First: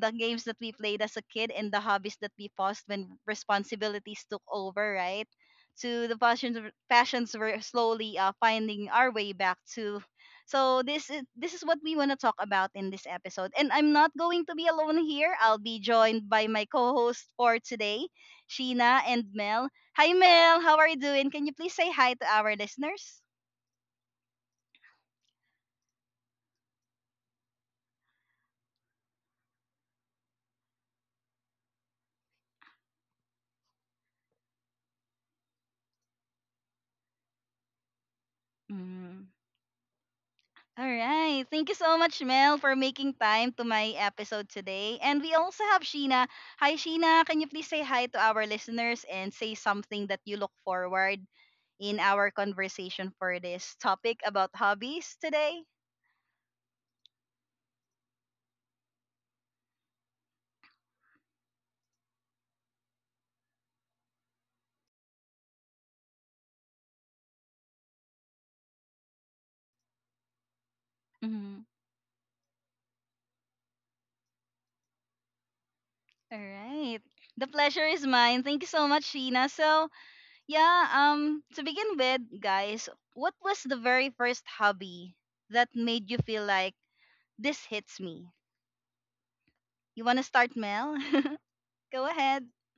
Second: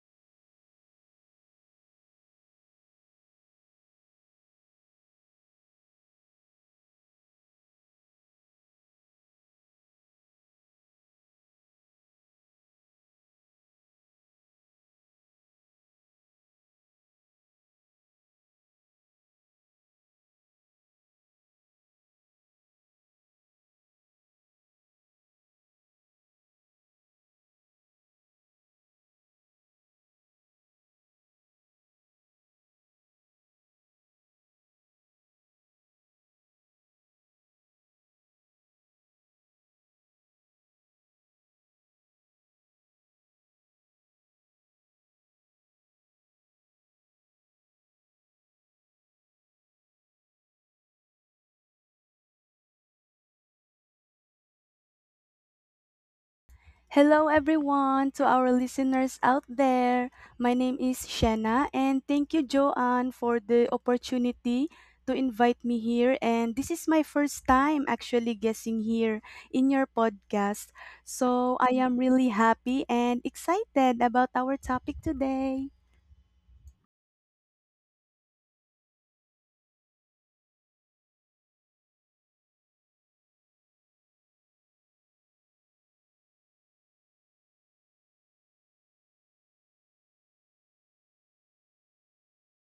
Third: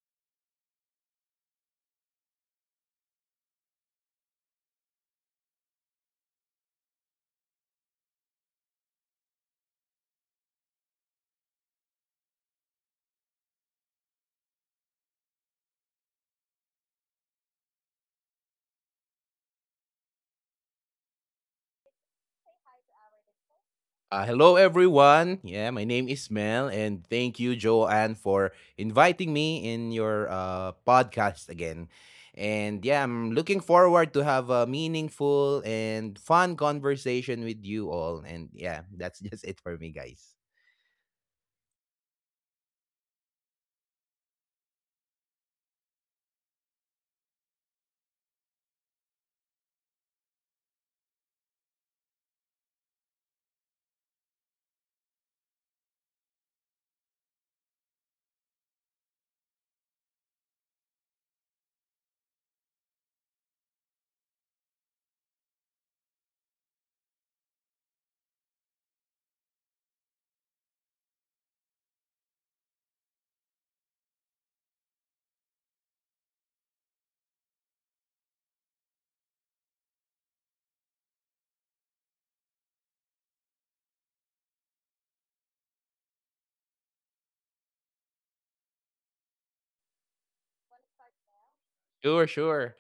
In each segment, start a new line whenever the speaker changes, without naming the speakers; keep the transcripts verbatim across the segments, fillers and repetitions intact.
the games that we played as a kid and the hobbies that we paused when responsibilities took over, right? To the passions, passions were slowly uh, finding our way back to. So this is this is what we want to talk about in this episode. And I'm not going to be alone here. I'll be joined by my co-host for today, Sheena and Mel. Hi Mel, how are you doing? Can you please say hi to our listeners?
Uh, hello, everyone. Yeah, my name is Mel, and thank you, Joanne, for inviting me in your uh, podcast again. And yeah, I'm looking forward to have a meaningful and fun conversation with you all. And yeah, that's just it for me, guys.
All right. Thank you so much, Mel, for making time to my episode today. And we also have Sheena. Hi, Sheena. Can you please say hi to our listeners and say something that you look forward in our conversation for this topic about hobbies today?
Hello, everyone, to our listeners out there. My name is Shanna, and thank you, Joanne, for the opportunity to invite me here. And this is my first time actually guessing here in your podcast. So
Mhm.
I am really happy and excited about our topic today.
All right. The pleasure is mine. Thank you so much, Sheena. So, yeah, um, to begin with, guys, what was the very first hobby that made you feel like, this hits me? You want to start, Mel? Go
Sure,
ahead.
sure.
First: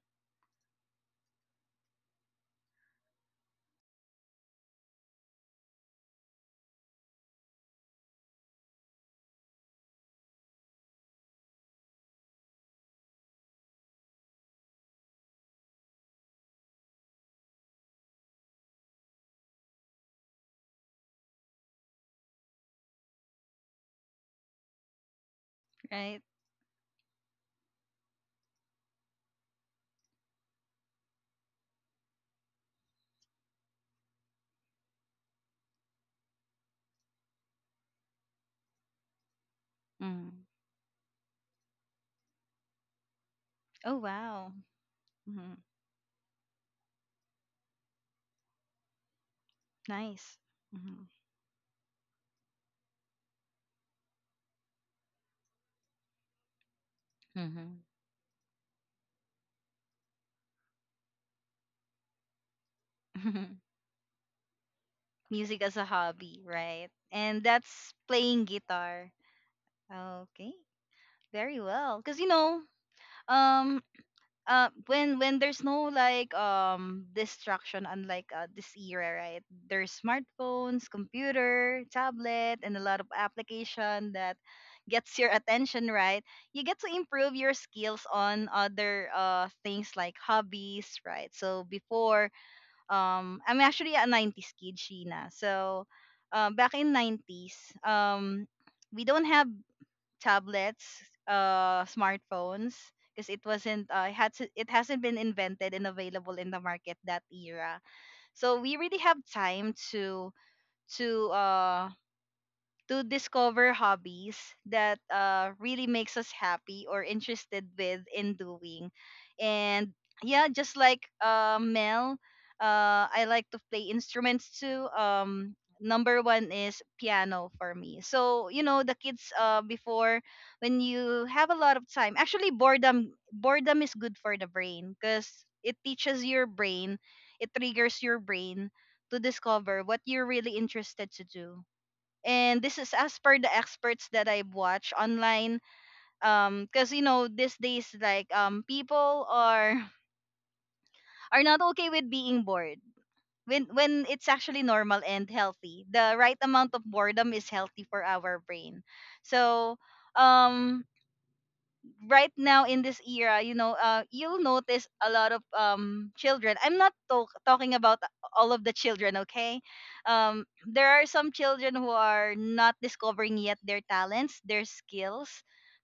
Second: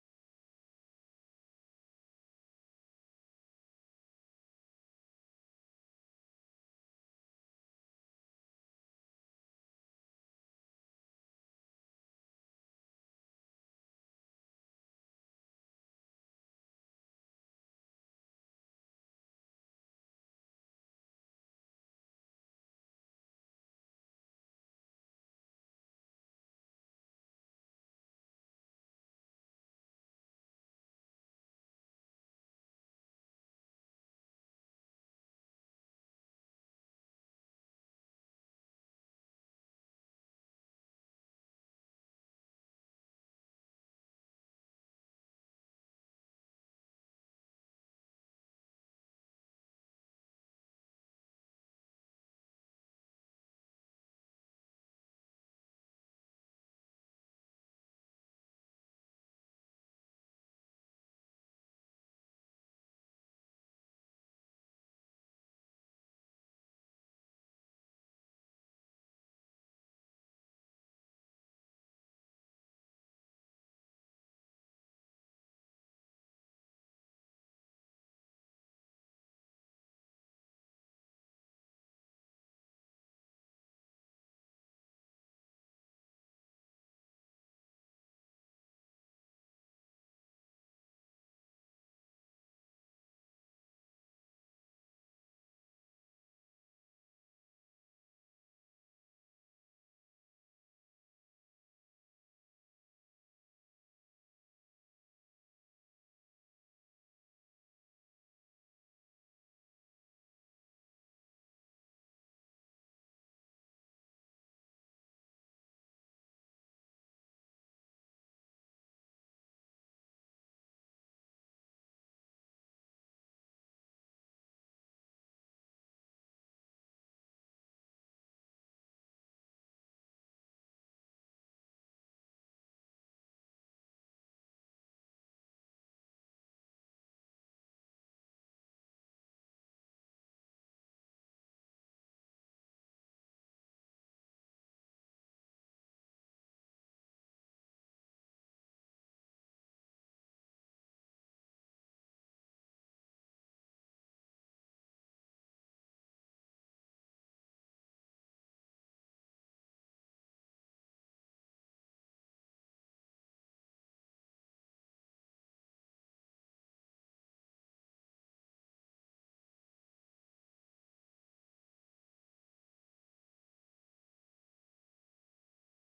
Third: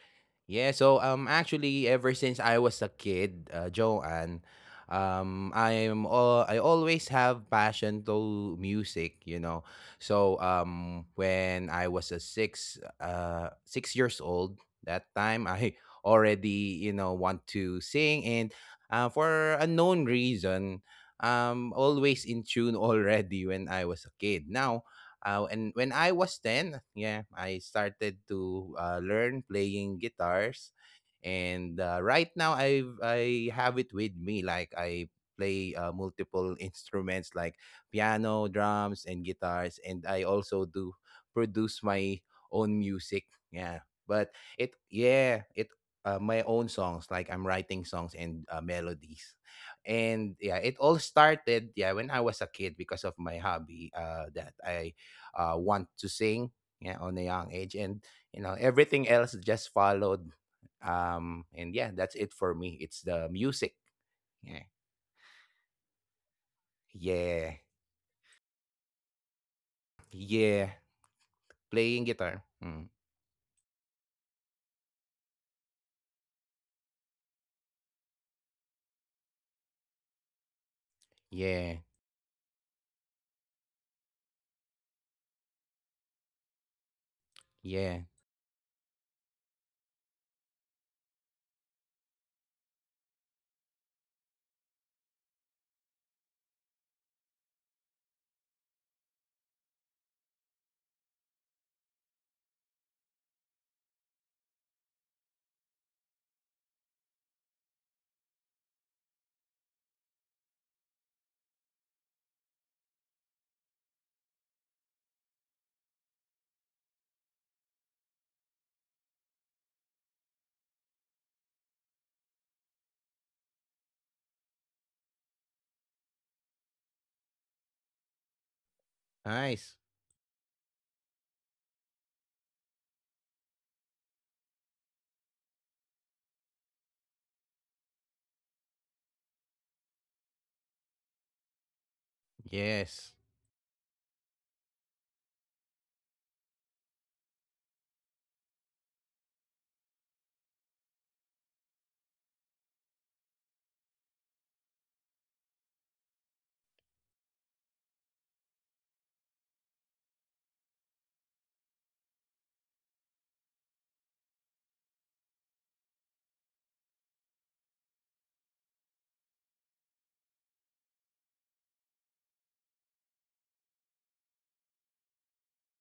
Yeah, so um actually, ever since I was a kid, uh, Joanne, um I'm all I always have passion to music, you know. So um when I was a 6 uh 6 years old, that time I already, you know, want to sing. And uh, for a known reason, um always in tune already when I was a kid. Now. Uh, and when I
Right?
was ten, yeah, I started to uh, learn playing guitars. And uh, right now, i i have it with me, like i play uh, multiple instruments like piano, drums, and guitars. And I
Mm.
also do produce my own music.
Oh
Yeah. but
wow,
it
hmm,
yeah it uh, my own songs, like I'm writing songs and uh, melodies.
nice.
And yeah, it
Hmm.
all started, yeah, when I was a kid because of my hobby uh, that I uh, want to sing, yeah, on a young
Mm-hmm.
age. And you know everything else just followed um, And yeah, that's it for me. It's the music. Yeah.
Music as a hobby, right? And
Yeah.
that's playing guitar. Okay,
Yeah.
very well.
Playing
Cause you
guitar.
know,
Mm.
um, uh, when when there's no like um distraction, unlike uh, this era, right? There's smartphones,
Yeah.
computer, tablet, and a lot of application that gets your attention, right? You get to improve your
Yeah.
skills on other uh things like hobbies, right? So before, um I'm actually a nineties kid, Sheena, so uh, back in nineties, um we don't have tablets, uh, smartphones, because it wasn't uh, it had to, it hasn't been invented and available in the market that era. So we really have time to to uh to discover hobbies that uh, really makes us happy or interested with in doing. And yeah, just like uh, Mel, uh, I like to play instruments too. Um, number one is piano for me. So you know, the kids uh,
Nice.
before, when you have a lot of time, actually boredom, boredom is good for the brain, because it teaches your brain, it triggers your brain to discover what you're really interested to do. And this is
Yes.
as per the experts that I've watched online. Um, because you know, these days, like um, people are are not okay with being bored. When when it's actually normal and healthy, the right amount of boredom is healthy for our brain. So, um, right now in this era, you know, uh, you'll notice a lot of um children. I'm not talk- talking about all of the children, okay? Um, there are some children who are not discovering yet their talents, their skills,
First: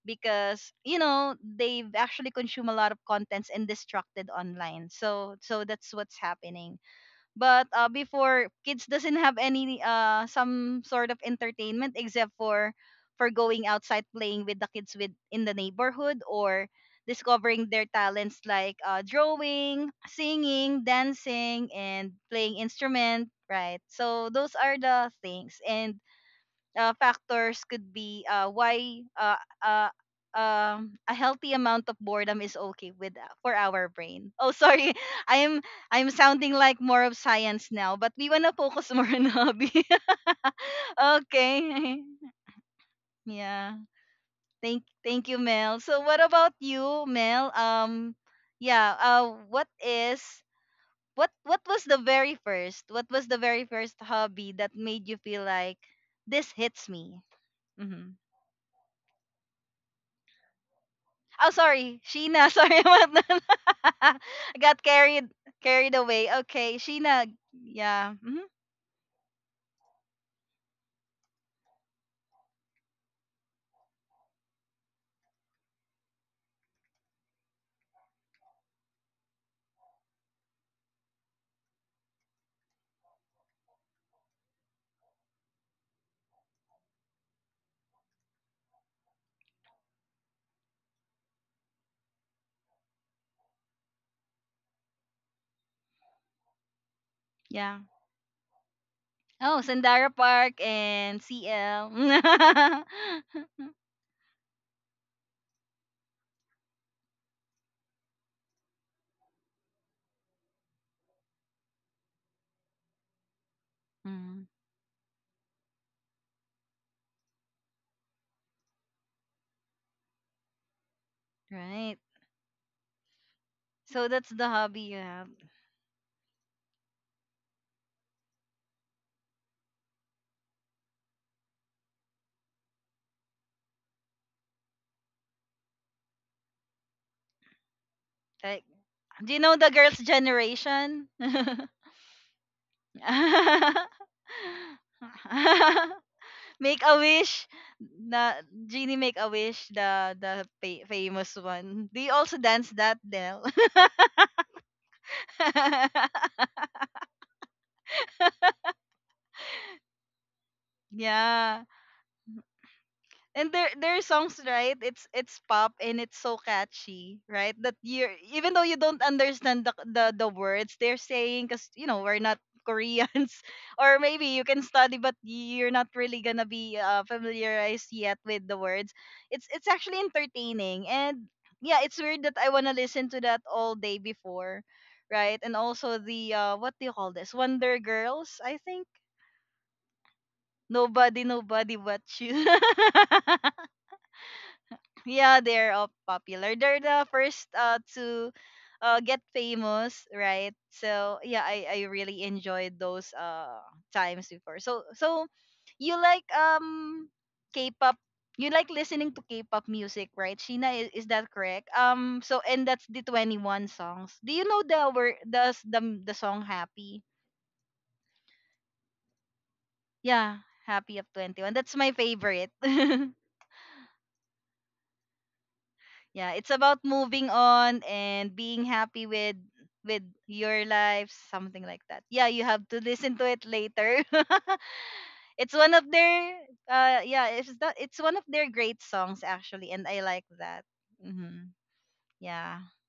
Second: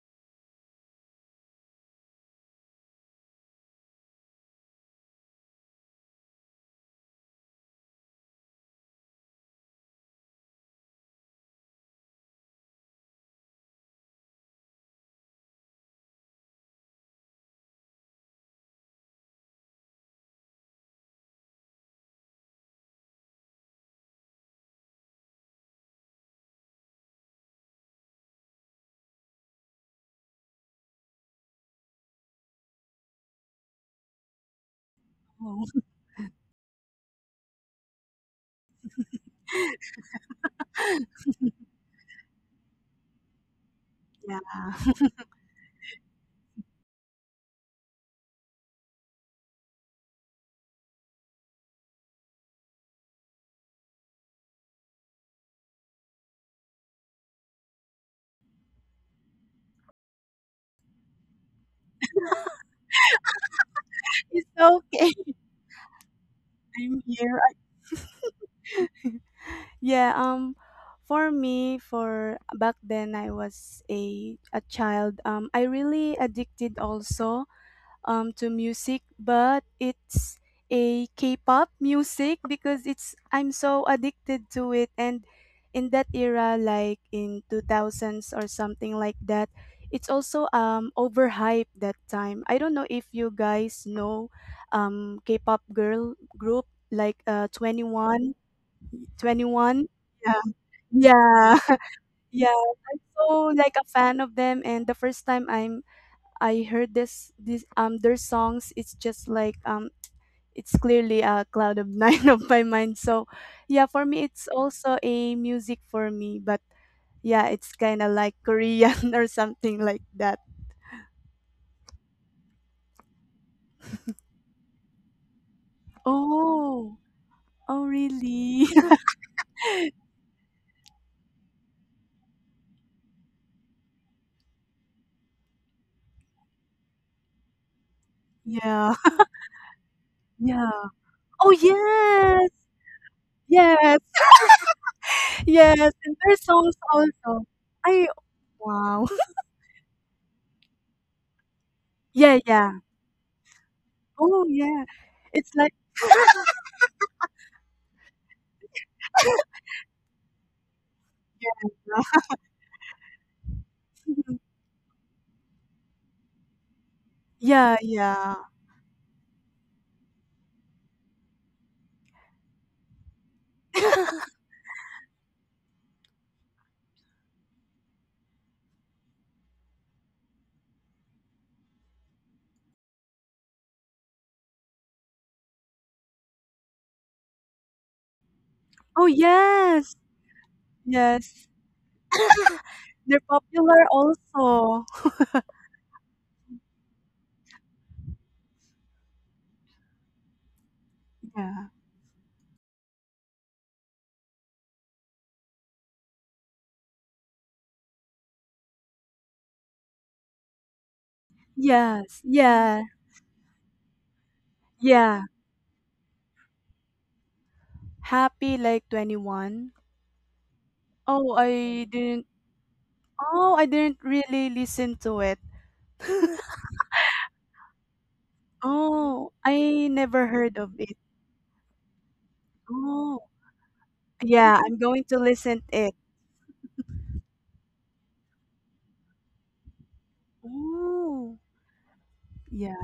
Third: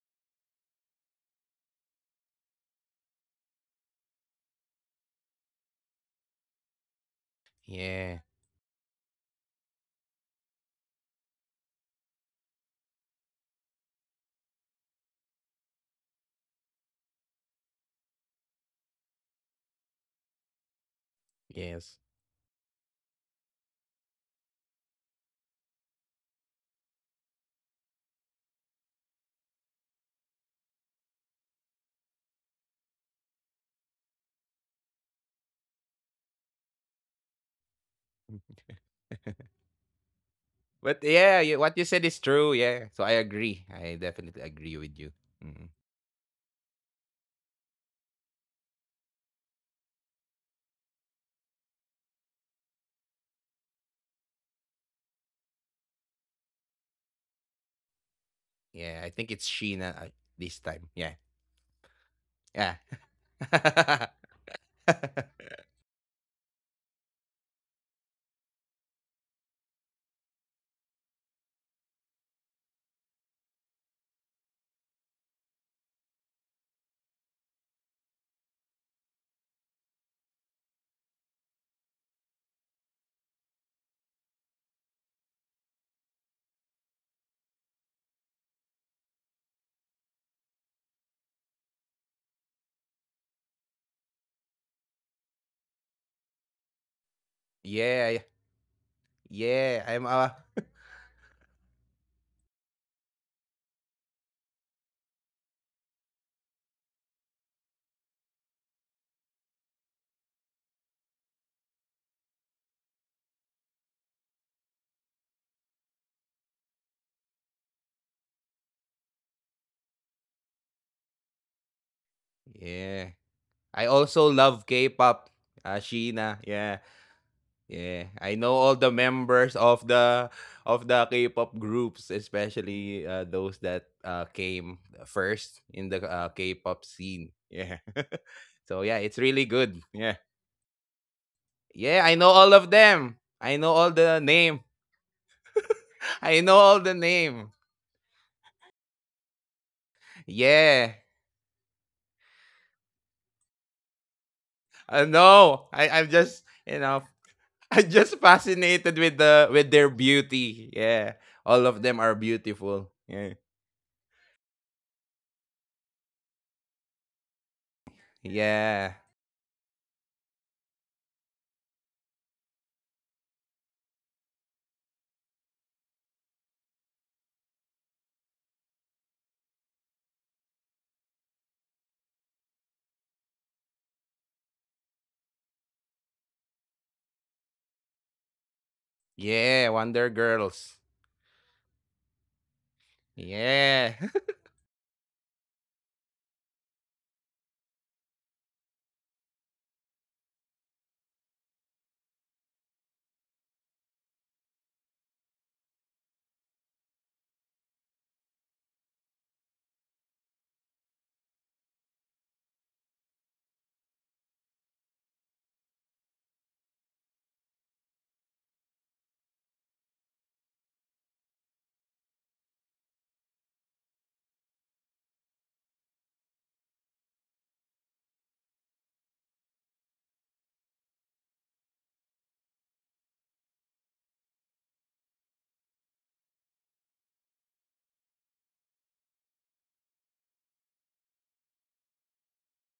because you know they've actually consumed a lot of contents and distracted online. So, so that's what's happening. But uh,
Yeah.
before, kids doesn't have any uh some sort of entertainment except for for going outside, playing with the kids with in the neighborhood, or discovering their talents, like uh, drawing, singing, dancing,
Yes.
and playing instrument. Right. So those are the things and uh, factors could be uh, why uh, uh, um, a healthy amount of boredom is okay with uh, for our brain. Oh, sorry, I am
Oh,
I am sounding like more of science now, but we wanna focus more on hobby.
But yeah, you, what you
Okay.
said is true. Yeah. So I agree.
Yeah.
I
yeah,
definitely agree
Thank
with you.
thank you,
Mm.
Mel. So what about you, Mel? Um, yeah. Uh, what is what what was the very first? What was the very first hobby that made you feel like, this hits me? Mm-hmm.
Yeah. I think it's Sheena, uh, this time. Yeah.
Oh, sorry, Sheena. Sorry
Yeah.
about that. I
it's
got
okay.
carried carried away. Okay,
I'm
Sheena.
here.
Yeah. Hmm.
Yeah, um for me, for back then, I was a a child. Um I really addicted also um to music, but it's a k-pop music because it's I'm so addicted to it. And in that era, like in two thousands or something like that, it's also um overhyped that time. I don't know if you guys know um k-pop girl group like uh
Yeah.
Twenty
Yeah.
One Twenty
Oh,
One.
Yeah.
Sandara
I'm
Yeah,
uh
Park and
yeah.
C L.
Yeah, so like a fan of them. And the first time i'm I heard this this um their songs, it's just like, um it's clearly a cloud of nine of my mind. So yeah, for me
Mm,
it's also a music for me, but yeah, it's kind of like Korean or something like that.
right.
yeah.
So
I
that's the
also
hobby
love
you have.
K-pop. Uh, Sheena. Yeah.
Oh, oh
Yeah, I know
really?
all the members of the of the K-pop groups, especially uh, those that uh, came first in the uh, K-pop scene. Yeah.
Like,
So
Yeah,
yeah, it's
do you
really
know the
good.
girls'
Yeah.
yeah.
generation?
Oh
Yeah, I know
yes,
all of them. I know all
yes,
the name.
yes. And their
I know
songs
Make
all the
a wish.
also.
name.
I
Na genie
wow.
make a wish. The the fa-
Yeah.
famous one. Do you also
Yeah,
dance
yeah.
that, Del?
Oh yeah.
Uh,
It's
no,
like
I I'm just you know I'm just fascinated with the with their beauty. Yeah,
Yeah.
all of them
yeah,
are beautiful. Yeah.
And their their songs, right? It's it's pop and it's so catchy, right? That
yeah,
you are,
yeah.
even though you don't
Yeah.
understand the the, the words they're saying, cuz you know, we're not Koreans, or maybe you can study, but you're not really going to be uh, familiarized yet with the words. It's it's actually entertaining, and yeah, it's weird that I want to listen to that all day before, right? And also the uh what do you call this? Wonder Girls, I think.
Oh
Yeah,
yes,
Wonder Girls.
Nobody
yes.
nobody but you.
They're popular
Yeah.
also.
Yeah, they're all popular. They're the first uh to uh get famous, right? So yeah, I
Yeah.
I really enjoyed those uh times before. So so you like um K-pop. You like listening to K-pop music, right? Sheena, is, is that correct? Um,
Yes.
so and
Yeah.
that's the twenty-one songs. Do you know the word,
Yeah.
the the, the song Happy?
Happy like twenty one.
Yeah, Happy of
Oh,
twenty-one. That's
I
my
didn't
favorite.
Oh, I didn't really listen to it.
Yeah, it's about moving on and being happy
Oh,
with
I
with
never heard
your
of it.
life, something like that. Yeah, you have to listen
Oh.
to it later.
Yeah, I'm going to
It's
listen
one of
it.
their uh yeah it's that it's one of their great songs, actually, and I like that.
Oh.
Hmm. Yeah.
Yeah.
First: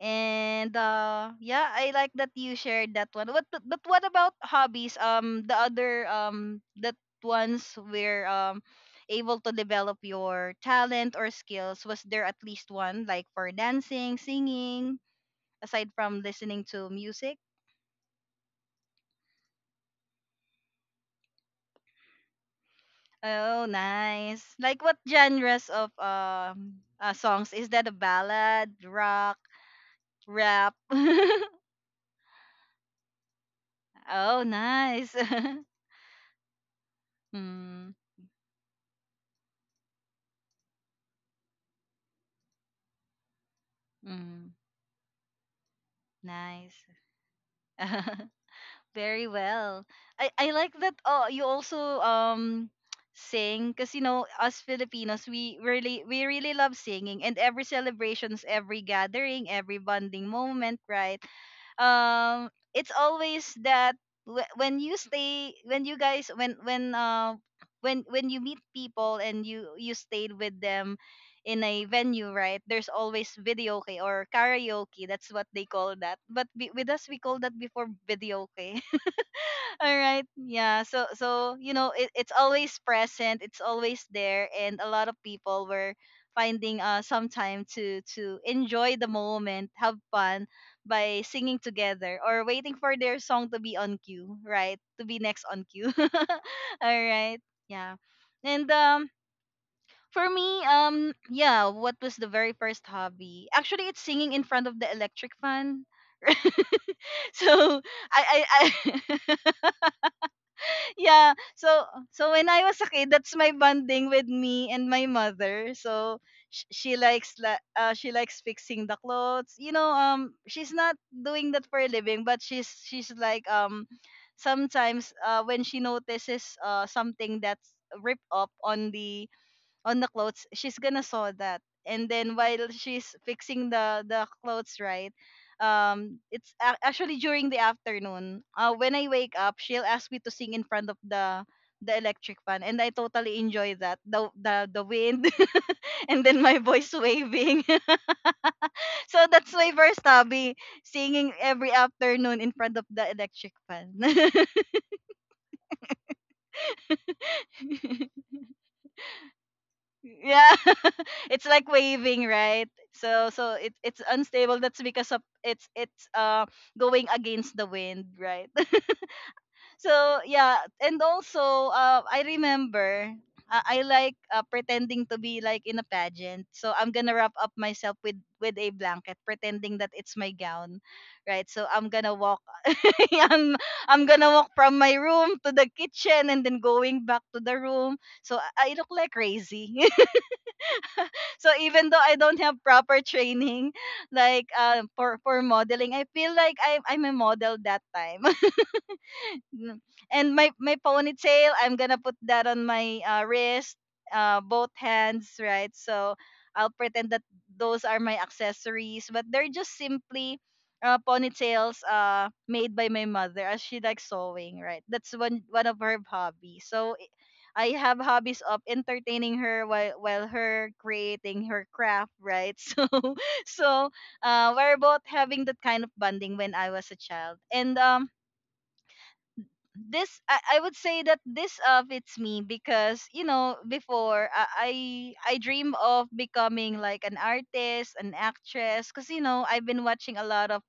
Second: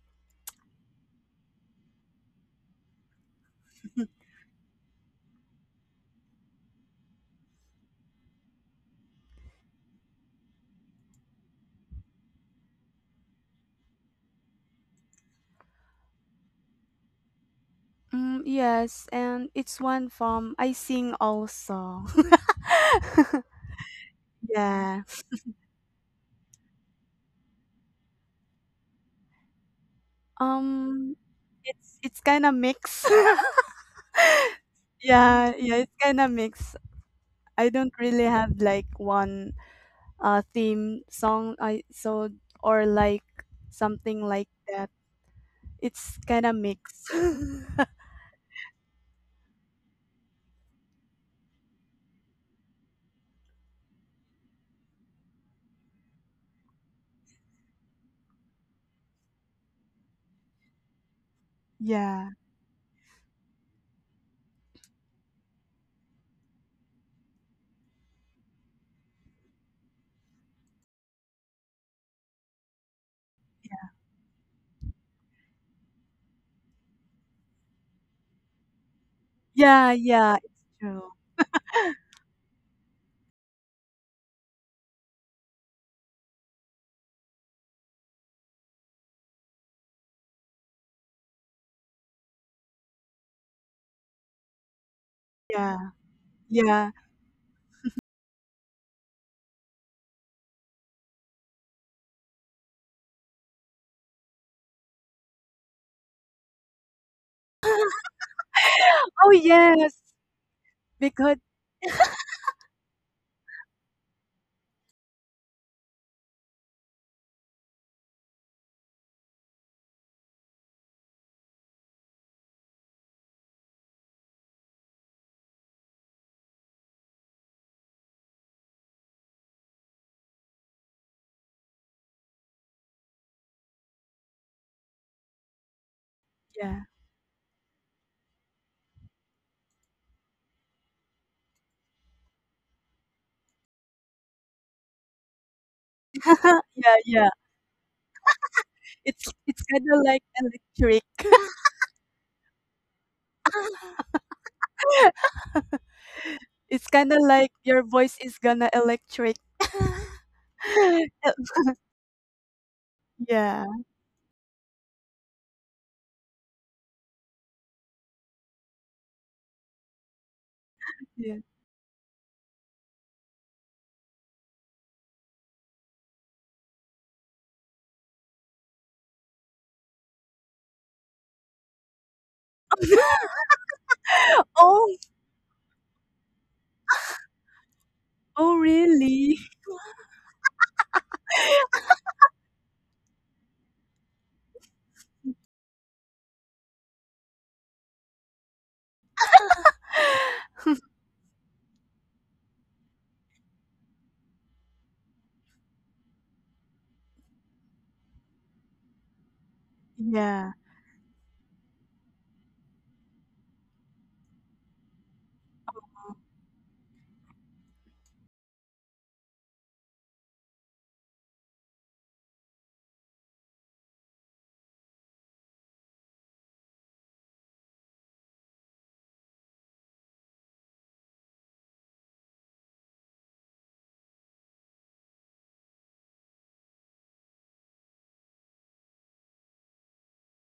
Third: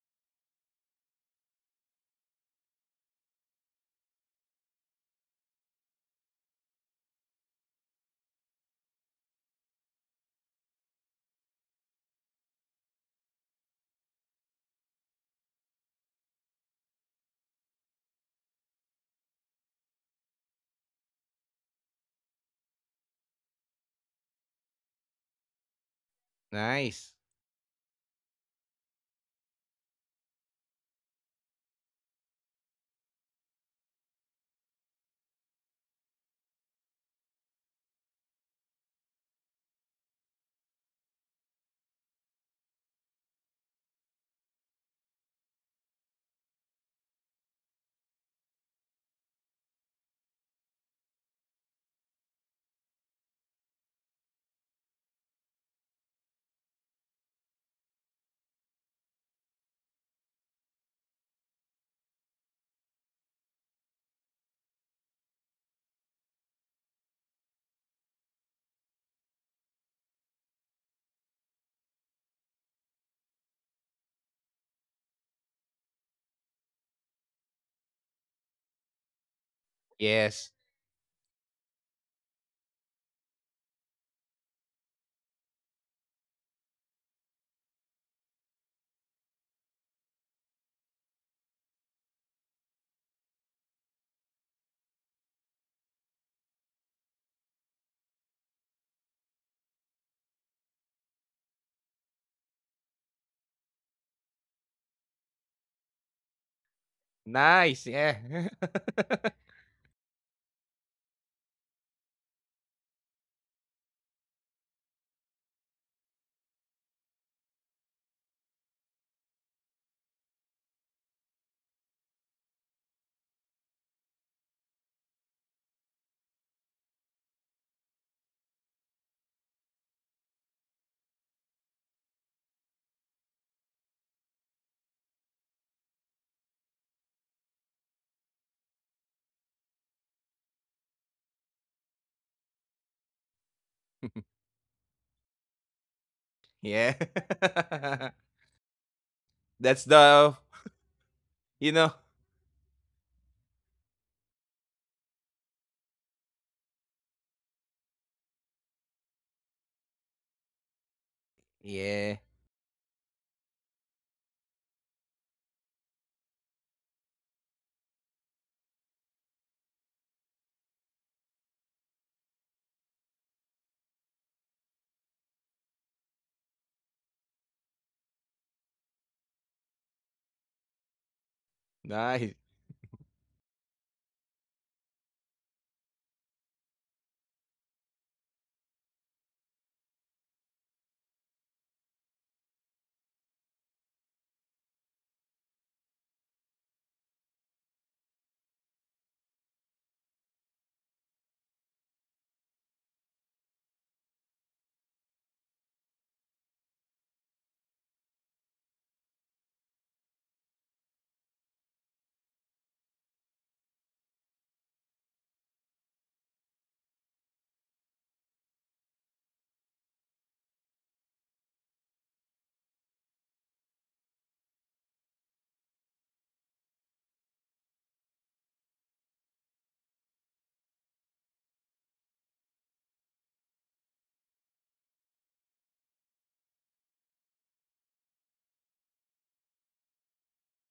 And uh yeah, I like that you shared that one. What, but but what about hobbies? Um the other um that ones were um able to develop your talent or skills. Was there at least one, like for dancing, singing, aside from listening to music?
Mm, yes, and it's one from I sing also.
Oh, nice. Like what
Yeah.
genres of um uh,
Nice.
songs? Is that a ballad, rock, rap?
Um it's it's kind of mix.
Oh, nice.
Yeah, yeah, it's kind of mixed. I
Mm,
don't really have like one uh theme song I so or like something like
mm,
that. It's kind of
nice.
mixed.
Very well. I, I like that uh, you also um sing, because you know, us Filipinos, we really we really love singing, and every celebrations, every gathering, every bonding moment, right?
Yeah.
Um, it's always that wh- when you stay when you guys when when uh when when you meet people and you you stayed with them in a venue, right? There's always videoke or karaoke, that's what they call that, but be, with us, we call that before videoke.
Yeah,
All right.
yeah, it's
Yes.
Yeah. So
true.
so you know it, it's always present. It's always there, and a lot of people were finding uh some time to to enjoy the moment, have fun by singing together, or waiting for their song to be on cue, right? To be next on
Yeah.
cue.
Yeah.
All right. Yeah. And um for me, um yeah, what was the very first hobby? Actually, it's singing in front of the electric fan. So
Nice.
I
Yeah.
I,
Oh
I
yes,
yeah.
because
So so when I was a kid, that's my bonding with me and my mother. So sh- she likes la- uh, she likes fixing the clothes. You know, um she's not doing that for a living, but she's she's like um sometimes uh when she notices uh something that's ripped up on the on the clothes, she's gonna sew that. And then while she's fixing the the clothes, right? Um, it's a-
yeah.
actually during the afternoon. Uh, when I wake up, she'll ask me to sing in front of the the electric fan, and I totally enjoy that. The the the wind, and then my voice
Yeah.
Yeah, yeah.
waving. So
It's
that's
it's
my
That's
kind
first
of like
the,
hobby,
electric.
singing
you
every
know.
afternoon in front of the electric fan.
It's kind of like your voice is gonna electric.
Yeah, it's like
Yeah.
waving, right? So so
Yeah.
it, it's unstable. That's because of it's it's uh going against the wind, right? So yeah, and
Yeah.
also uh, I remember uh, I like uh, pretending to be like in a pageant. So I'm gonna wrap up myself with with a blanket, pretending that it's my gown, right? So I'm gonna
Nice.
walk. I'm I'm gonna walk from my
Oh,
room to the kitchen and then going back to the room. So I
oh
I look like
really?
crazy. So even though I don't have proper training, like uh, for for modeling, I feel like I'm I'm a model that time. Mm. And my my ponytail, I'm gonna put that on my uh, wrist, uh, both hands, right? So I'll pretend that those are my accessories, but they're just simply
Yeah.
uh, ponytails uh, made by my mother, as she likes sewing, right? That's one one of her hobbies. So i- I have hobbies of entertaining her while while her creating her craft, right? So so uh, we're both having that kind of bonding when I was a child, and um this I, I would say that this uh fits me because you know before I I, I dream of becoming like an artist, an actress because you know I've been watching a lot of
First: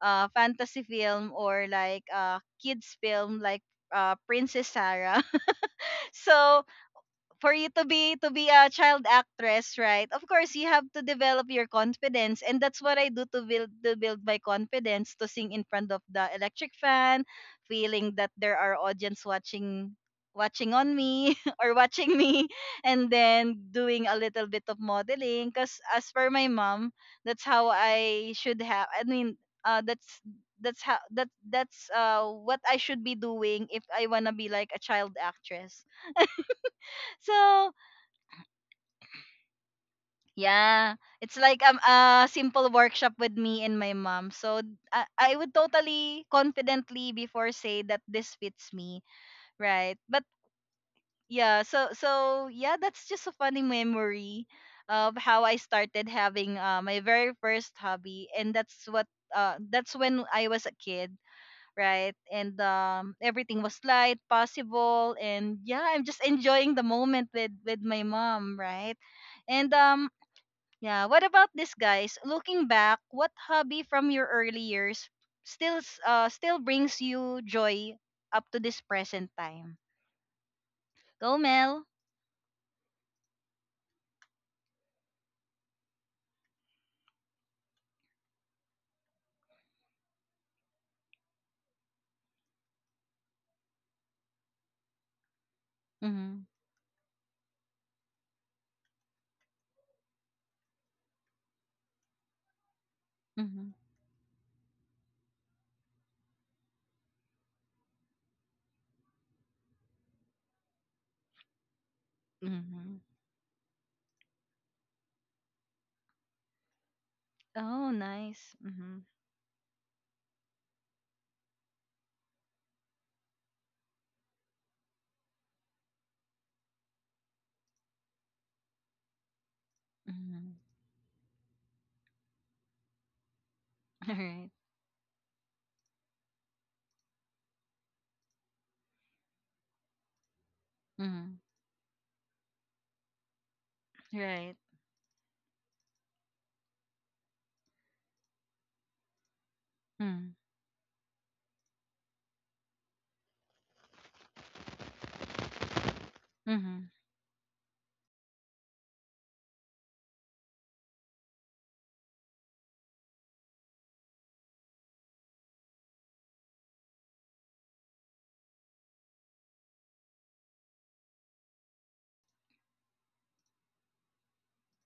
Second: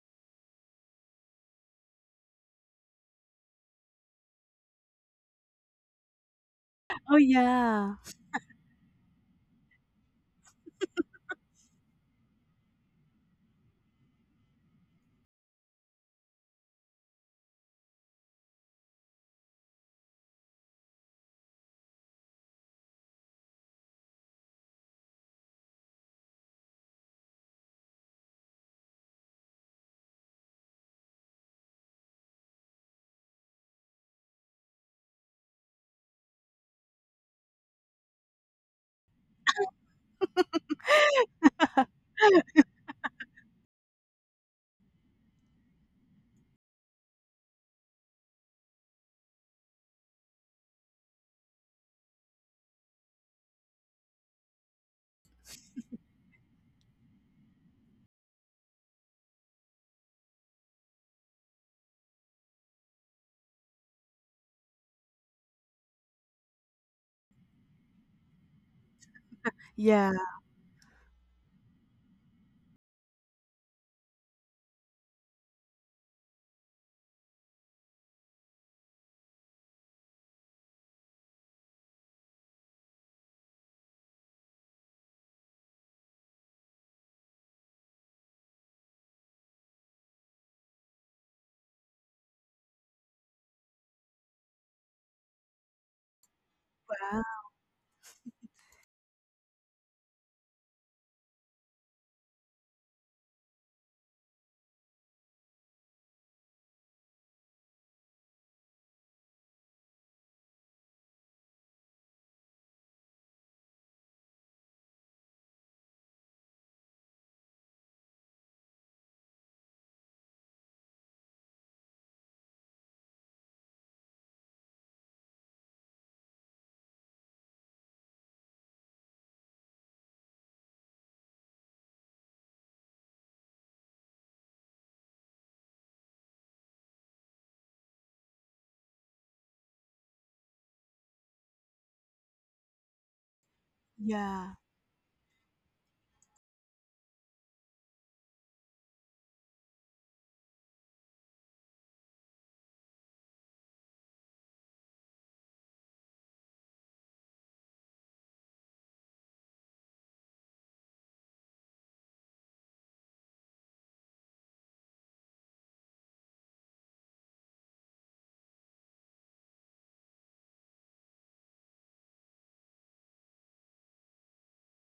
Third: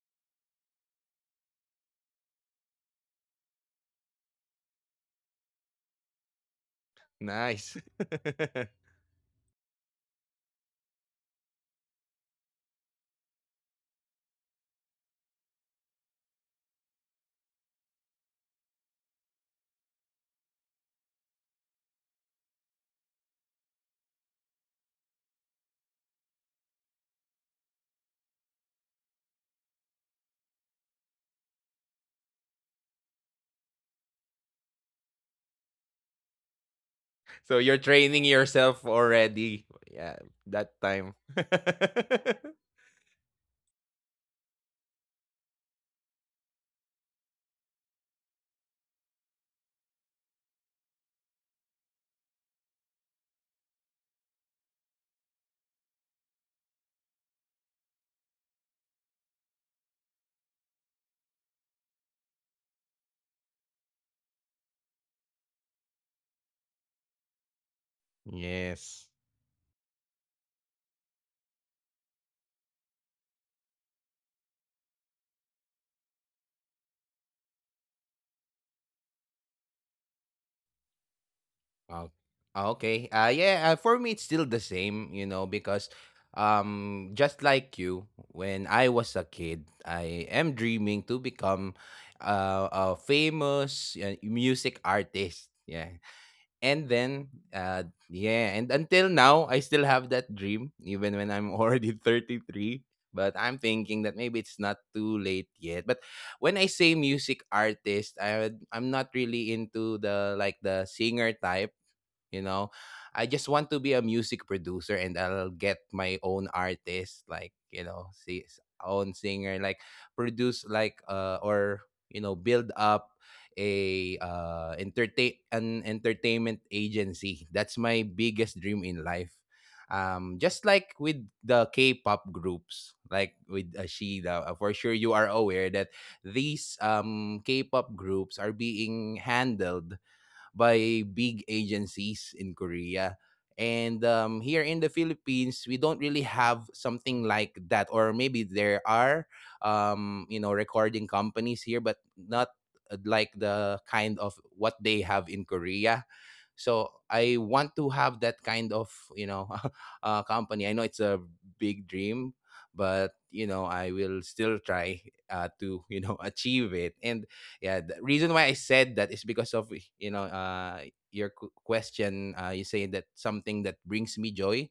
uh fantasy film or like uh kids film like uh Princess Sarah. So
Oh,
for you
Nice.
to
yeah.
be to be a child actress, right? Of course, you have to develop your confidence, and that's what I do to build to build my confidence to sing in front of the electric fan, feeling that there are audience watching watching on me or watching me, and then doing a little bit of modeling because as per my mom, that's how i should have i mean uh that's that's how that that's uh what I should be doing if I want to be like a child actress.
So
So
you're training yourself already. Yeah. That
yeah,
time.
it's like um, a simple workshop with me and my mom. So I, I would totally confidently before say that this fits me, right? But yeah, so so yeah, that's just a funny memory of how I started having uh, my very first hobby, and that's what uh that's when I was a kid, right? And um everything was light, possible, and yeah, I'm just enjoying the moment with with my mom, right?
Yes.
And um
Yeah.
yeah. What about this, guys? Looking back, what hobby from your early years still s- uh still brings you joy up to this present time? Go, Mel.
Oh, okay. Uh, yeah, uh, for me, it's still the same, you know, because um, just like you, when I was a kid, I am dreaming to become uh, a famous uh, music artist. Yeah.
Mhm.
And
Wow.
then, uh, yeah, and until now, I still have that dream, even when I'm already thirty-three. But I'm
Mhm.
thinking that maybe it's not too late yet. But when I say music artist, I, I'm not really into, the like, the singer type you know
Mhm.
i just want to be a music producer, and I'll get my own artist, like, you
Oh,
know see
nice. Mhm.
own singer, like produce, like uh or you know build up a uh entertain an entertainment agency. That's my biggest dream in life. Um
Mhm.
just like with the K-pop groups, like with
All right.
Ashida, uh, for sure you are aware that these um K-pop groups are being handled by
Mhm.
big agencies in Korea. And
Yeah.
um,
Right.
here in the Philippines, we don't really have something like that, or maybe there are,
Mhm.
um, you know, recording companies here, but not uh, like the kind of what they have in Korea.
Mhm.
So I want to have that kind of, you know uh, company. I know it's a big dream, but you know I will still try, uh, to you know achieve it. And yeah, the reason why I said that is because of, you know uh, your q- question. Uh, you say that something that brings me joy.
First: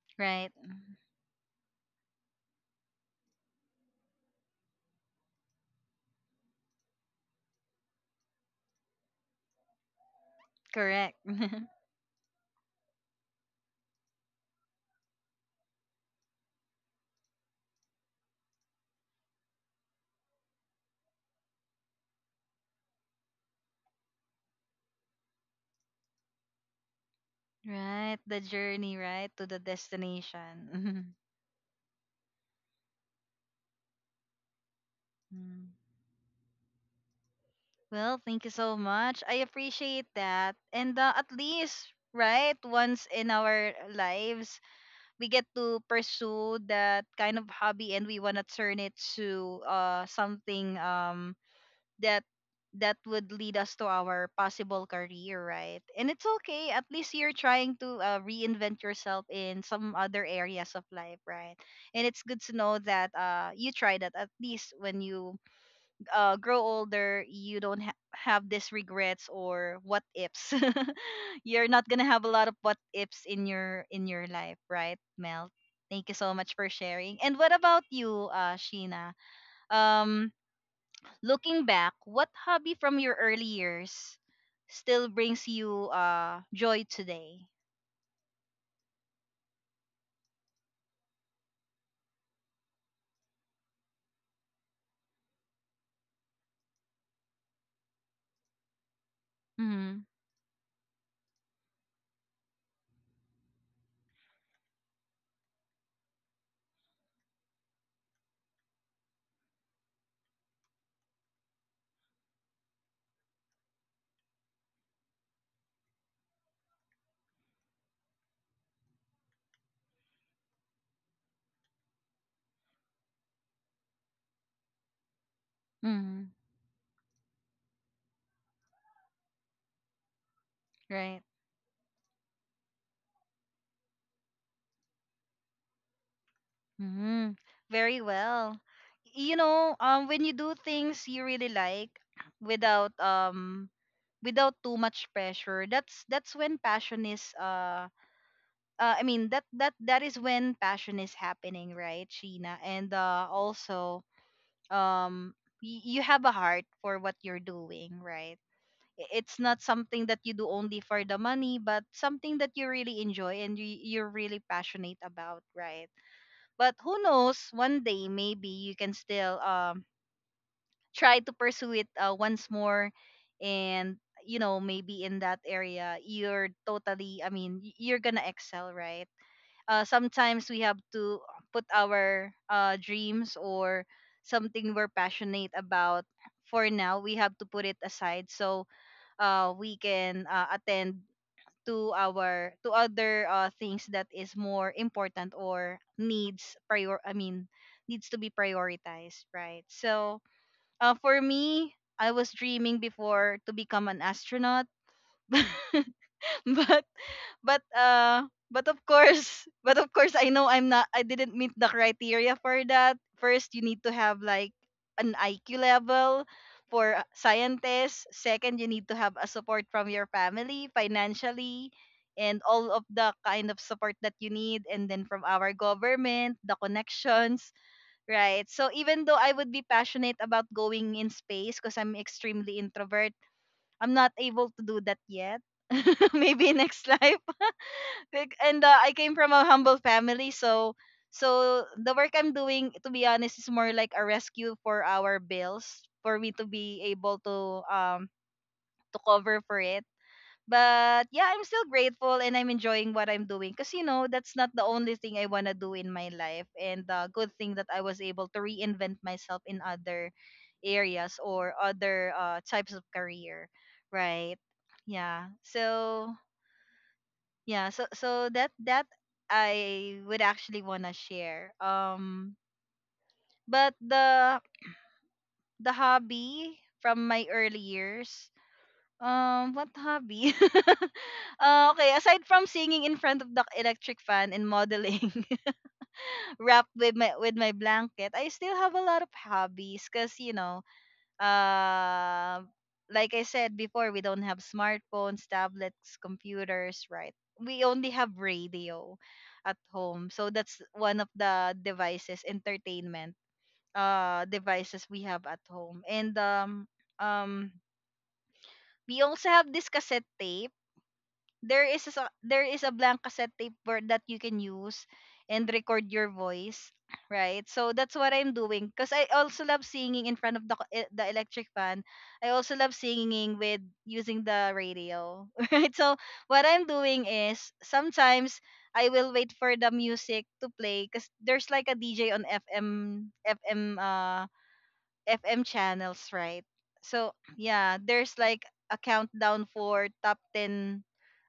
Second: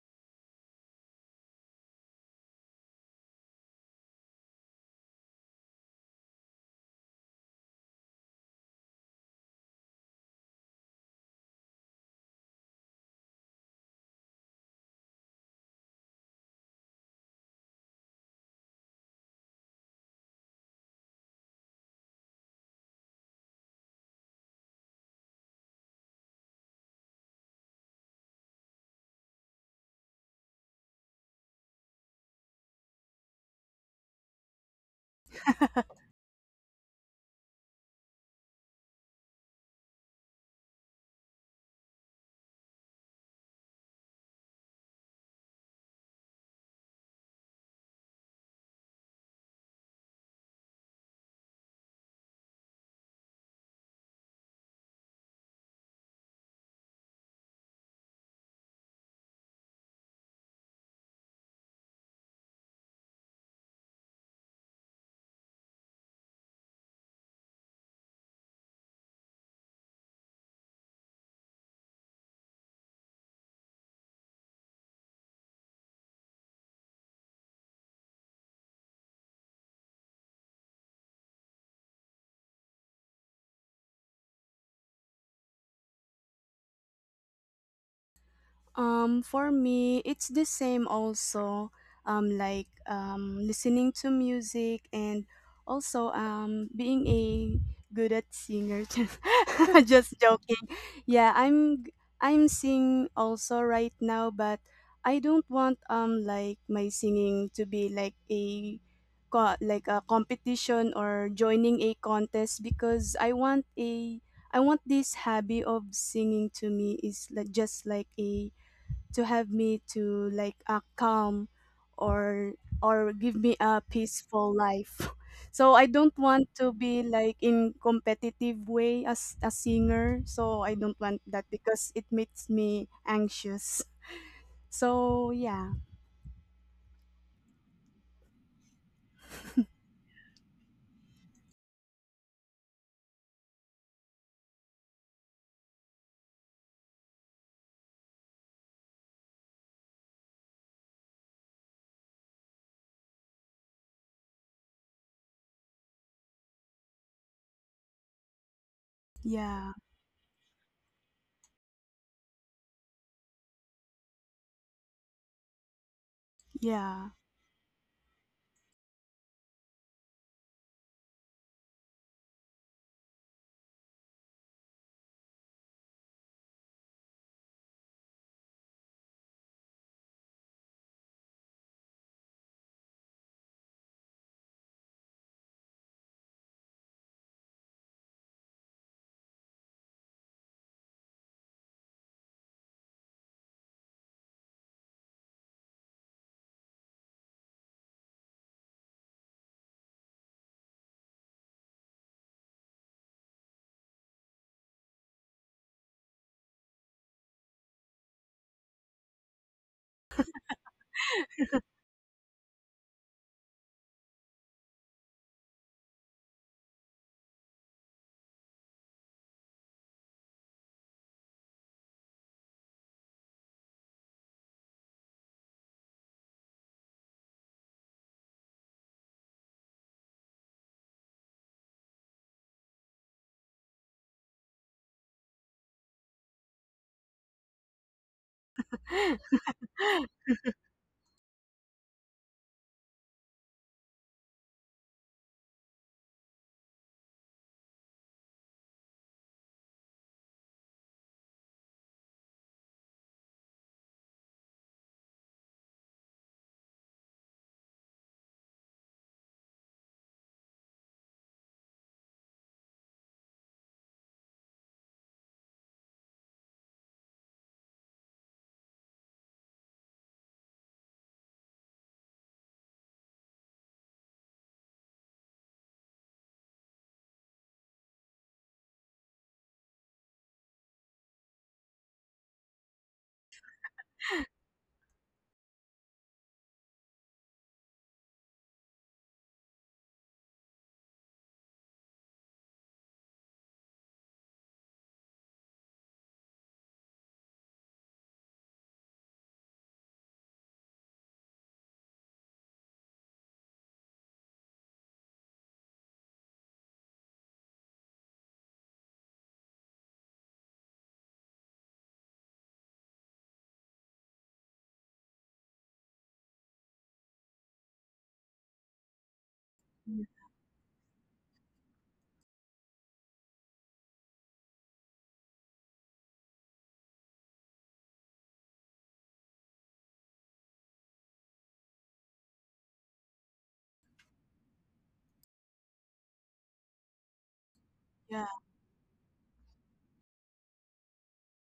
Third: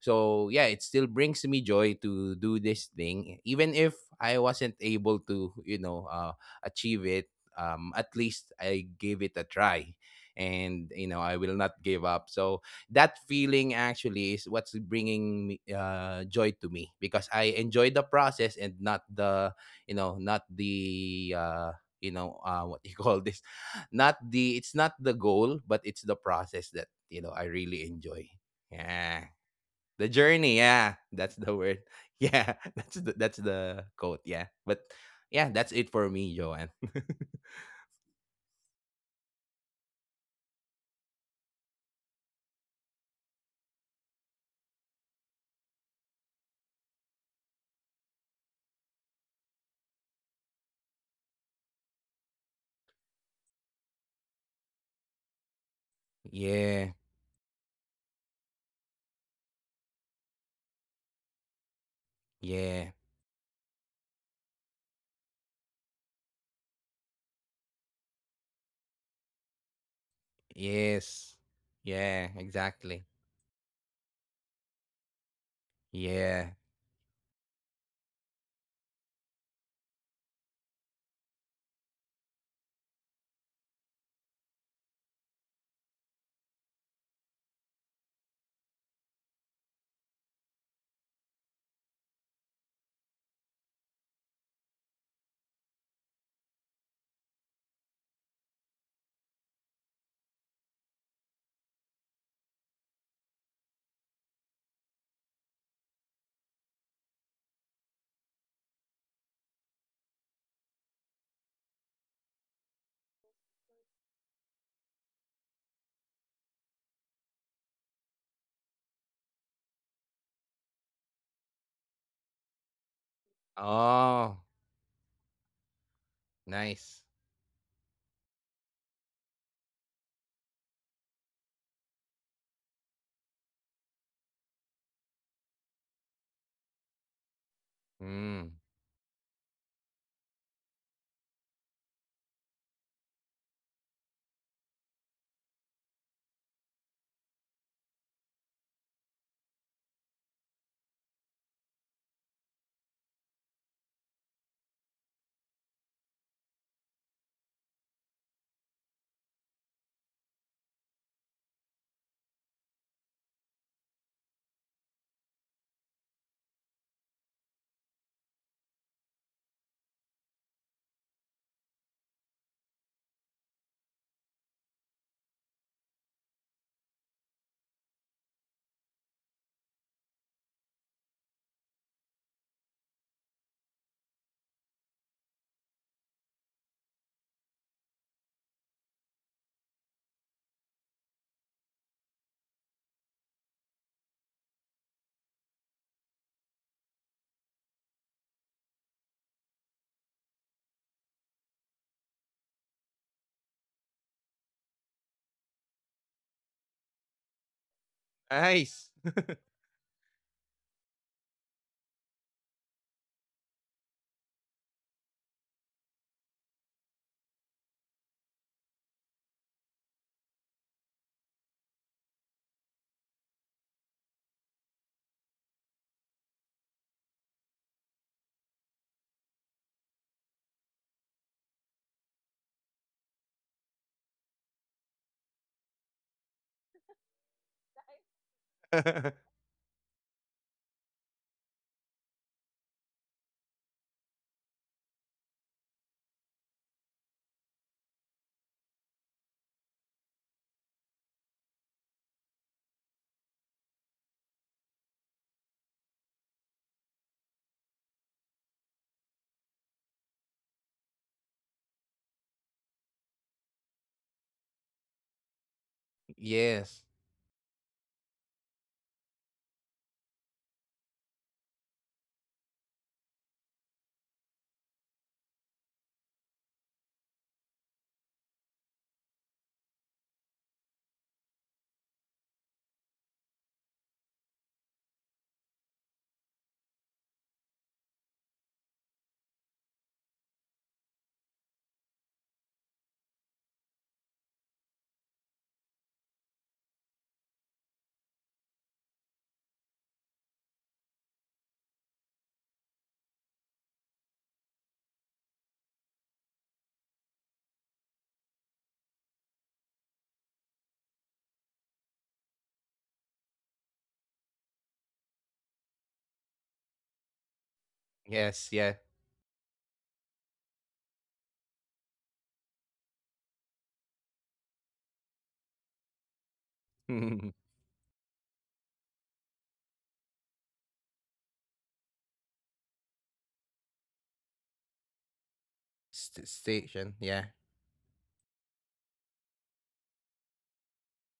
So
Right.
yeah, it still brings me joy to do this thing, even if I wasn't able to, you know uh, achieve it. Um, at least I gave it a try, and you
Correct.
know I will not give up. So that feeling actually is what's bringing me, uh, joy to me, because I enjoy the process and not the you know not the, uh, you know uh, what you call this, not the, it's not the goal, but it's the process that you know I really
Right.
enjoy.
The journey, right,
Yeah,
to the
the
destination.
journey.
Mhm.
Yeah, that's the word. Yeah, that's the, that's the quote. Yeah, but yeah,
Mhm.
that's it for me, Joanne.
Well, thank you so much. I appreciate that. And uh, at least, right, once in our lives, we get to pursue that kind of hobby and we want to turn it to uh something um that that would lead us to our possible career, right? And it's okay. At
Yeah.
least you're trying to uh, reinvent yourself in some other areas of life, right? And it's good to know
Yeah.
that uh you tried that at least when you uh, grow older, you don't ha- have these regrets or what ifs.
Yes.
You're not gonna have a
Yeah,
lot of what ifs
exactly.
in your in your life, right, Mel? Thank you so much
Yeah.
for sharing. And what about you, uh, Sheena? Um, looking back, what hobby from your early years still brings you uh joy today?
Um, for me, it's the same also. Um, like um, listening to music, and also um being a good at singer. Just,
Mm-hmm.
just joking. Yeah, I'm I'm sing also right now, but I don't want um like my singing to be like a co- like a competition or joining a contest, because I want a I want this hobby of singing to me is like just like a to have me to like, uh, calm or or give me a peaceful
Oh,
life. So I don't
Mm-hmm.
want to be
nice.
like in competitive way as a singer, so I don't want
Right.
that because it makes me anxious. So yeah.
Mm-hmm. Very well.
Mm.
You know, um, when you do things you really like, without um without too much pressure, that's that's when passion is uh, uh i mean that that that is when passion is happening, right, Sheena? And uh also, um y- you have a heart for what you're doing, right? I- it's not
Yeah.
something that you do only for the money, but something that you really enjoy and you, you're really passionate about, right? But
Yeah.
who knows, one day maybe you can still um try to pursue it uh, once more, and you know maybe in that area you're totally i mean y- you're gonna excel, right? uh, sometimes we have to put our uh, dreams or something we're passionate about for now. We have to put it aside so uh, we can uh, attend to our to other uh, things that is more important or needs prior i mean needs to be prioritized, right? So uh, for me, I was dreaming before to become an astronaut, but but uh but of
Nice.
course, but of course, I know I'm not. I didn't meet the criteria for that. First, you need to have like an I Q level for uh, scientists. Second, you need to have a support from your family financially and all of the kind of support that you need, and then from our government, the connections. Right. So even though I would be passionate about going in space, because I'm extremely introvert, I'm not able to do that yet. Maybe next life. Like. And uh, I came from a humble family, so so the work I'm doing, to be honest, is more like a rescue for our bills for me to be able to um to cover for it. But yeah, I'm still grateful and I'm enjoying what I'm doing because you know that's not the only thing I wanna do in my life. And the good thing that I was able to reinvent myself in other areas or other uh, types of career, right? Yeah. So
Yes.
yeah, so so that that I would actually wanna share. Um, but the the hobby from my early years. Um, what hobby? Uh, okay, aside from singing in front of the electric fan and modeling, wrap with my with my blanket, I still have a lot of hobbies because you know, uh, like I said before, we don't have smartphones, tablets, computers, right? We only have radio at home, so that's one of the devices, entertainment uh devices we have at home, and um um we also have this cassette tape. there is a, s- there is a blank cassette tape where, that you can use and record your voice, right? So that's what I'm
Yes,
doing,
yeah.
because I also love singing in front of the co- e- the electric fan. I also love singing with using the radio. Right? So what I'm doing
St-
is, sometimes I will wait for the music to play because there's like a DJ on fm fm uh FM channels, right?
Station,
So
yeah.
yeah,
Yeah
there's like a countdown for top ten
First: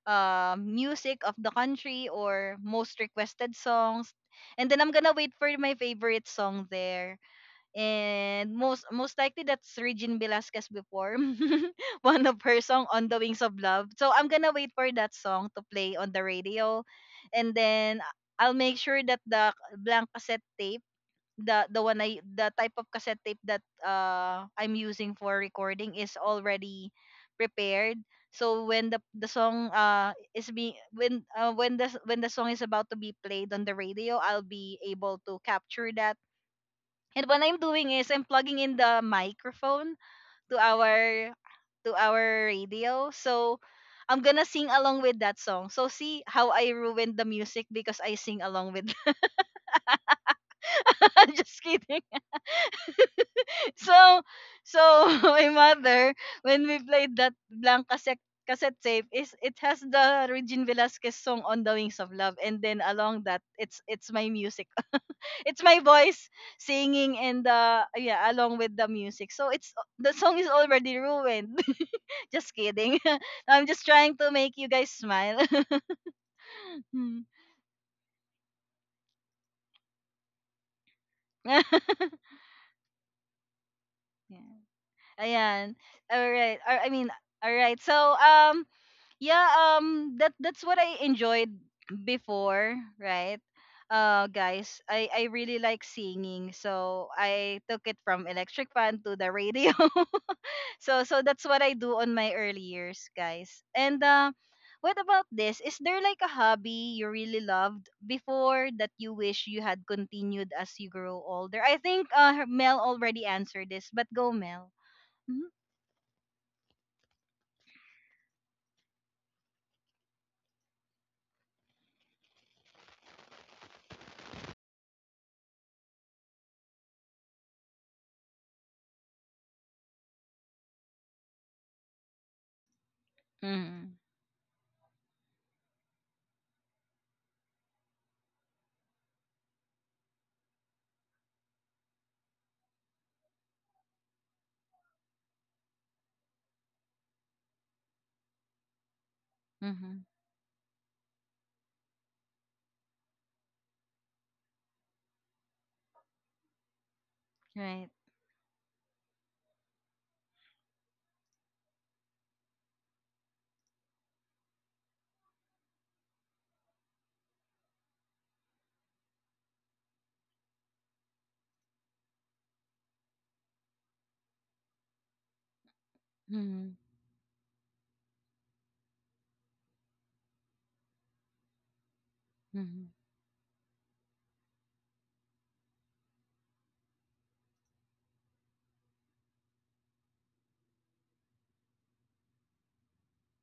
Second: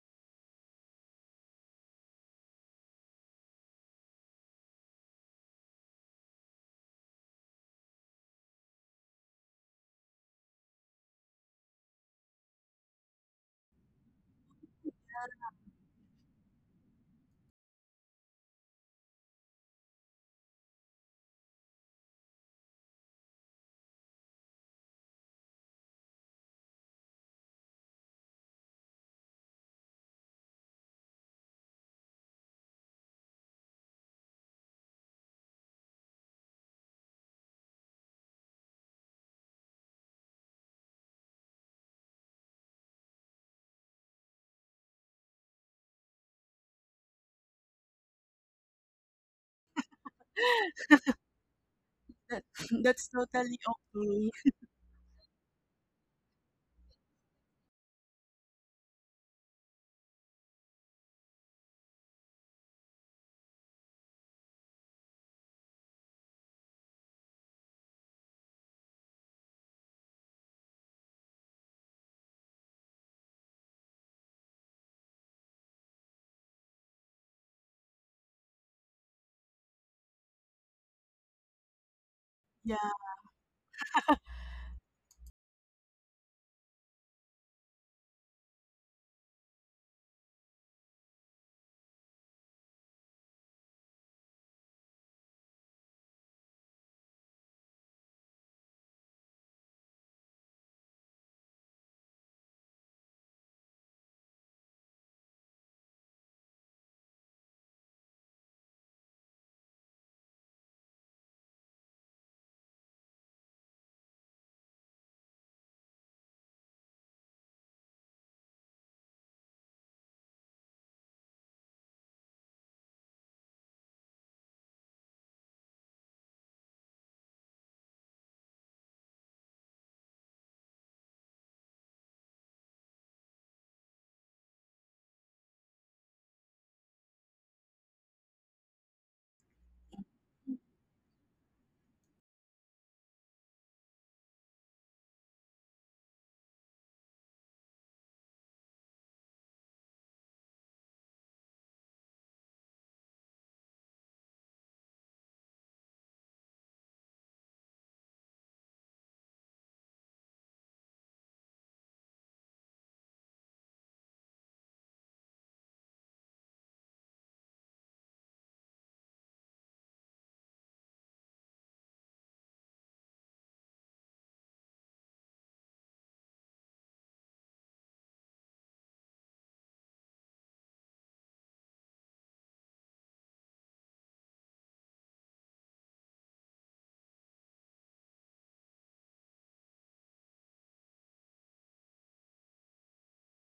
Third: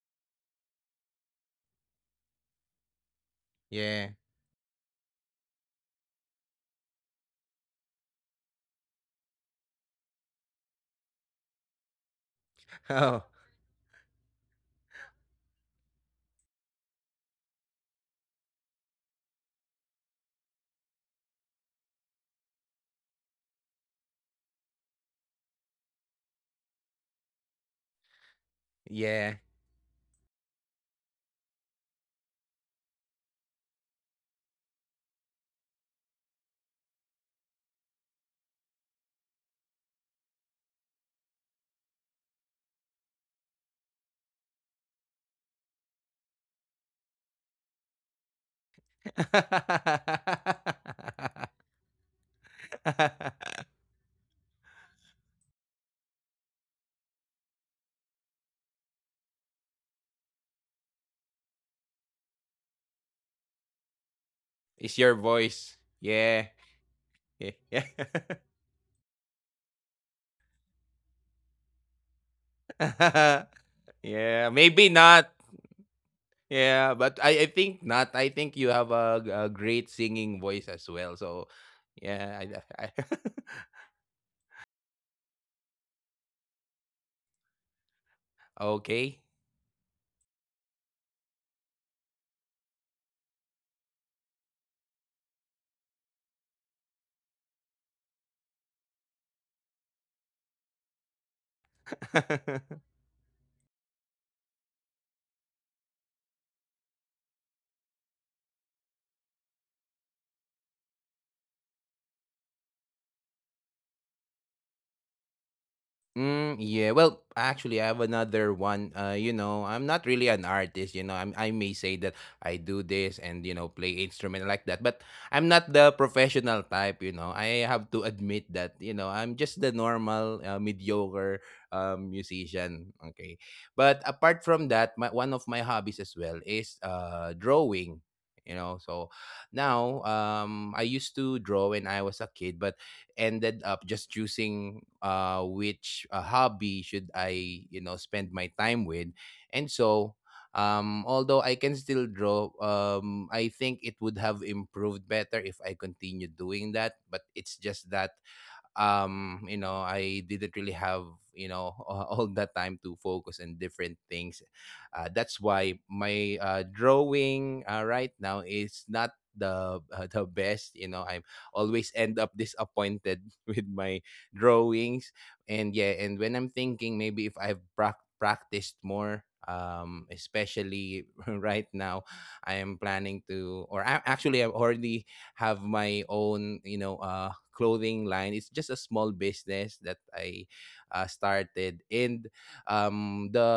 uh, music of the country or most requested
Yeah.
songs. And then I'm gonna wait for my favorite song there. And most most likely that's Regine Velasquez before. One of her song, "On the
Oh,
Wings of Love." So I'm gonna wait for that song to play on the radio, and then I'll make sure that the blank cassette tape, the the one I the type of cassette tape that uh I'm using for recording is already prepared. So when the the
yeah.
song uh is being when uh, when the s- when the song is about to be played on the radio, I'll be able to capture that. And what I'm doing is I'm plugging in the microphone to our to our radio. So I'm gonna sing along with that song. So see how I ruined the music, because I sing along with. Just kidding.
that, that's totally
So,
okay.
so my mother, when we played that blank cassette, cassette tape, is it has the Regine Velasquez song "On the Wings of Love," and then along that, it's it's my music,
It's your
it's
voice.
my voice
Yeah.
singing, and
Yeah.
uh, yeah, along with the music. So it's the song is already ruined. Just kidding.
Yeah.
I'm just trying to
Yeah,
make you guys
maybe not.
smile.
Yeah,
Hmm.
but I, I think not. I think you have a a great singing voice as well. So,
Yeah.
yeah,
Yeah.
I, I
Ayan. All right. Or I mean, all right. So um
okay.
yeah, um that that's what I enjoyed before, right? Uh, guys, i i really like singing, so I took it from electric fan to the radio. So so that's what I do on my early years, guys. And uh, what about this, is there like a hobby you really loved before that you wish you had continued as you grow older? I think uh Mel already answered this, but go, Mel. Mm-hmm.
Mm, yeah. Well, actually, I have another one. Uh, you know, I'm not really an artist. You know, I'm, I may say that I do this and you know play instrument like that, but I'm not the professional type. You know, I have to admit that. You know, I'm just the normal uh, mediocre, um, musician. Okay, but apart from that, my, one of my hobbies as well is uh drawing. You know, so now, um, I used to draw when I was a kid, but ended up just choosing uh, which uh, hobby should I, you know, spend my time with. And
Hmm.
so, um, although I can still draw, um, I think it would have improved better if I continued doing that. But it's just
Right.
that um you know I didn't really have you know all that time to focus on different things. Uh, that's why my uh, drawing, uh, right now is not the uh, the best. you know I always end up disappointed with my drawings. And yeah, and when I'm
Mm-hmm.
thinking, maybe if I've prac- practiced more, um especially right now, I am planning to, or I, actually, I've already have my own, you know, uh, clothing line. It's just a small business that I uh, started, and um, the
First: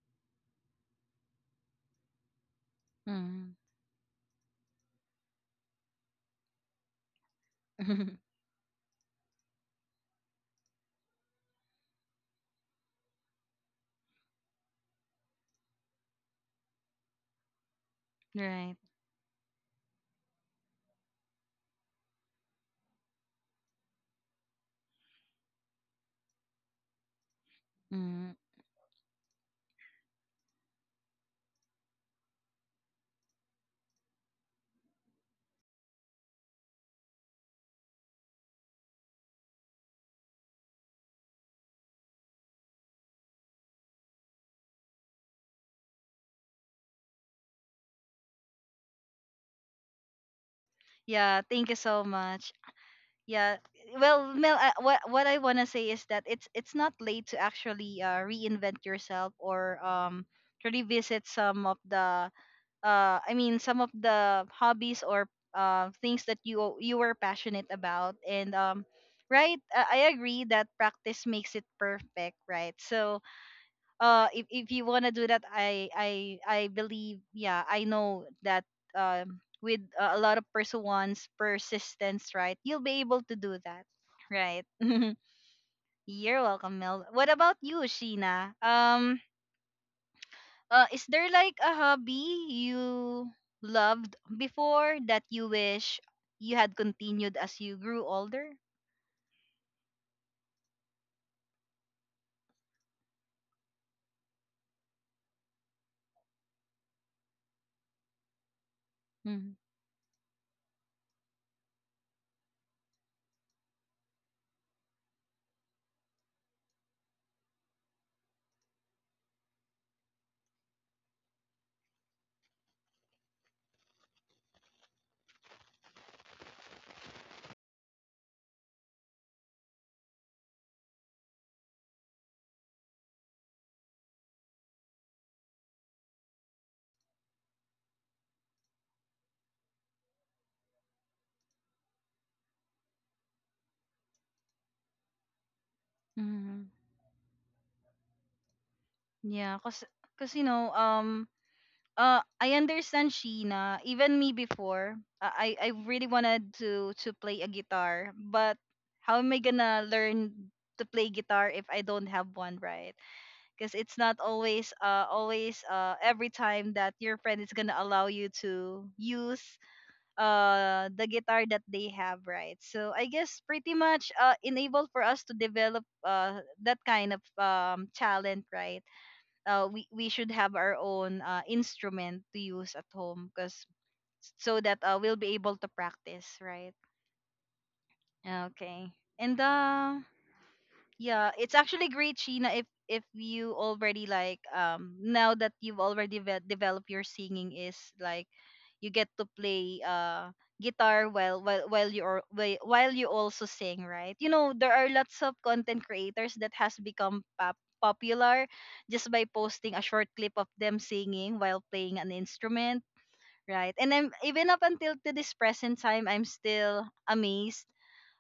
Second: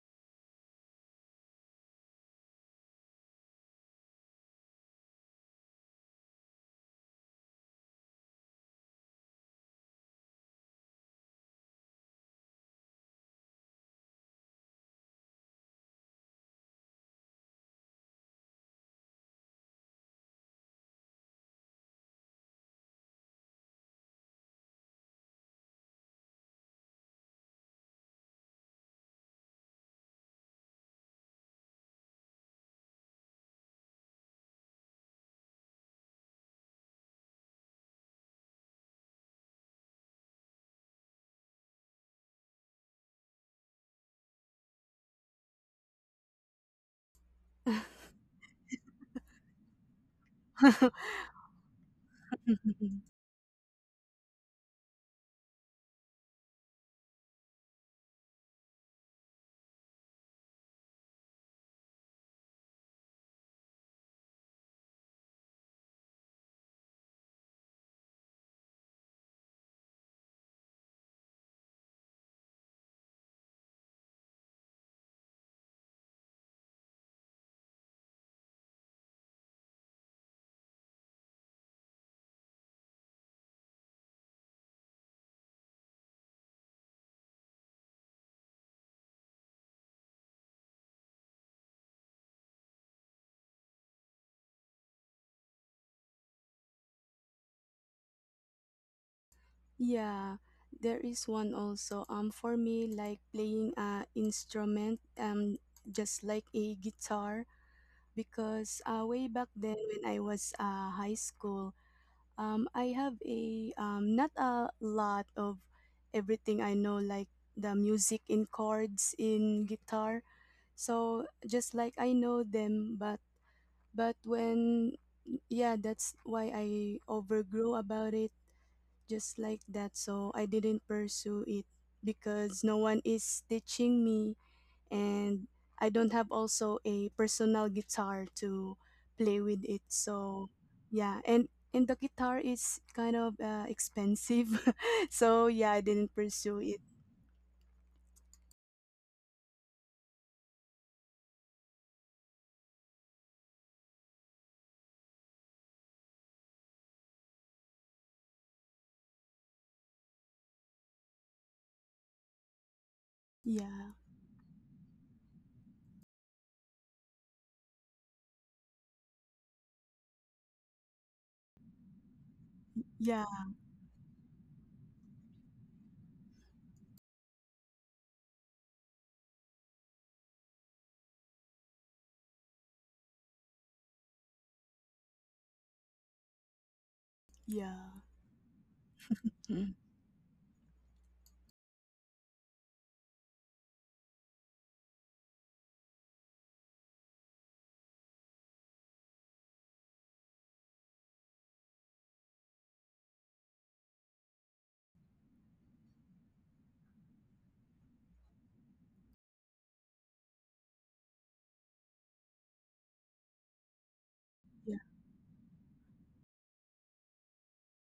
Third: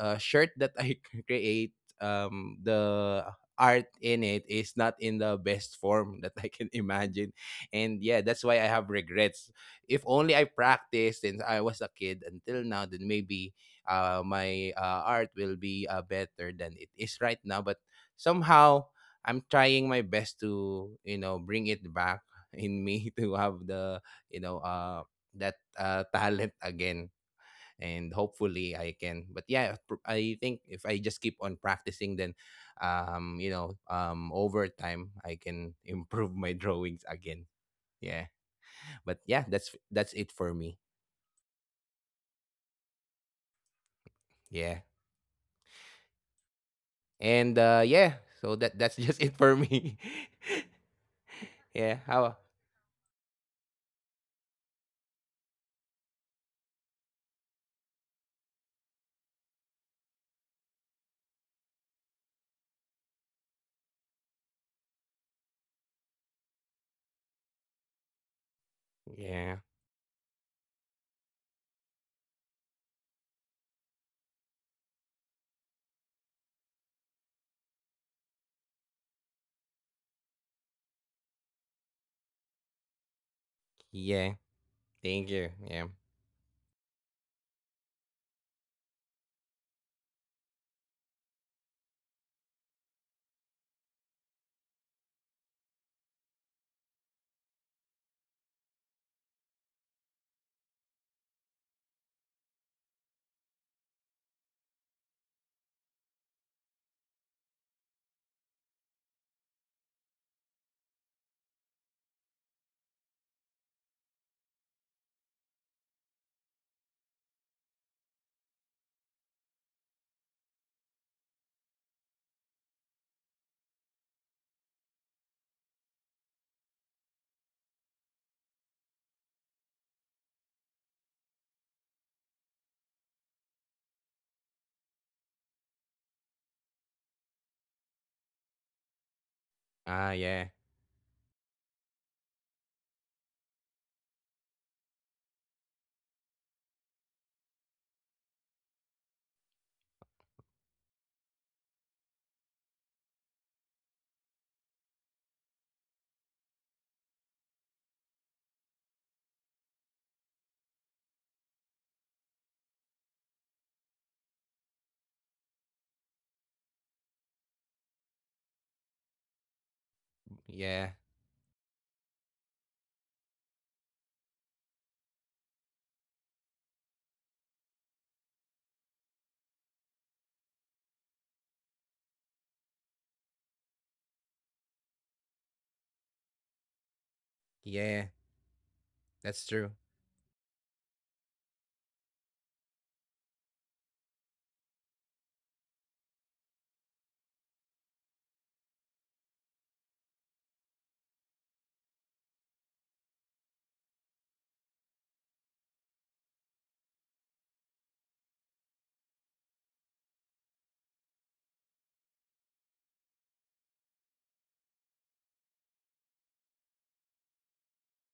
uh, shirt that I create, um, the
Hmm.
art in it is not in the best form that I can imagine, and yeah, that's why I have regrets. If only I practiced since I was a kid until now, then maybe uh, my uh, art will be uh, better than it is right now. But
Right.
somehow, I'm trying my best to you know bring it back in me to have the, you know uh that uh talent again. And
Mm.
hopefully I can, but yeah, pr- I think if I just keep on practicing, then um you know um over time, I can improve my drawings again. Yeah, but yeah, that's that's it for me. Yeah. And uh yeah, so that that's just it for me.
Yeah, thank you
Yeah.
so
how
much. Yeah. Well, Mel, uh, what what I want to say is that it's it's not late to actually uh, reinvent yourself or um to revisit some of the uh I mean some of the hobbies or uh things that you you were passionate about, and um right?
Yeah.
Uh, I agree that practice makes it perfect, right? So uh if, if you want to do that, i i i believe, yeah, I know that um with uh, a lot of perseverance, persistence, right, you'll be able to do that,
Yeah,
right?
thank you. Yeah.
You're welcome, Mel. What about you, Sheena? um uh, is there like a hobby you loved before that you wish you had continued as you grew older?
Yeah, there is one also, um for me, like playing a instrument, um just like a guitar. Because uh, way back
Mm-hmm.
then when I was uh, high school, um, I have a um, not a lot of everything I know, like the music in chords in guitar. So just like I know them, but but when yeah, that's why I overgrew about it just like that. So I didn't pursue it because no one is teaching me, and I don't have also a personal guitar to play with it.
Ah, yeah.
So yeah, and and the guitar is kind of uh, expensive, so yeah, I didn't
Mm-hmm.
pursue it.
Yeah, because you know um uh I understand, Sheena. Even me before, uh, I I really wanted to to play a guitar, but how am I gonna learn to play guitar if I don't have one, right? Because it's
Yeah,
not always uh always uh every time that your friend is gonna allow you to use uh
Yeah.
the guitar that they have, right? So I guess
yeah,
pretty much uh enabled for us to develop uh that kind of um talent, right? uh, we we should have our own uh, instrument to use at home, because so that uh, we'll be able to practice, right?
yeah.
Yeah.
Okay. and
That's true.
Mm.
uh yeah, it's actually great, Sheena, if if you already like, um now that you've already ve- developed your singing is like you get to play uh guitar while while while you are while while you also sing, right? You know, there are lots of content creators that has become pop- popular just by posting a short clip of them singing while playing an instrument, right? And I'm even up until
Yeah,
to this present time, I'm still amazed,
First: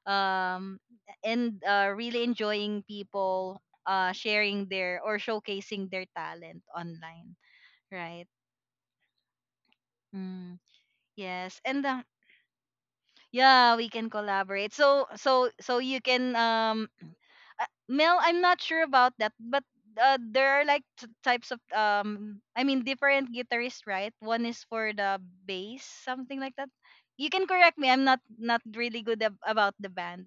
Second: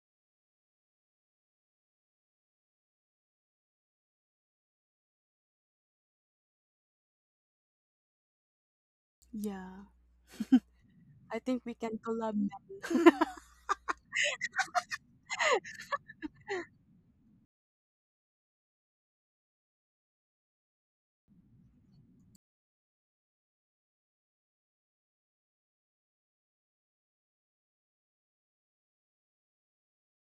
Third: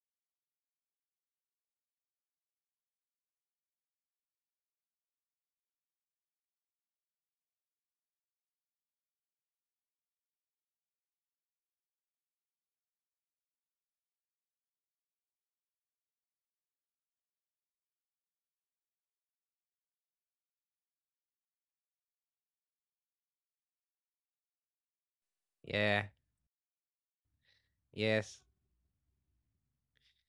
um, and uh, really enjoying people uh, sharing their or showcasing their talent online, right?
yeah.
Mm,
I
yes,
think we
and
can
uh,
collab.
yeah, we can collaborate. So so so you can, um, uh, Mel, I'm not sure about that, but uh, there are like t- types of, um, I mean, different guitarists, right? One is for the bass,
Yeah.
something like that. You can correct me. I'm not
Yes.
not really good ab- about the band,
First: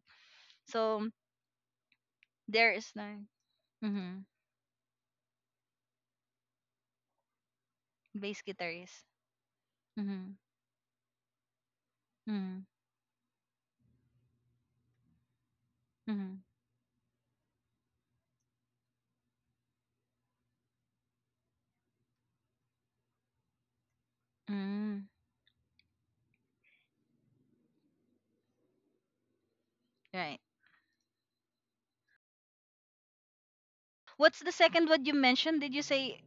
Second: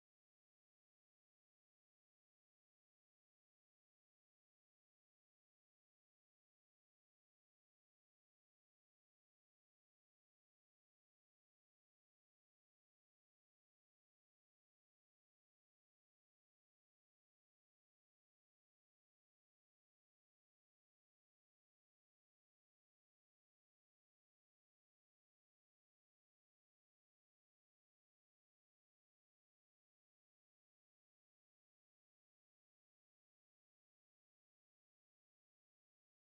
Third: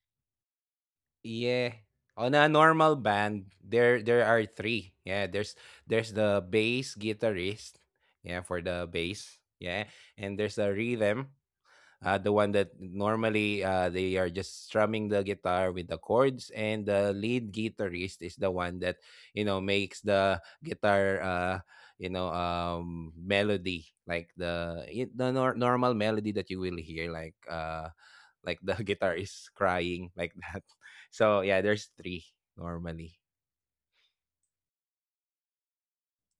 so
Yeah. On a
there is
normal
no.
band, there
Mm-hmm.
there are three. Yeah, there's there's the bass guitarist.
Bass
Yeah, for the
guitarist.
bass. Yeah.
Mm-hmm.
And there's a rhythm, uh, the one
Mm-hmm.
that normally, uh, they are just strumming the guitar with the
Mm-hmm.
chords. And the lead guitarist is the one that you know makes the guitar, uh, you know um, melody, like the, y-
Mm.
the nor- normal melody that you will hear, like, uh, like the guitar is crying, like
Right.
that. So yeah, there's three, normally.
What's the second one you mentioned? Did you say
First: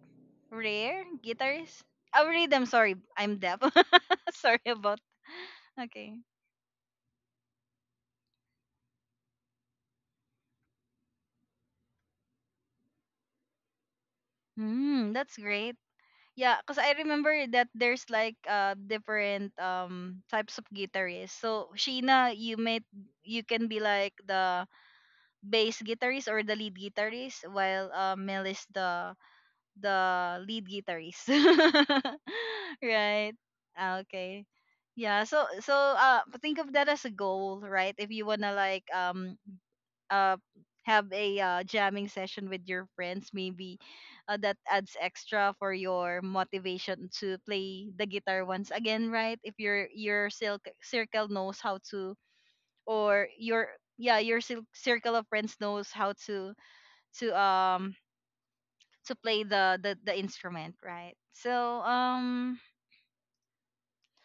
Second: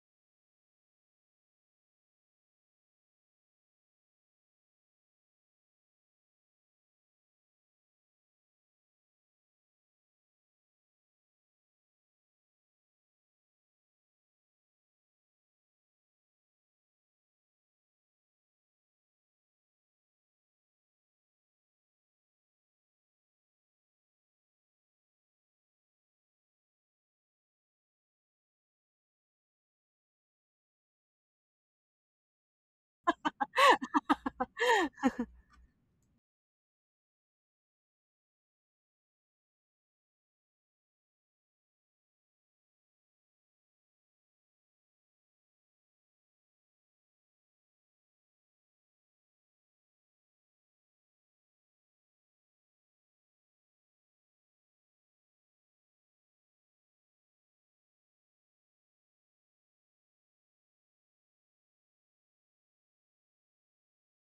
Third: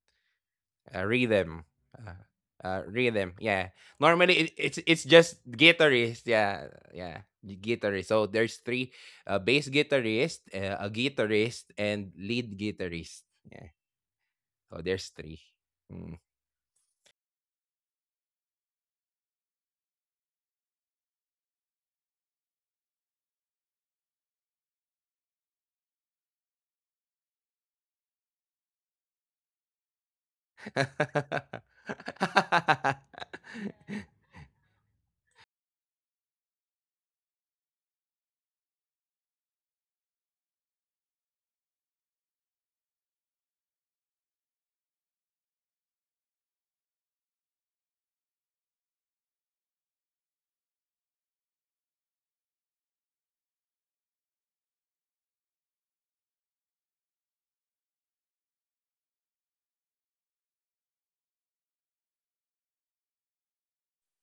rare
uh, Rhythm.
guitarist?
Uh,
Oh, rhythm.
uh,
Sorry,
Rhythm.
I'm deaf.
Yeah. Normally, it,
Sorry
it's
about.
it's just
Okay.
guitarist. Yeah. Yeah. Guitarist. So there's three: a bass guitarist, uh, a guitarist, and lead guitarist. Yeah. So there's
Hmm. That's
three.
great.
Mm.
Yeah, cause I remember that there's like uh different um types of guitarists. So Sheena, you may you can be like the bass guitarist or the lead guitarist, while uh, Mel is the the lead guitarist. Right? Ah, okay. Yeah, so so uh think of that as a goal, right? If you wanna like, um uh have a uh, jamming session with your friends, maybe uh, that adds extra for your motivation to play the guitar once again, right? If your your cil- circle knows how to, or your, yeah, your cir- circle of friends knows how to to um to play the the, the instrument, right? So um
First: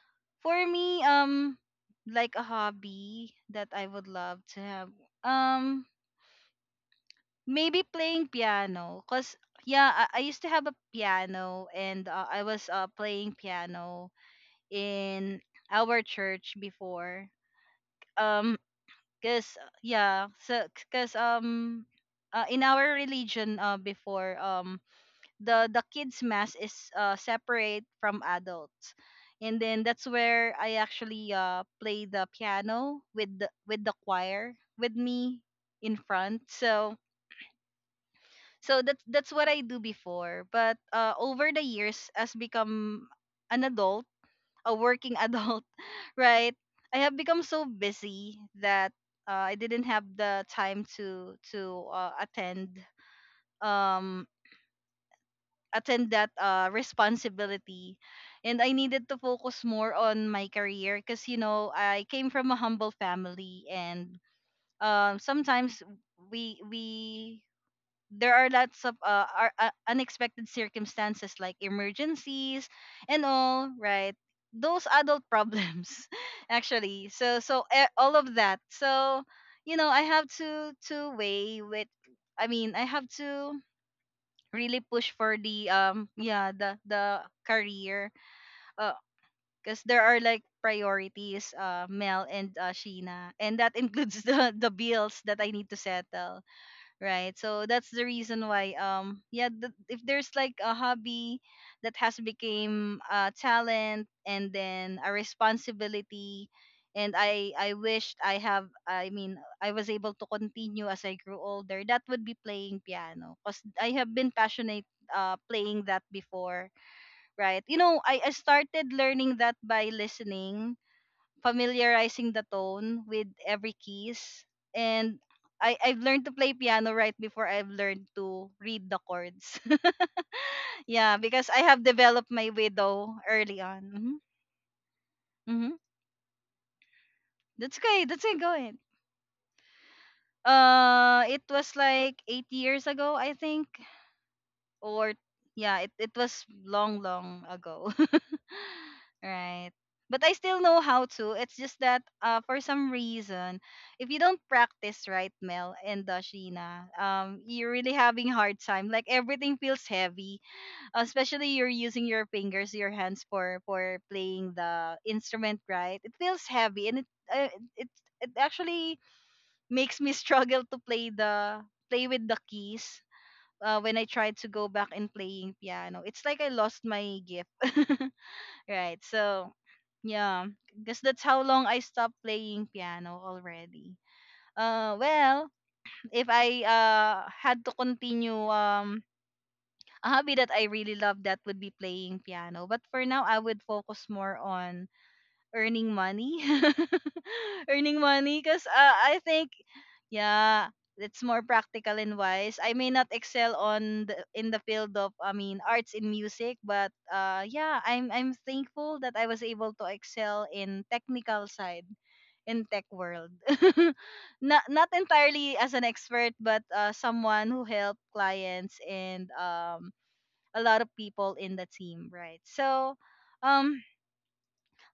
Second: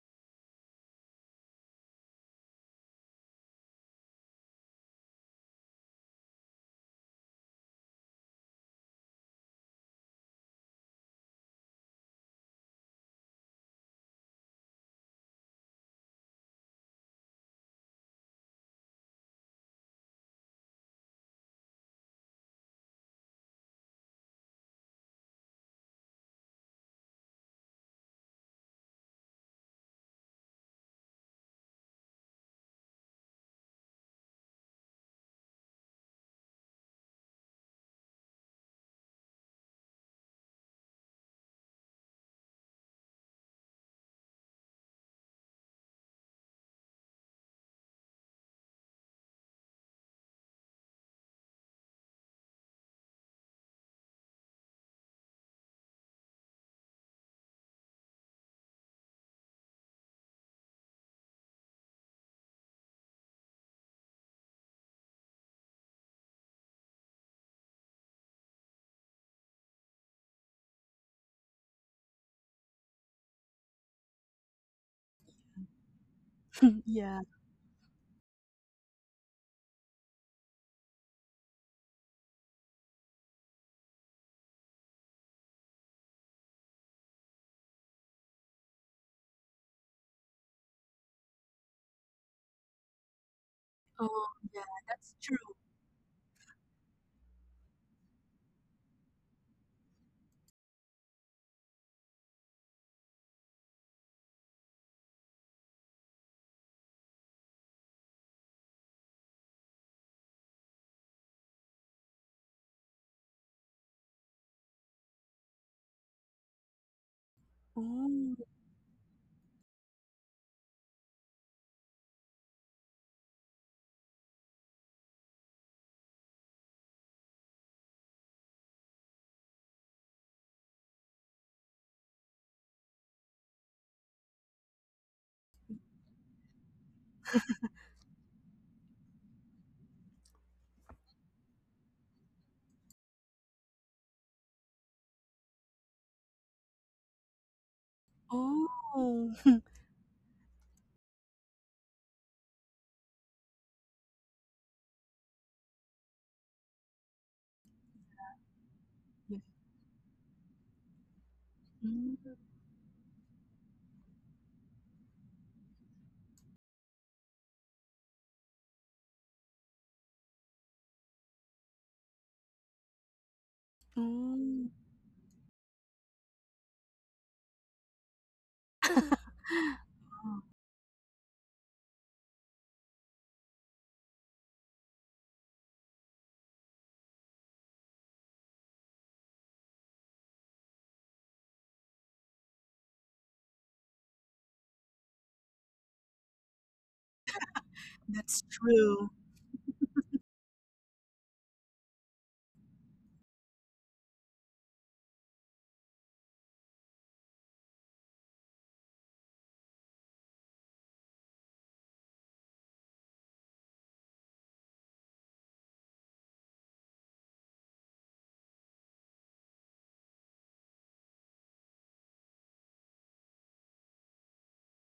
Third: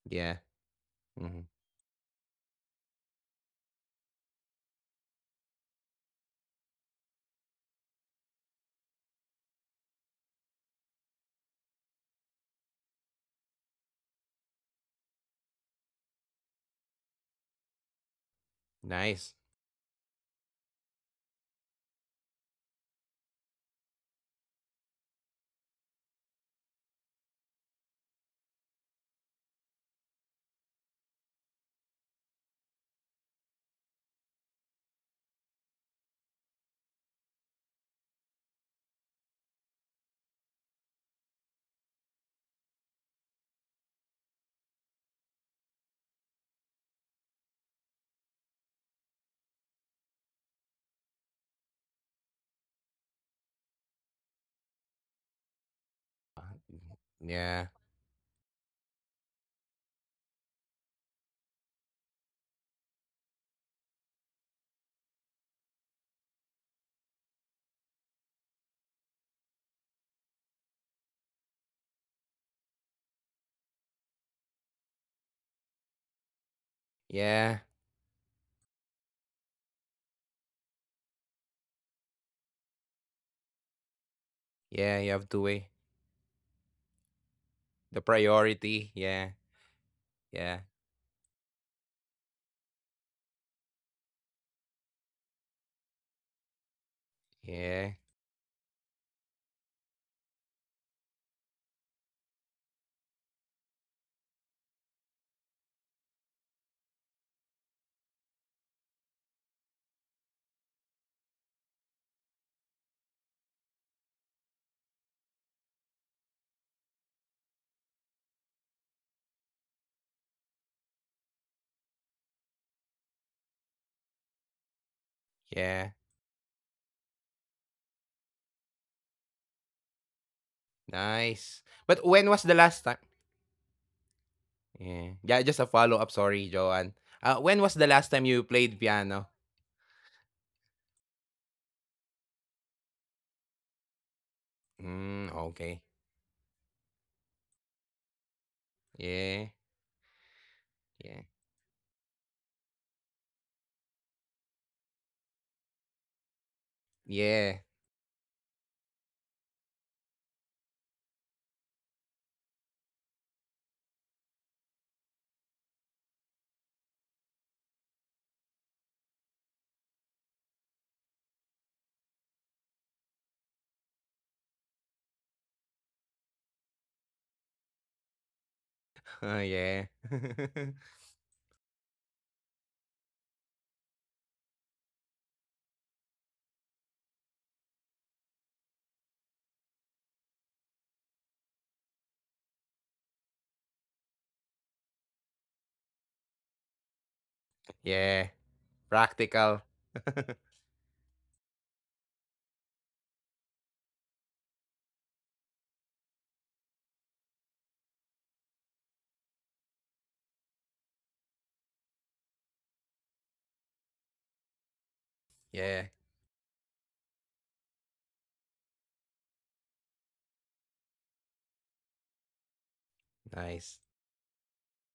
Yeah.
for me,
Hmm.
um like a hobby that I would love to have, um maybe playing piano, because, yeah, I, I used to have a piano, and uh, I was uh, playing piano in our church before. um
Nice.
because, yeah, so, because, um uh, in our religion, uh, before, um the the kids mass is uh, separate from adults, and then that's where I actually uh, play the piano, with the with the choir with me in front. So so that's that's what I do before. But uh, over the years, as become an adult, a working adult, right? I have become so busy that uh, I didn't have the time to to uh, attend, um attend that uh,
Yeah.
responsibility, and I needed to focus more on my career, because you know I came from a humble family, and, um, sometimes, we we there are lots of uh, are, uh, unexpected circumstances like emergencies and all, right? Those adult problems actually,
Yeah.
so so
Yeah.
eh, all of that. So, you know, I have to to weigh with, I mean, I have to really
Yeah.
push
You have
for
to
the,
weigh
um yeah, the the
the
career,
priority.
uh
Yeah.
because there are like
Yeah.
priorities, uh Mel, and uh Sheena, and that includes
Oh,
the
yeah,
the
that's
bills
true.
that I need to settle, right? So that's
Yeah.
the reason why, um yeah, th- if there's like a hobby that has became a talent and then a responsibility, and i i wished I have, I mean, I was able to continue as I grew older, that would be playing piano, because I have been passionate uh playing that before, right? You know, i i
Oh,
started learning that by listening, familiarizing the tone with every keys. And I,
Yeah.
I've learned to play piano right before I've learned to read the chords. Yeah, because I
Nice.
have
But
developed
when was
my
the last time?
widow early on. Hmm.
Yeah. Yeah, just a
Hmm.
follow-up, sorry, Joanne. Uh, when was
That's
the
okay.
last
That's
time
okay.
you
Go ahead.
played piano?
Uh, it was like eight years ago, I think. Or,
Mm, okay.
yeah, it, it was long, long ago.
oh,
Yeah.
Right? But I still know how
Yeah.
to. It's just that uh, for some reason, if you don't practice, right, Mel and Dashina, um,
Yeah.
you're really having hard time. Like
yeah.
everything feels heavy, especially you're using
Mm,
your fingers, your hands for for playing the instrument, right? It feels heavy, and it, uh, it, it actually makes me struggle to play the play with the keys. Uh, when I tried to
oh.
go back and playing piano, it's like I lost my gift. Right.
Uh,
So,
yeah.
Oh,
yeah, because that's how long I stopped playing piano already. Uh, well, if I uh had to continue, um a hobby that I really love, that would be playing piano. But for now, I would focus more on earning money, earning
Yeah.
that's
money, because, uh,
true.
I think,
Practical.
yeah, it's more practical and wise. I may not excel on the, in the field of, I mean, arts in music, but uh yeah, I'm I'm thankful that I was able to excel in technical side, in tech world. not not entirely as an
Yeah.
expert, but uh someone who helped clients and, um a lot of people in the team, right? So,
Nice.
um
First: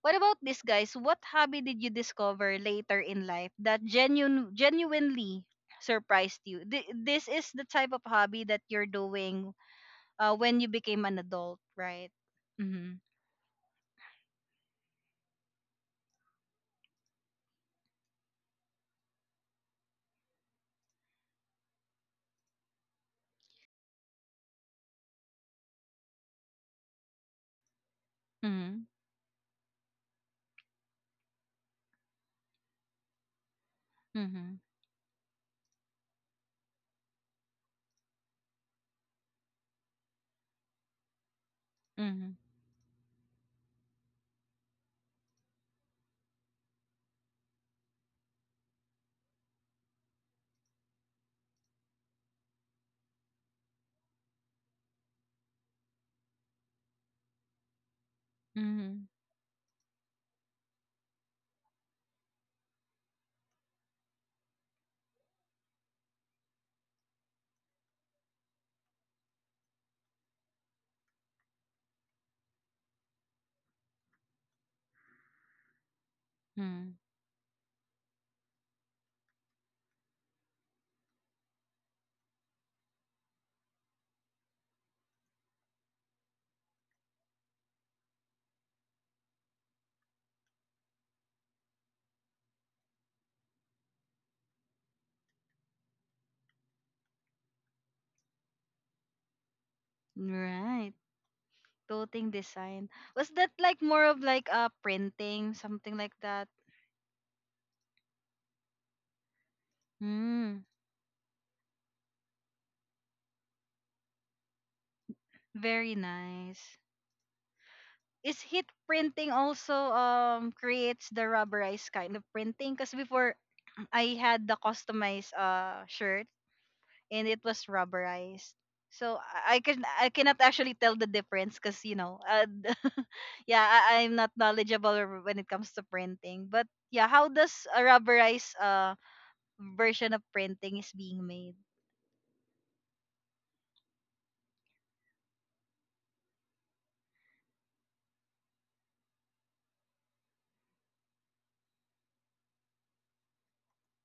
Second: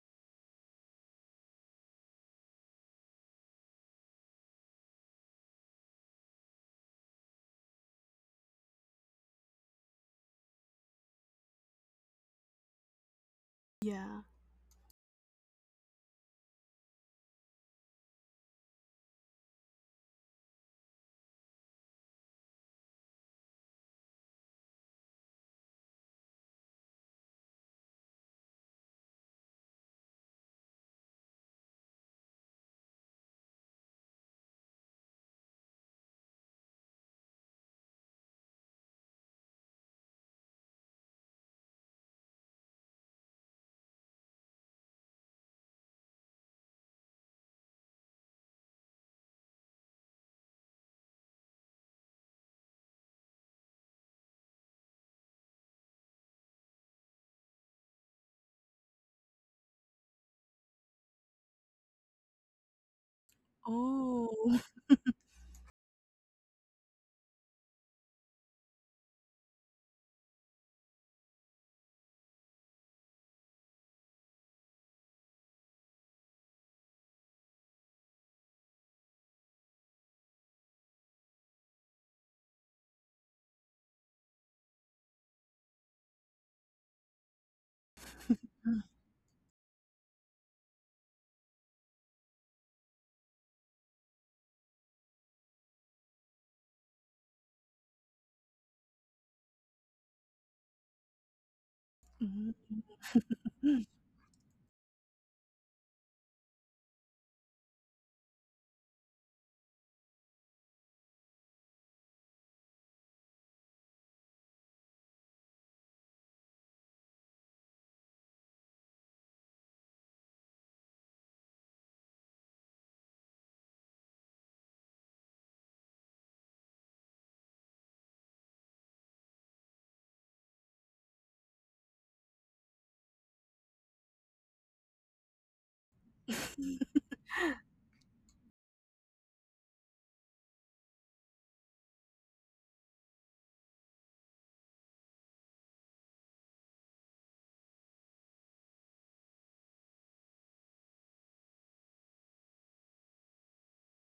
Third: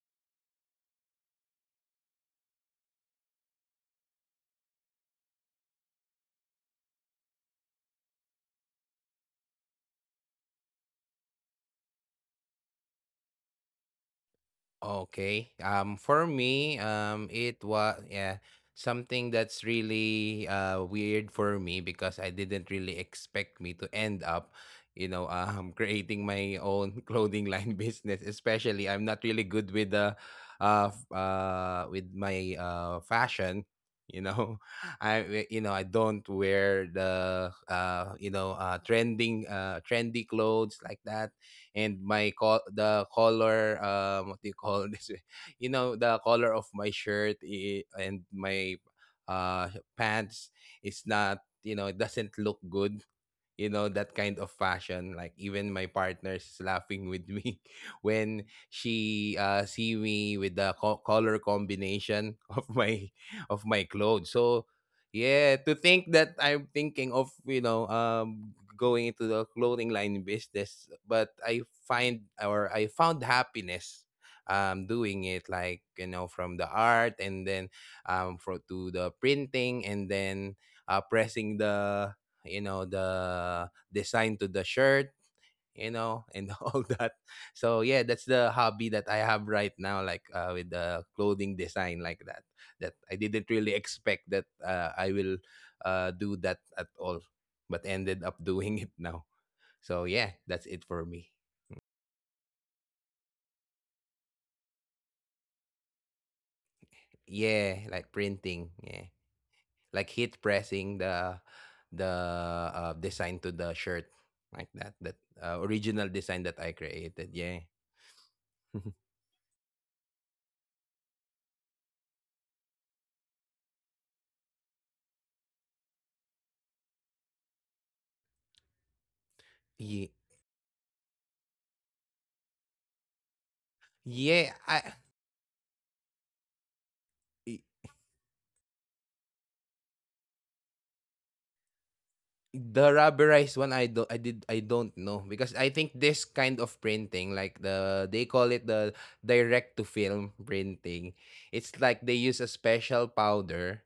what about this, guys? What hobby did you discover later in life that genuine, genuinely surprised you? Th- this is the type of hobby that you're doing uh, when you became an adult, right? Mm-hmm.
Yeah.
Okay. Um, for me, um, it was, yeah, something that's really uh weird for me because I didn't really expect me to end up, you know, um, creating my own clothing line business. Especially,
Mm-hmm.
I'm not really good with the, uh, f- uh, with my uh fashion. You
Mm-hmm.
know, I you know I don't wear the uh you know uh trending uh trendy clothes like that. And
Mm-hmm.
my co- the color, um what do you call this you know, the color of my shirt i- and my uh pants is, not you know it doesn't look good, you know, that kind of fashion. Like even my partner is laughing with me when
Mm-hmm.
she uh see me with the co- color combination of my of my clothes.
Oh.
So yeah, to think that I'm thinking of, you know um going into the clothing line business, but I find or I found happiness um doing it, like, you know, from the
Hmm.
art, and then um for to the printing, and then uh pressing the, you know, the design to the shirt, you know, and all that. So yeah, that's the hobby that I have right now, like, uh, with the clothing design like that, that I didn't really expect that uh, I will uh, do that at all, but ended up doing it now. So yeah, that's
Right.
it for me.
Clothing design.
Mhm.
Was that like more of like uh printing, something like that?
Yeah, like printing, yeah, like heat
Mm.
pressing the the uh, design to the shirt, like that, that uh,
Very
original design that
nice.
I created, yeah.
Is heat printing also, um creates the rubberized kind of printing? Because before I had the customized uh shirt, and it was rubberized. So I I can I
yeah
cannot actually tell the difference, because, you know, uh, yeah, I, I'm not
Yeah,
knowledgeable
I.
r- when it comes to printing, but, yeah, how does a rubberized uh version of printing is being made?
The rubberized one, I don't I did I don't know, because I think this kind of printing, like the they call it the direct to film printing, it's like they use a special powder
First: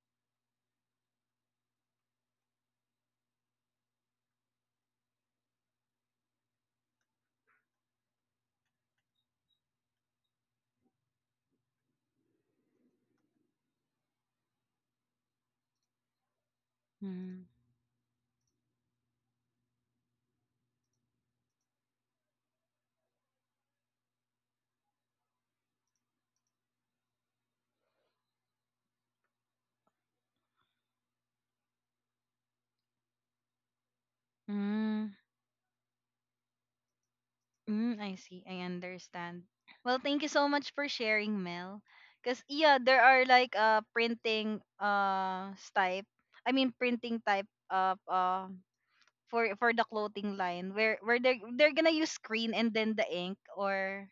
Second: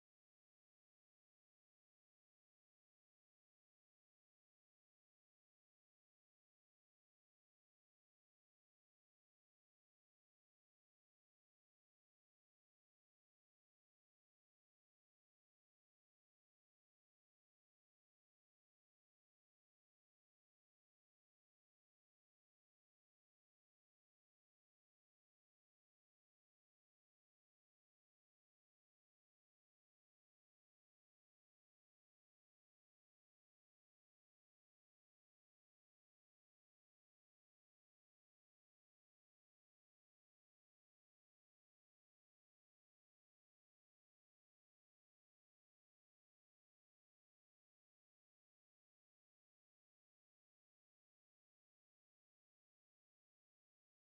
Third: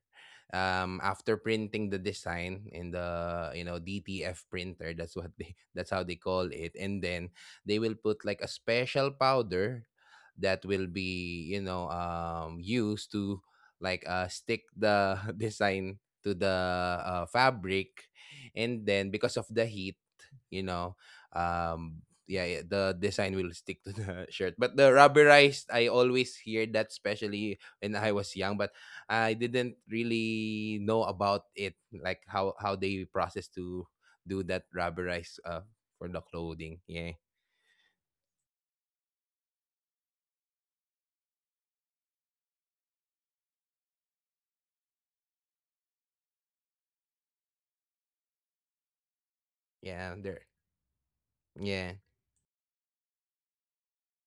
um after printing the design in the, you know, D T F printer. That's what they that's how they call it. And then they will put like a special powder that will be, you know, um used to, like, uh stick the design to the uh,
Mm.
fabric. And then because of the heat, you know, um yeah, yeah, the design will stick to the shirt. But the rubberized, I always hear that, especially when I was young, but I didn't really know about it, like how how they process to do that
Mm.
rubberized uh for the clothing, yeah.
Mm, I see. I understand. Well, thank you so much for sharing, Mel, because, yeah, there are like uh printing uh s- type, I mean, printing type of uh for for the
yeah there
clothing line, where where they are, they're
yeah
gonna use screen and then the ink, or,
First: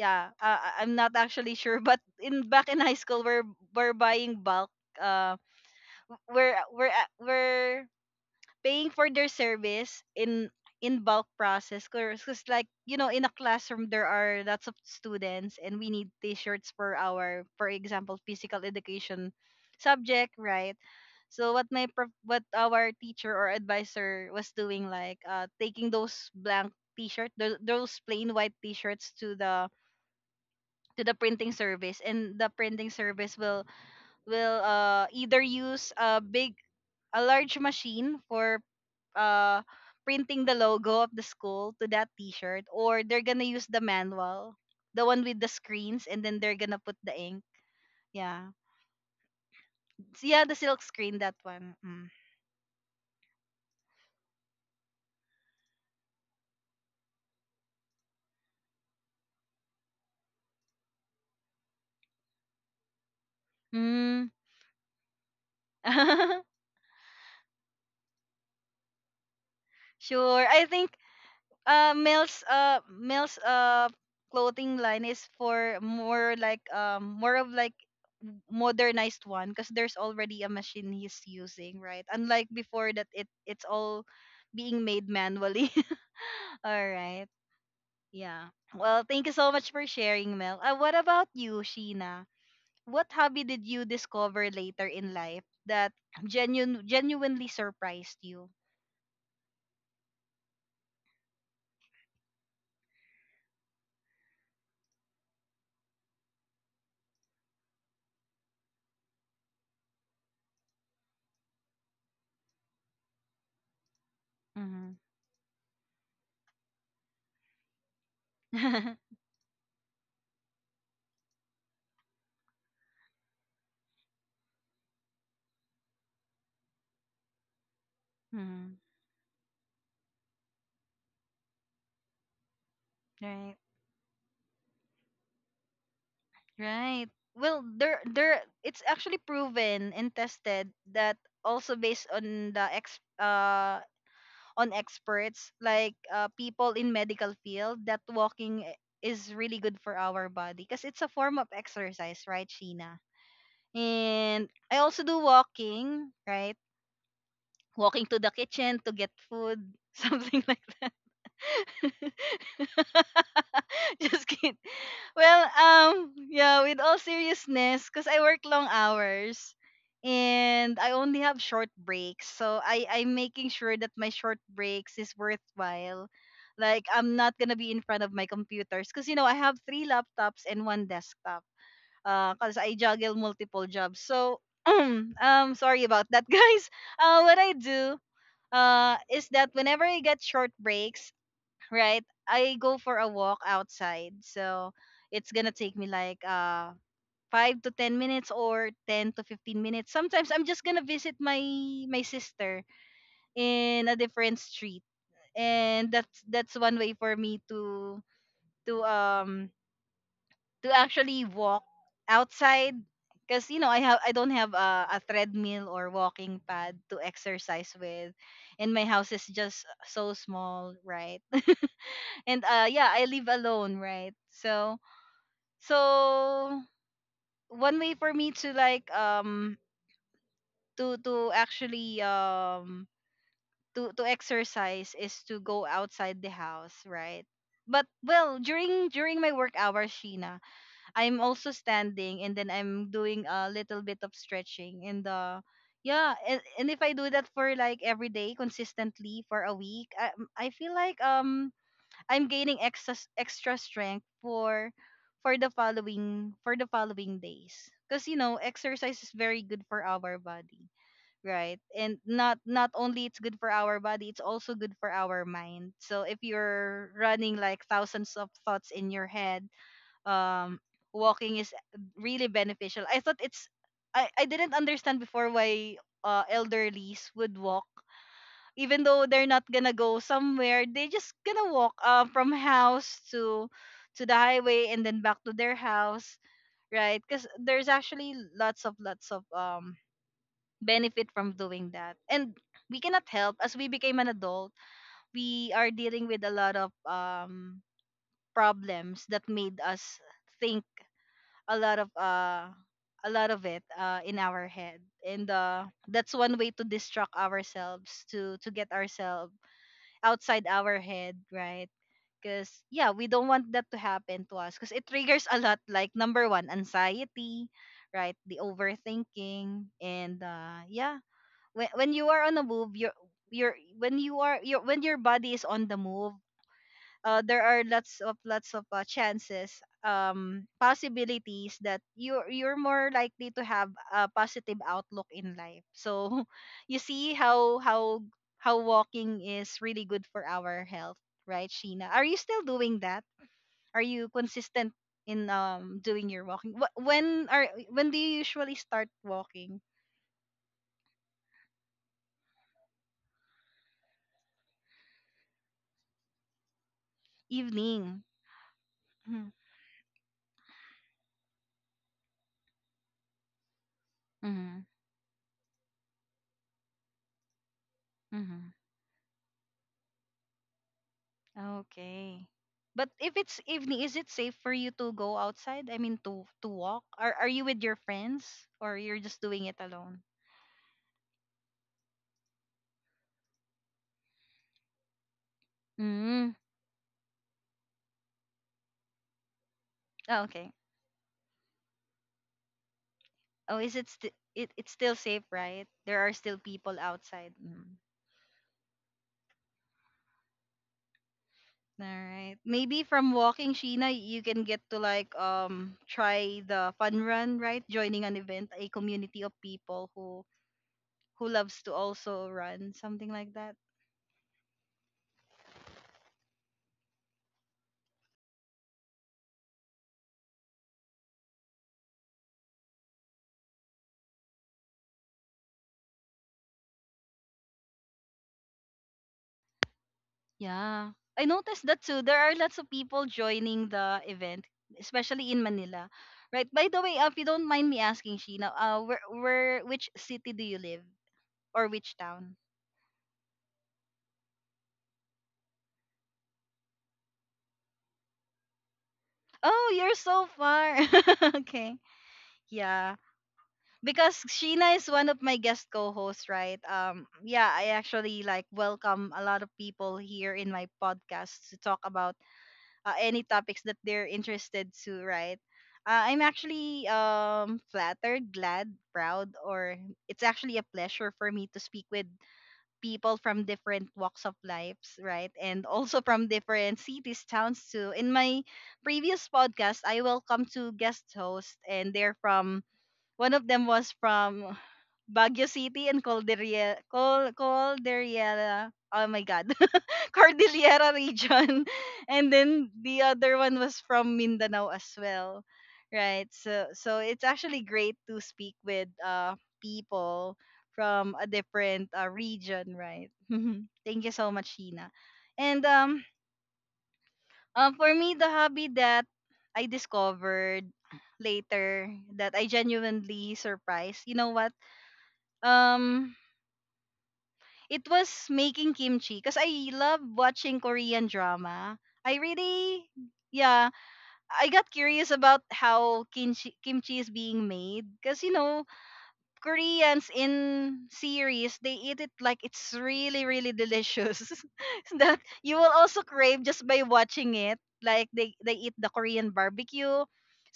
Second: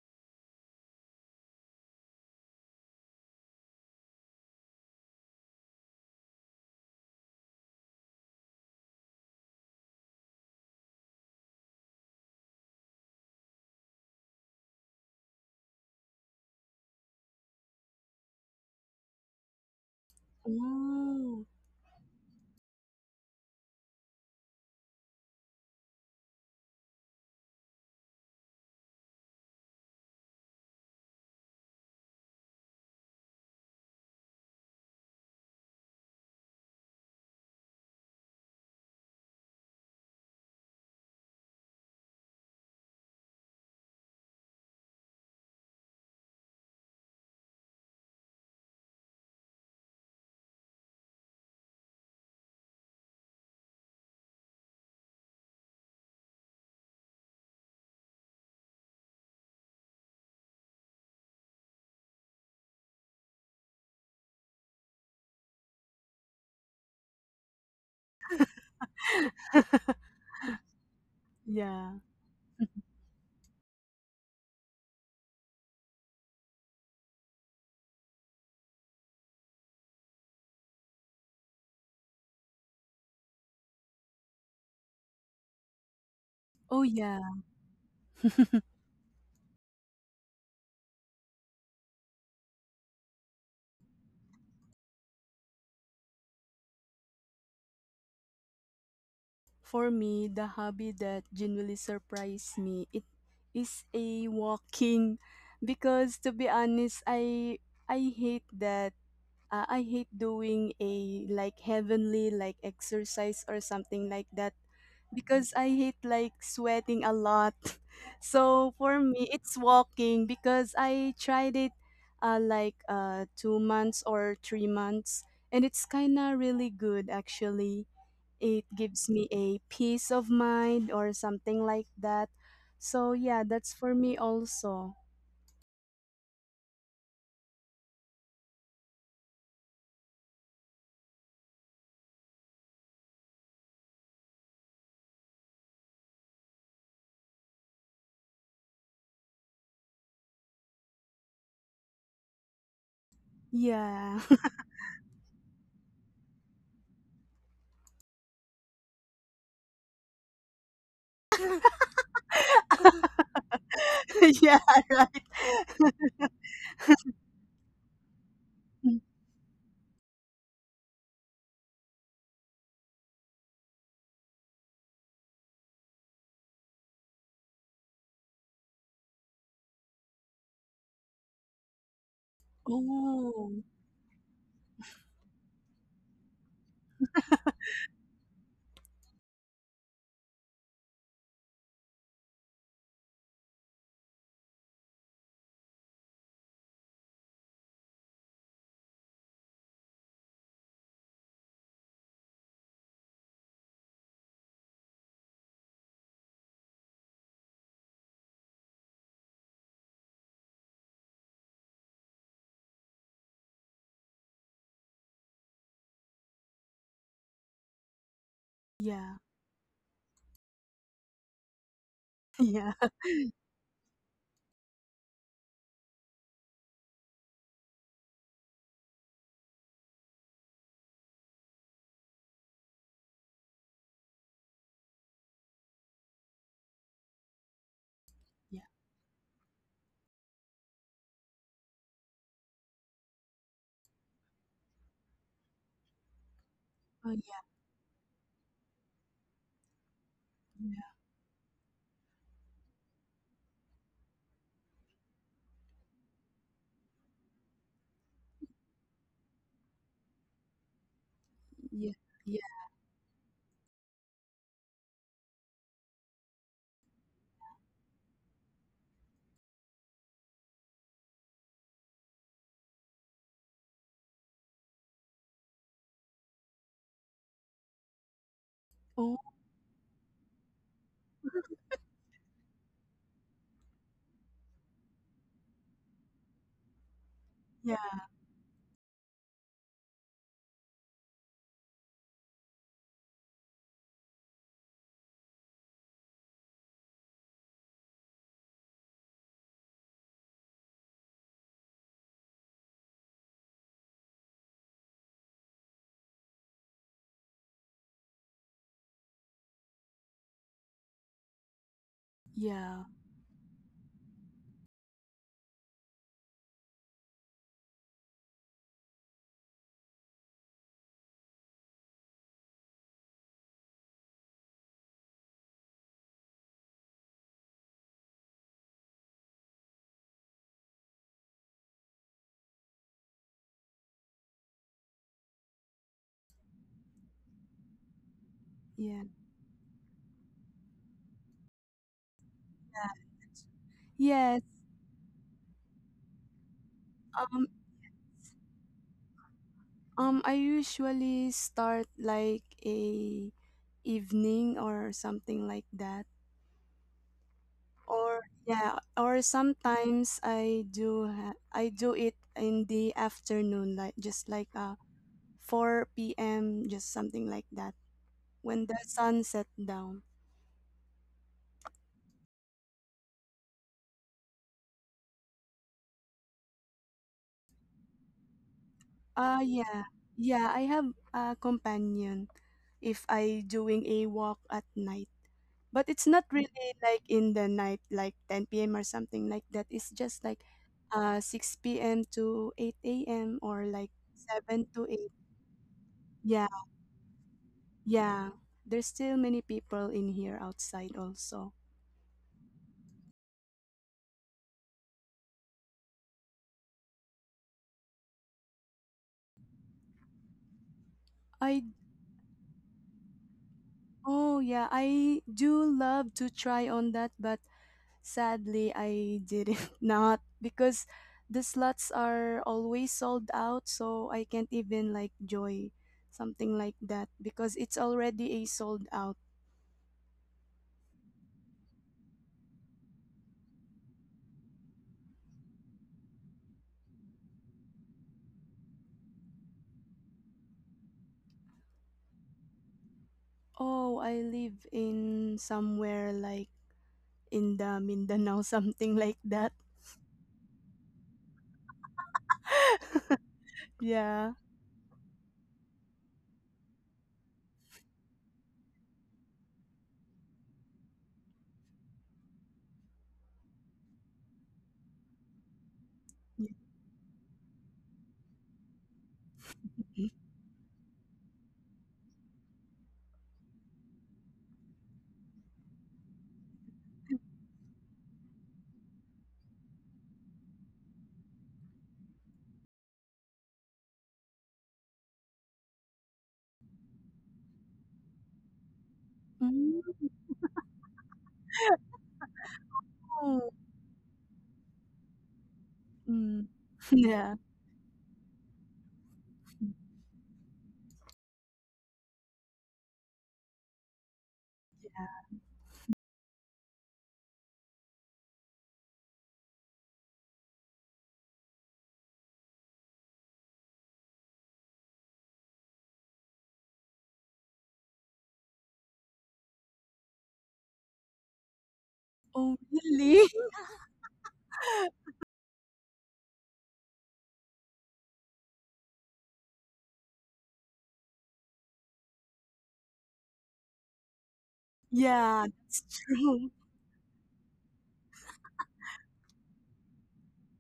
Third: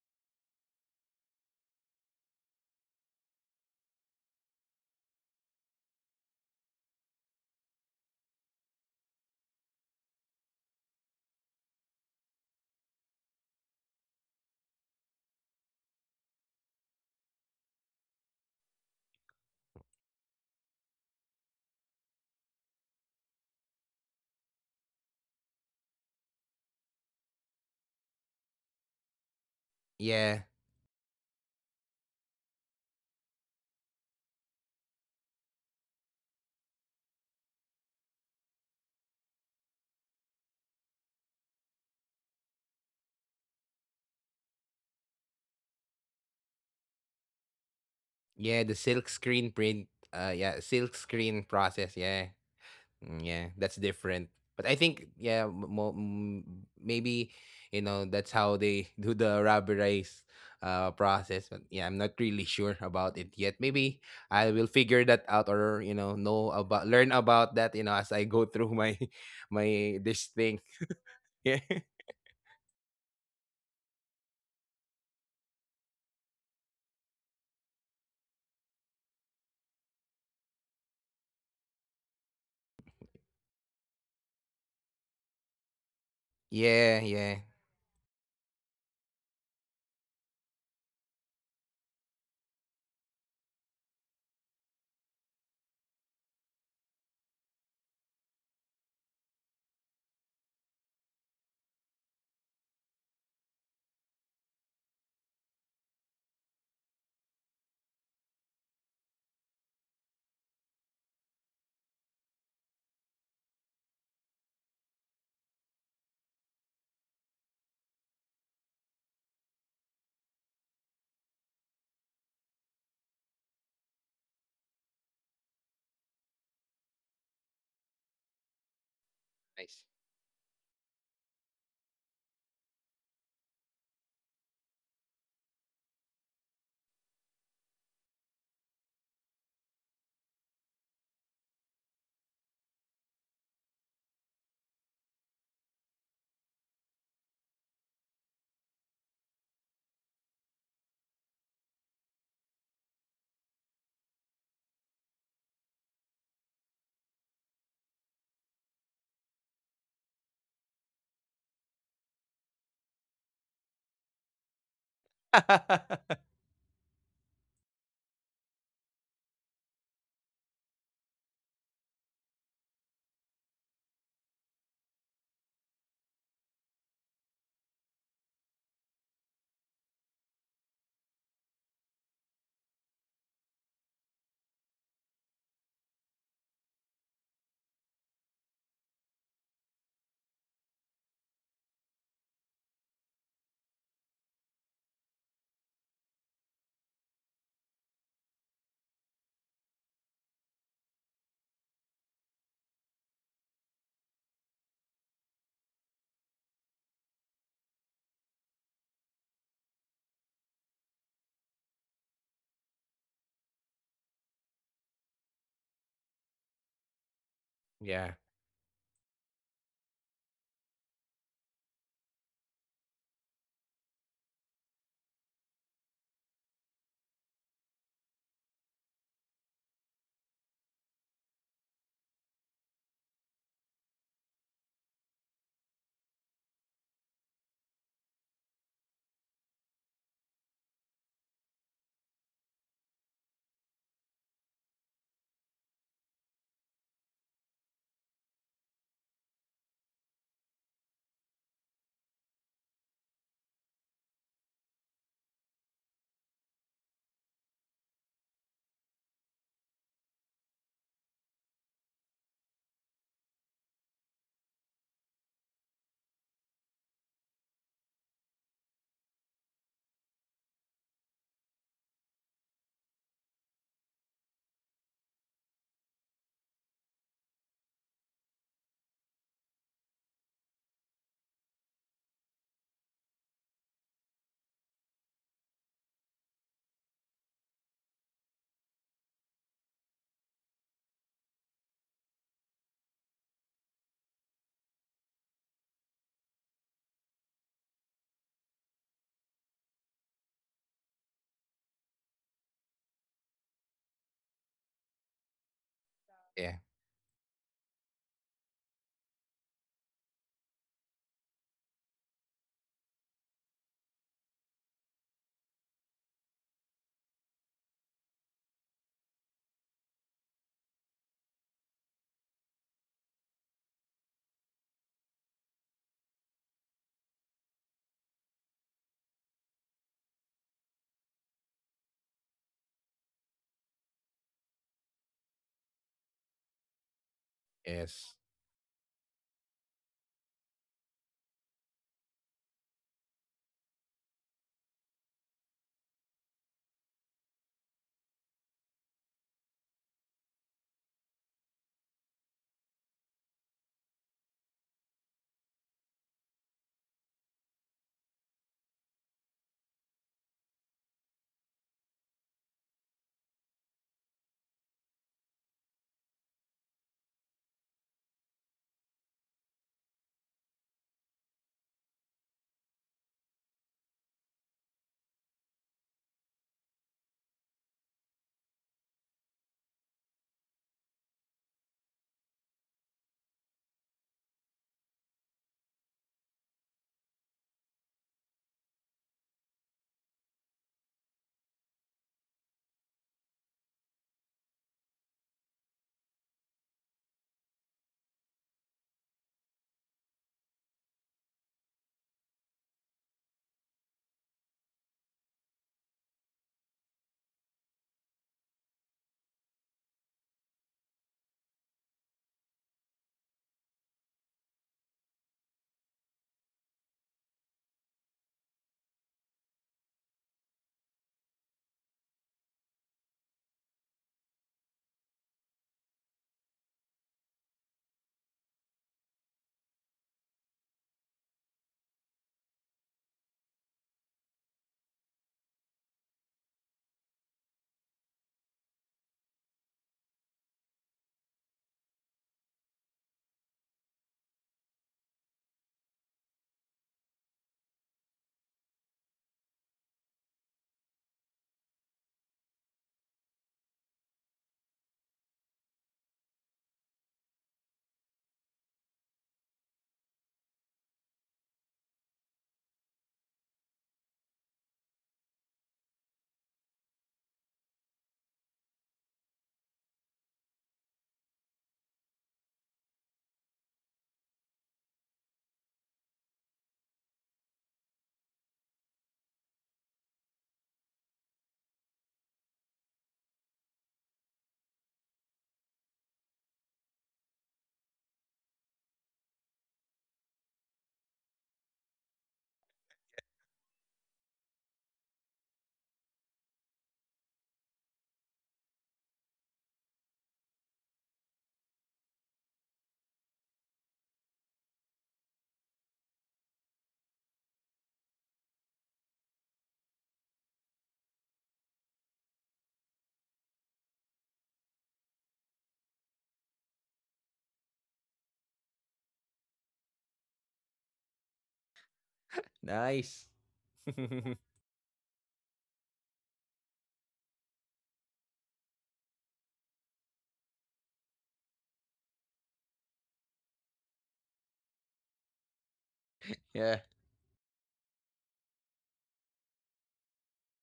yeah, uh, I- I'm not actually sure, but in back in high school, we're we're buying bulk, uh we're we're we're paying for their service in in bulk process, because, like, you know, in a classroom there are lots of students and we need t-shirts for our, for example, physical education subject, right?
Oh,
So what my prof- what our teacher or advisor was doing, like, uh taking those blank t-shirt, tho- those plain white t-shirts to the
yeah
to the printing service, and the printing service will will uh either use a big, a large machine for uh printing the logo of the school to that t-shirt, or they're gonna use the manual, the one with the screens, and then they're gonna put the ink, yeah.
yeah, the silk screen print.
S-
Uh
yeah, the
yeah,
silk
silk
screen, that
screen
one.
process,
Mm.
yeah. Mm, yeah, that's different. But I think, yeah, m- mo- m- maybe, you know, that's how they do the rubberized uh, process. But yeah, I'm not really sure about it yet. Maybe
Mm.
I will figure that out, or, you know, know about learn about that, you know, as I go through my my this
Sure. I
thing.
think
Yeah.
yeah.
uh Mills, uh Mills' uh clothing line is for more like, um more of like modernized one, because there's already a machine he's using, right? Unlike before, that it it's all being made manually.
Oh,
All
Yeah,
yeah.
right.
yeah,
Yeah. Well, thank you so much for sharing, Mel. Uh, what about you, Sheena? What hobby did you discover later in life that genuine, genuinely surprised you?
For me, the hobby that genuinely surprised me, it is a walking. Because to be honest, I I hate that uh, I hate doing a like heavenly like exercise or something like that,
Mm-hmm.
because I hate like sweating a lot. So for me, it's walking, because I tried it, uh, like uh, two months or three months, and it's kind of really good actually. It
Mm.
gives me a
nice.
peace of mind or something like that. So yeah,
Right.
that's for me also.
Right. Well, there, there. It's actually proven and tested, that also based on the ex, uh, on experts, like uh, people in medical field, that walking i- is really good for our body, because it's a form of exercise, right, Sheena?
Yeah,
And I also do walking, right? Walking to the kitchen to get food, something like that. Just
yeah.
kidding. Well, um, yeah, with all seriousness, because I work long hours and I only have short breaks. So I, I'm making sure that my short breaks is worthwhile. Like, I'm not gonna be in front of my computers, because, you know, I have three laptops and one desktop, because I juggle
Oh,
multiple jobs. So um sorry about that. Guys. Uh what I do uh is that whenever I get short breaks, right, I go for a walk outside. So it's gonna take me like uh five to ten minutes or ten to fifteen minutes. Sometimes I'm just gonna visit my my sister in a different street. And that's that's one way for me to to um to actually walk outside, because, you know, I have I don't have a, a treadmill or walking pad to exercise
Yeah,
with, and my
yeah,
house is just so small, right? And uh
yeah.
yeah, I live alone, right? So, so one way for me to, like um to to actually, um to to exercise is to go outside the house, right? But, well,
Yeah.
during during my work hours, Sheena, I'm also standing, and then I'm doing a little bit of stretching. And uh yeah, and, and if I
Oh,
do that
yeah.
for, like, every day consistently for a week, I, I feel
Yeah.
like, um I'm gaining extra extra strength for— for the following for the following days, because, you know, exercise is very good for our body, right?
Yeah.
And
Yeah.
not not only it's good for our body, it's also good for our mind. So if you're running, like, thousands of thoughts in your head, um walking is really beneficial. I thought it's I I didn't understand before why uh elderlies would walk, even though
Oh,
they're not gonna go somewhere, they just gonna walk, uh, from house to to the highway and then back to their house, right? Because there's
yeah.
actually lots of lots of um benefit from doing that, and we cannot help, as we became an adult, we are dealing with a lot of um problems that made us think a lot of uh a lot of it, uh in our head. And uh that's one way
yeah,
to distract ourselves, to to get ourselves outside our head, right? Because,
Yeah.
yeah, we don't want that to happen to us, because it triggers a lot, like, number one, anxiety, right? The overthinking. And uh yeah, when, when you are on a move, you're you're when you are you when your body is on the move, uh, there are lots of lots of uh, chances, um possibilities, that you you're more likely to have a positive outlook in life. So you see how— how
yes,
how
Yeah.
walking is really good for our health, right? Sheena, are you still doing
That.
that? Are you
Yes.
consistent in, um doing your walking? Wh- when
Um.
are when do you usually start walking?
Um. I usually start like a evening or something like that.
Evening.
Or yeah. Or
Mm-hmm.
sometimes I do. Ha- I do it in the afternoon, like just like
Mm-hmm.
uh four p m. Just something like that when the sun set down.
Okay. But if it's evening, is it safe for you to go outside? I mean, to to walk? Are are you with your friends, or you're just
Ah
doing it
yeah.
alone?
Yeah. I have a companion if I doing a walk at night. But it's not
Mm.
really like in the night, like ten p m or something like that. It's just
Oh,
like
okay.
uh six p m to eight a m
Oh,
or
is it
like
sti— it
seven
it's
to
still
eight.
safe, right? There are still
Yeah,
people outside. Mm.
yeah. There's still many people in here outside also.
All right. Maybe from walking, Sheena, you can get to, like, um try the fun run, right? Joining an event, a community of people who who
I
loves to also run, something like that.
oh yeah, I do love to try on that, but sadly, I didn't, not because the slots are always sold out, so I can't even like joy something like that because it's already a sold out.
Yeah, I noticed that too. There are lots of people joining the event, especially in Manila. Right. By the way, uh, if you don't mind me asking, Sheena, uh, where, where, which city do you live, or which town?
Oh, I live in somewhere like in the Mindanao, something like that.
Oh, you're so far. Okay. Yeah. Because
Yeah.
Sheena is one of my guest co-hosts, right? Um, yeah, I actually, like, welcome a lot of people here in my podcast to talk about, uh, any topics that they're interested to, right? Uh, I'm actually, um, flattered, glad, proud, or—
Yeah.
it's actually a pleasure for me to speak with people from different walks of lives, right? And also from different cities, towns too. In my previous podcast, I welcome two guest hosts, and they're from— one of them was from Baguio City and Calderiel Col Calderiela. Oh my God.
Oh,
Cordillera region. And then the other one was from Mindanao as well. Right.
mm.
So so it's
Yeah.
actually great to speak with uh people from a different, uh, region, right? Thank you so much, Sheena. And, um uh, for me, the hobby that I discovered later that I genuinely surprised— you know what? Um it was making kimchi, because I love watching Korean drama. I
Oh,
really—
nice.
really?
yeah, I got curious about how kimchi kimchi is being made, because, you know, Koreans in series, they eat it like it's really, really delicious. So that
Yeah,
you will also crave
true.
just
Yeah.
by watching it. Like they they eat the Korean barbecue.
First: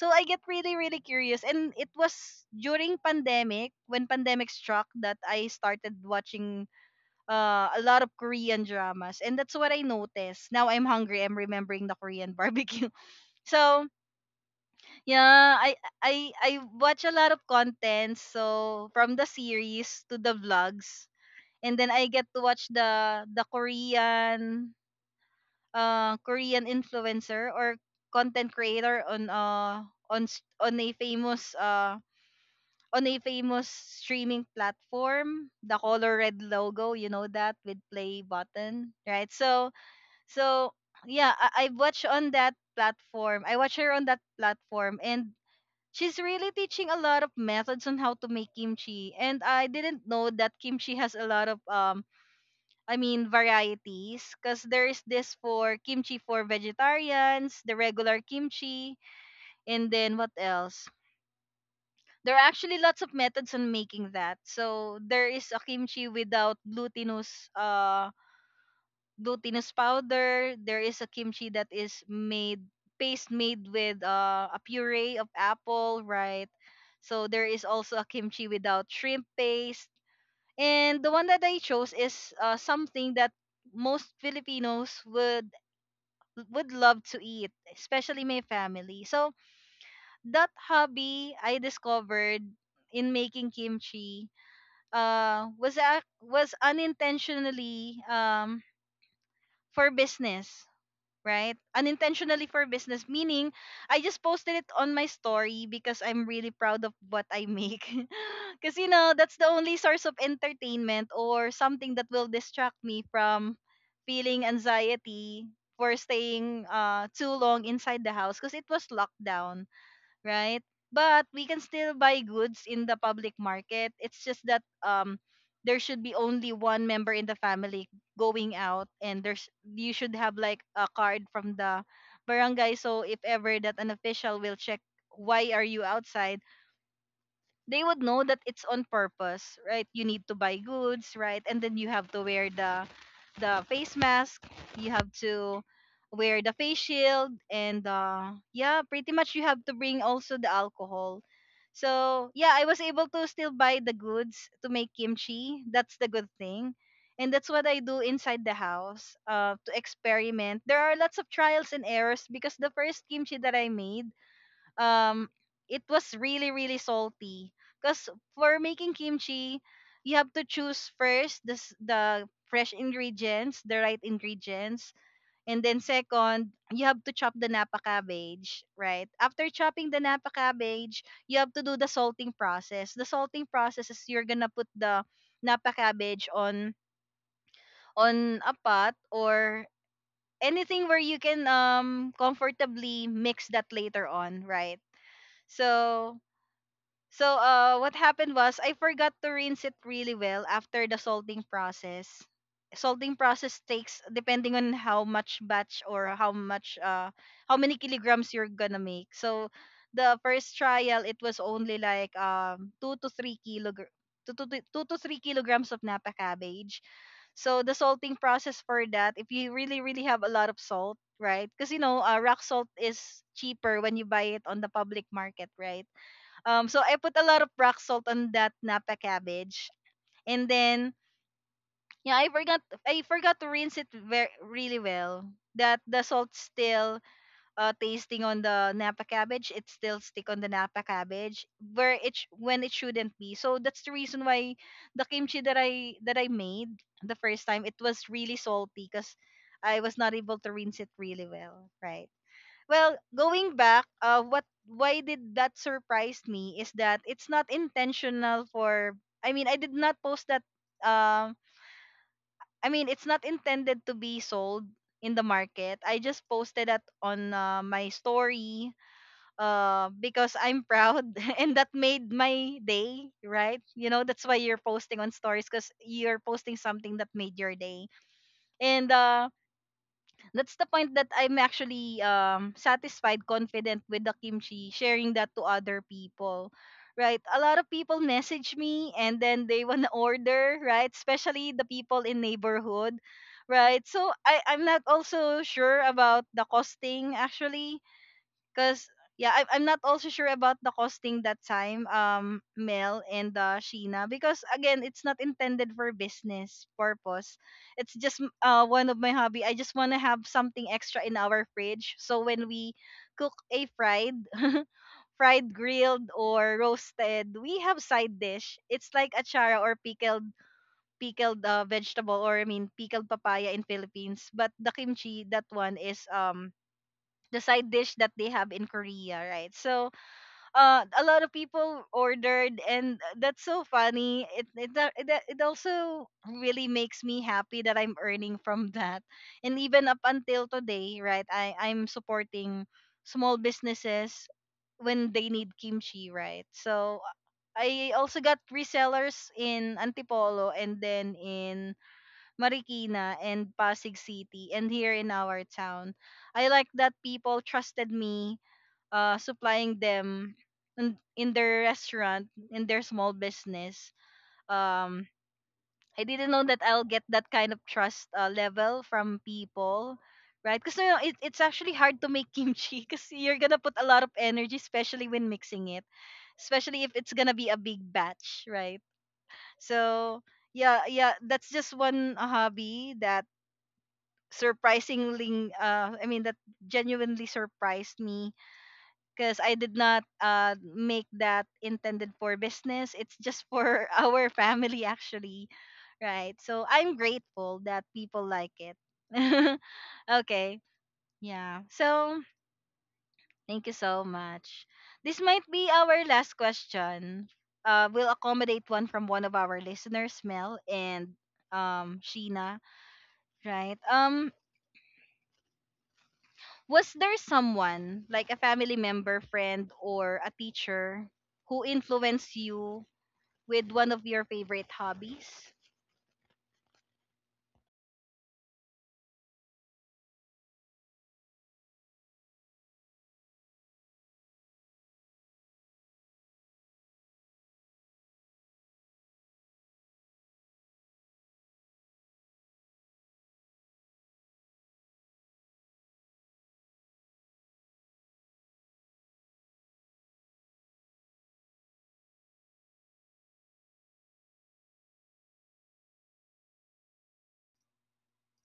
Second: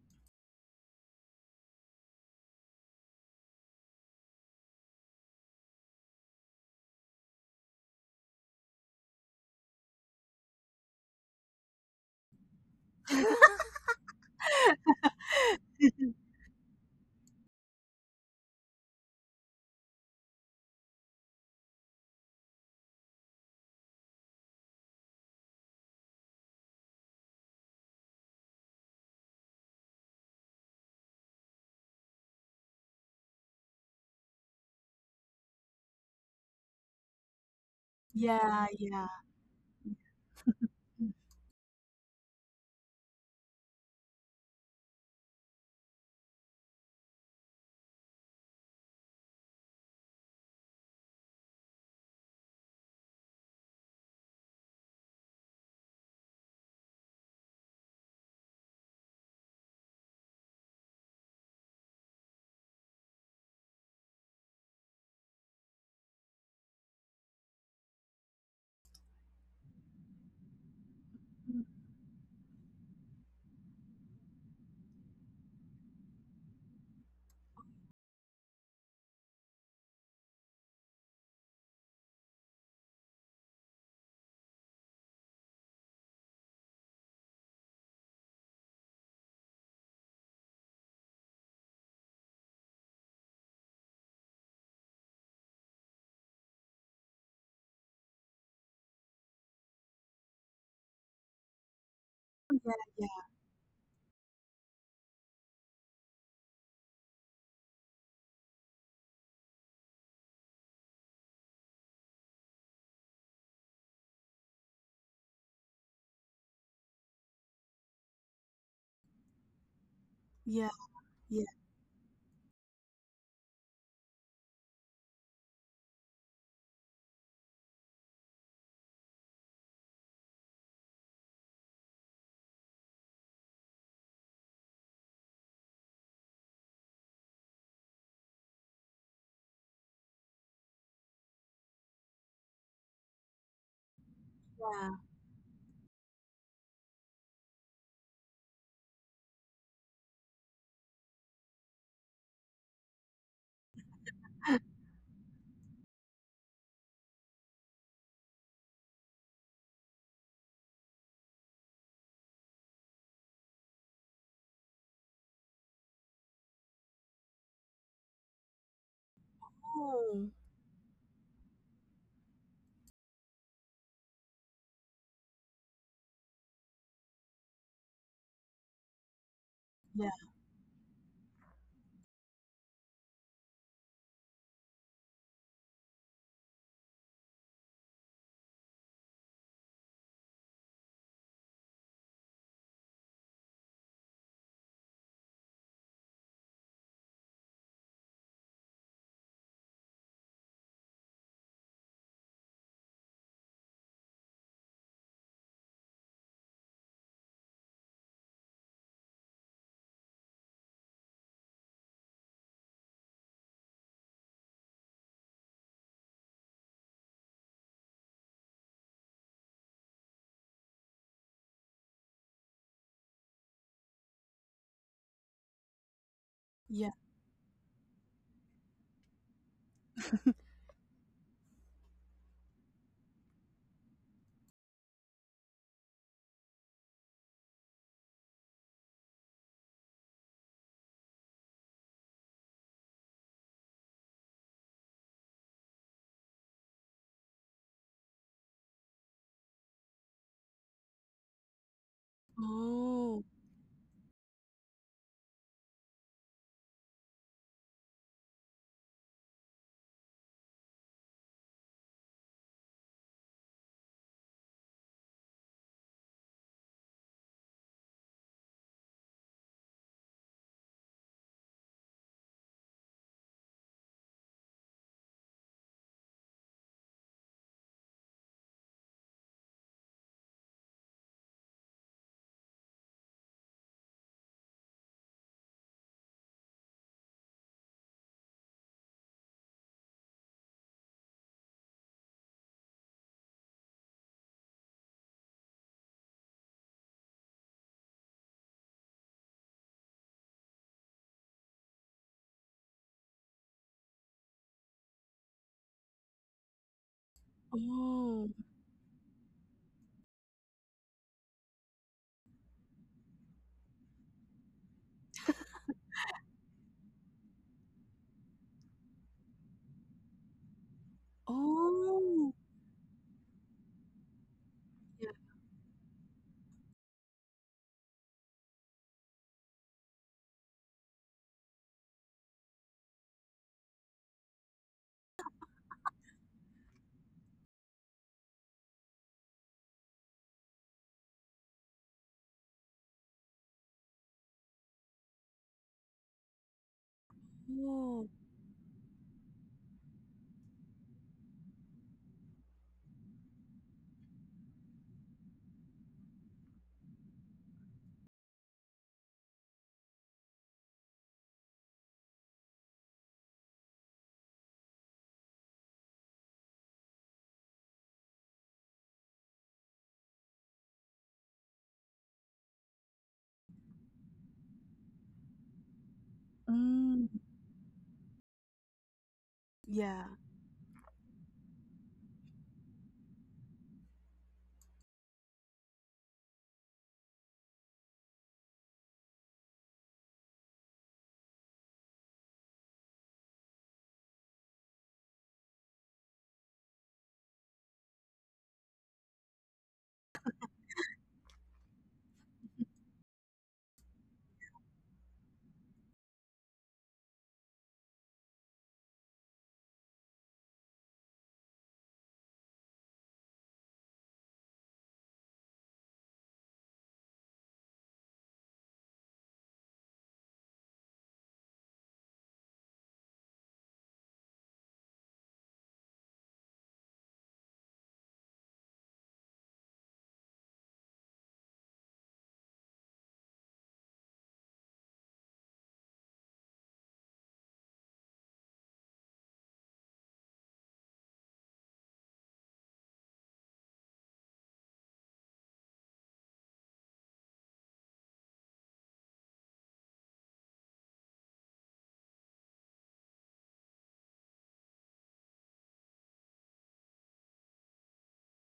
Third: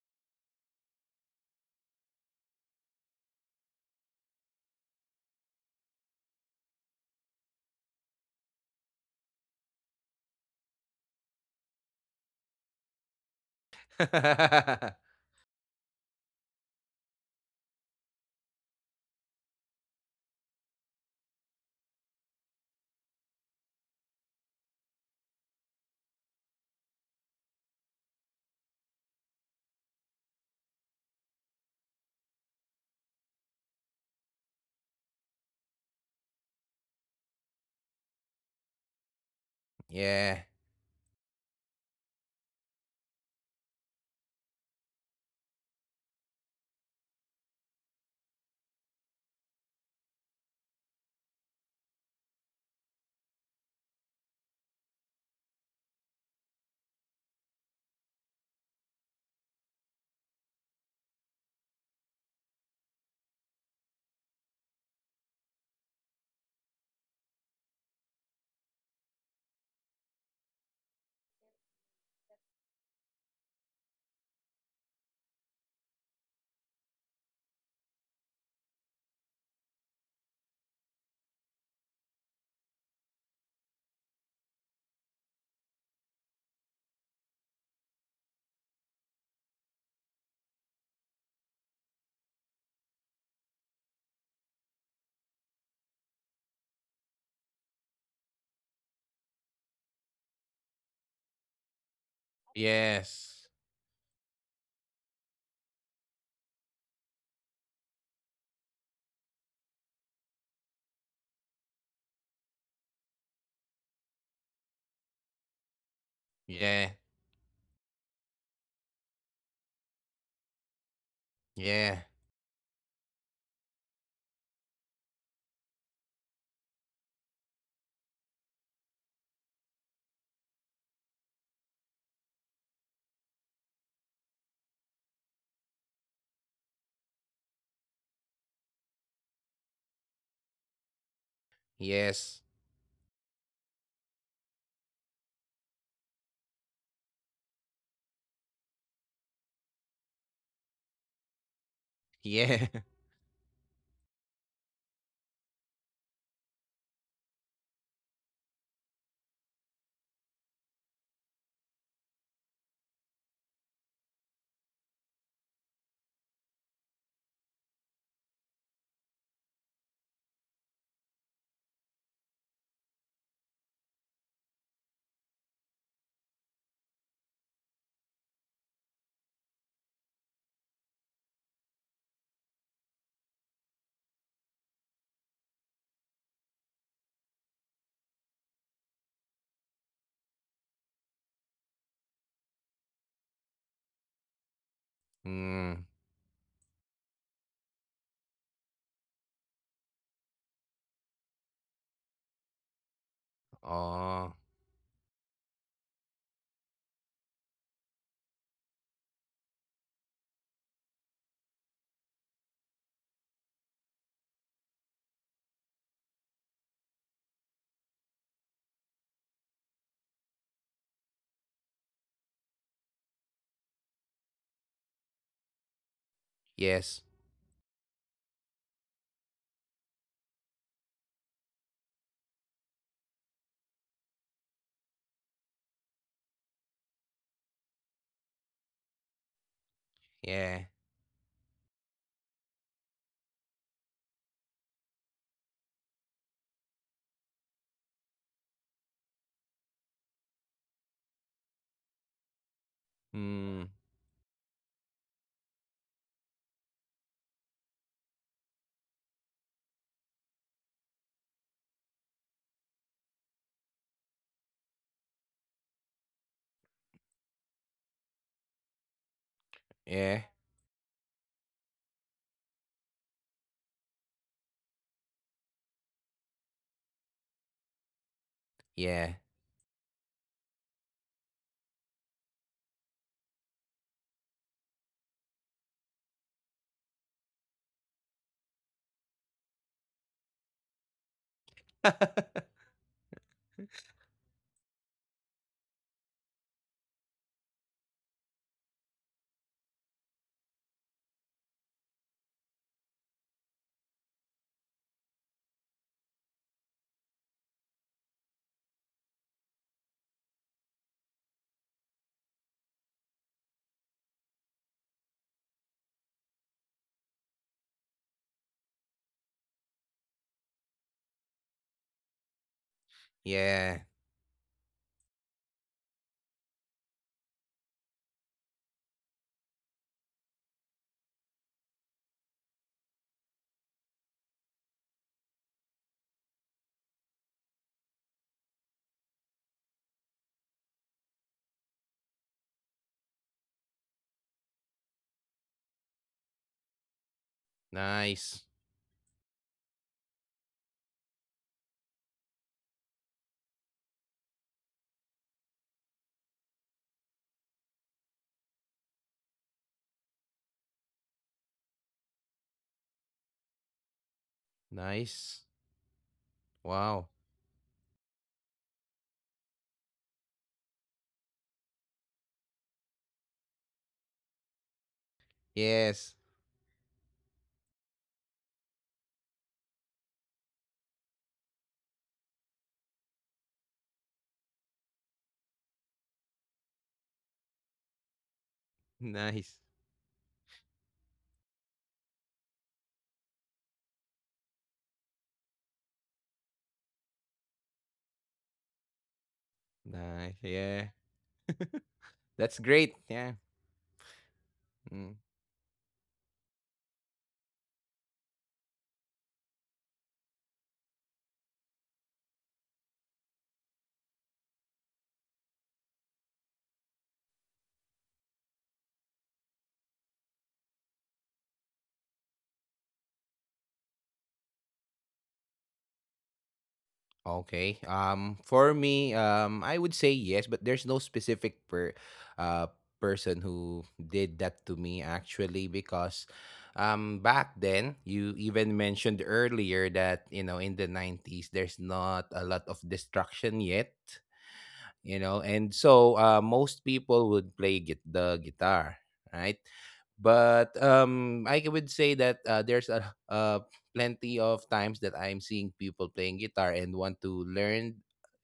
So I get really, really curious, and it was during pandemic, when pandemic struck, that I started watching, uh, a lot of Korean dramas. And that's what I noticed. Now I'm hungry. I'm remembering the Korean barbecue. So, yeah, I I I watch a lot of content. So from the series to the vlogs, and then I get to watch the the Korean, uh Korean influencer or content creator on uh on s- on a famous uh on a famous streaming platform, the color red logo, you know, that with play
Yeah,
button,
yeah,
right? So
Yeah,
So yeah, I, I watch on that platform. I watch her on that platform, and she's really teaching a lot of methods on how to make kimchi. And I didn't know that kimchi has a lot of, um, I mean, varieties, because there is this— for kimchi for vegetarians, the regular kimchi, and then what else? There are actually lots of methods on making that. So there is a kimchi without glutinous uh glutinous powder. There is a kimchi that is made— paste made with, uh, a puree of apple, right? So there is also a kimchi without shrimp paste. And the one that I chose is, uh, something that most Filipinos would would love to eat, especially my family. So that hobby I discovered in making kimchi, uh, was ac was unintentionally, um, for business, right? Unintentionally for
yeah,
business,
yes,
meaning I just posted it on my story, because I'm really proud of what I make. Because, you know, that's the only source of entertainment or something that will distract me from feeling anxiety for staying,
yeah,
uh, too long inside the house, because it was lockdown, right?
yeah,
But
yeah,
we can still
yeah.
buy goods in the public market. It's just that, um there should be only one member in the family going out, and there's— you should have, like, a card from the barangay, so if ever that an official will check why are you outside, they would know that it's on purpose, right? You need to buy goods, right? And then you have to
Yes.
wear the the face mask,
yeah.
you have to wear the face shield, and uh yeah, pretty much you have to bring also the alcohol. So, yeah,
Yeah.
I was able to still buy the goods to make kimchi. That's the good thing. And that's what I do inside the house, uh, to experiment. There are lots of trials and errors, because the first kimchi that I made, um it was really, really salty, because for making kimchi, you
Oh,
have to choose first this— the fresh ingredients, the right ingredients. And then second, you have to chop the napa cabbage. Right after chopping the
yeah,
napa cabbage, you have to do the salting process. The salting process is, you're gonna put the napa cabbage on on a pot or anything where you can, um comfortably mix that later on, right?
Mm.
So so uh, what happened was I forgot to rinse it really well after the salting process. Salting process takes,
Oh.
depending on how much batch or how much uh how many kilograms you're gonna make. So the first trial it was only like, um two to three kilogram. Two to, th- two to three kilograms of napa cabbage. So the salting process for that— if you really, really have a lot of salt, right? Because, you know, uh, rock salt is cheaper when you buy it on the public market, right? Um, so
yeah.
I
Yes.
put a lot of rock salt on that Napa cabbage, and then, yeah, I forgot I forgot to rinse it very really well. That the salt still, uh, tasting on the Napa cabbage, it still stick on the
Yeah.
Napa cabbage where it sh— when it shouldn't be. So that's the reason why the kimchi that I that I made the first time, it was really salty, because I was not able to rinse it really well, right? Well,
Oh,
going
Mm.
back, uh, what why did that surprise me is that it's not intentional for— I mean, I did not post that. Um, I mean, it's not intended to be sold in the market. I just posted that on, uh, my story, uh,
Yeah.
because I'm proud, and that made my day, right? You know, that's why you're posting on stories, because you're posting something that made your day. And,
Yeah.
uh, that's the point that I'm actually, um satisfied, confident with the kimchi, sharing that to other people. Right? A lot of people message me, and then they wanna order, right? Especially the people in neighborhood. Right? So, I, I'm not also sure about the costing, actually. Cause, yeah, I'm I'm not also sure about the costing that time, um, Mel and, uh, Sheena, because again, it's not intended for business purpose. It's just
oh,
m- uh one of my hobby. I just wanna have something extra in our fridge, so when we cook a fried, fried, grilled, or roasted, we have side dish. It's like achara or pickled pickled, uh, vegetable,
oh,
or I mean pickled papaya in
Yeah.
Philippines. But the
yeah,
kimchi, that one is, um the side dish that they have in Korea, right? So, uh, a lot of people ordered, and that's so funny. It it a- it, a- it also really makes me happy that I'm earning from that, and even up until today, right? I I'm supporting small businesses when they need kimchi, right? So, I
oh,
also
Nice.
got resellers in Antipolo, and then in Marikina and Pasig City, and here in our town. I like that people trusted me, uh, supplying them in, in their restaurant, in their small business. Um,
Nice.
I didn't know that I'll
Wow.
get that kind of trust, uh, level from people. Right, because you know, it, it's actually hard to make kimchi because you're gonna put a lot of energy, especially when mixing it,
Yes.
especially if
mm,
it's gonna be a big batch, right?
yeah.
So yeah, yeah, that's just one uh, hobby that surprisingly uh I mean that genuinely surprised me because
Nice.
I did not uh make that intended for business. It's just for our family, actually. Right, so I'm grateful that people like it.
Nice.
Okay.
Yeah.
Yeah, so
That's great. Yeah.
thank you so much.
Mm.
This might be our last question. Uh we'll accommodate one from one of our listeners, Mel and um Sheena. Right. um Was there someone, like a family member, friend, or a teacher, who influenced you with one of your favorite hobbies?
Okay. Um, for me, um, I would say yes, but there's no specific per, uh, person who did that to me, actually, because um, back then, you even mentioned earlier that, you know, in the nineties, there's not a lot of destruction yet. You know, and so uh, most people would play git- the guitar, right? But um I would say that uh, there's a uh, plenty of times that I'm seeing people playing guitar and want to learn,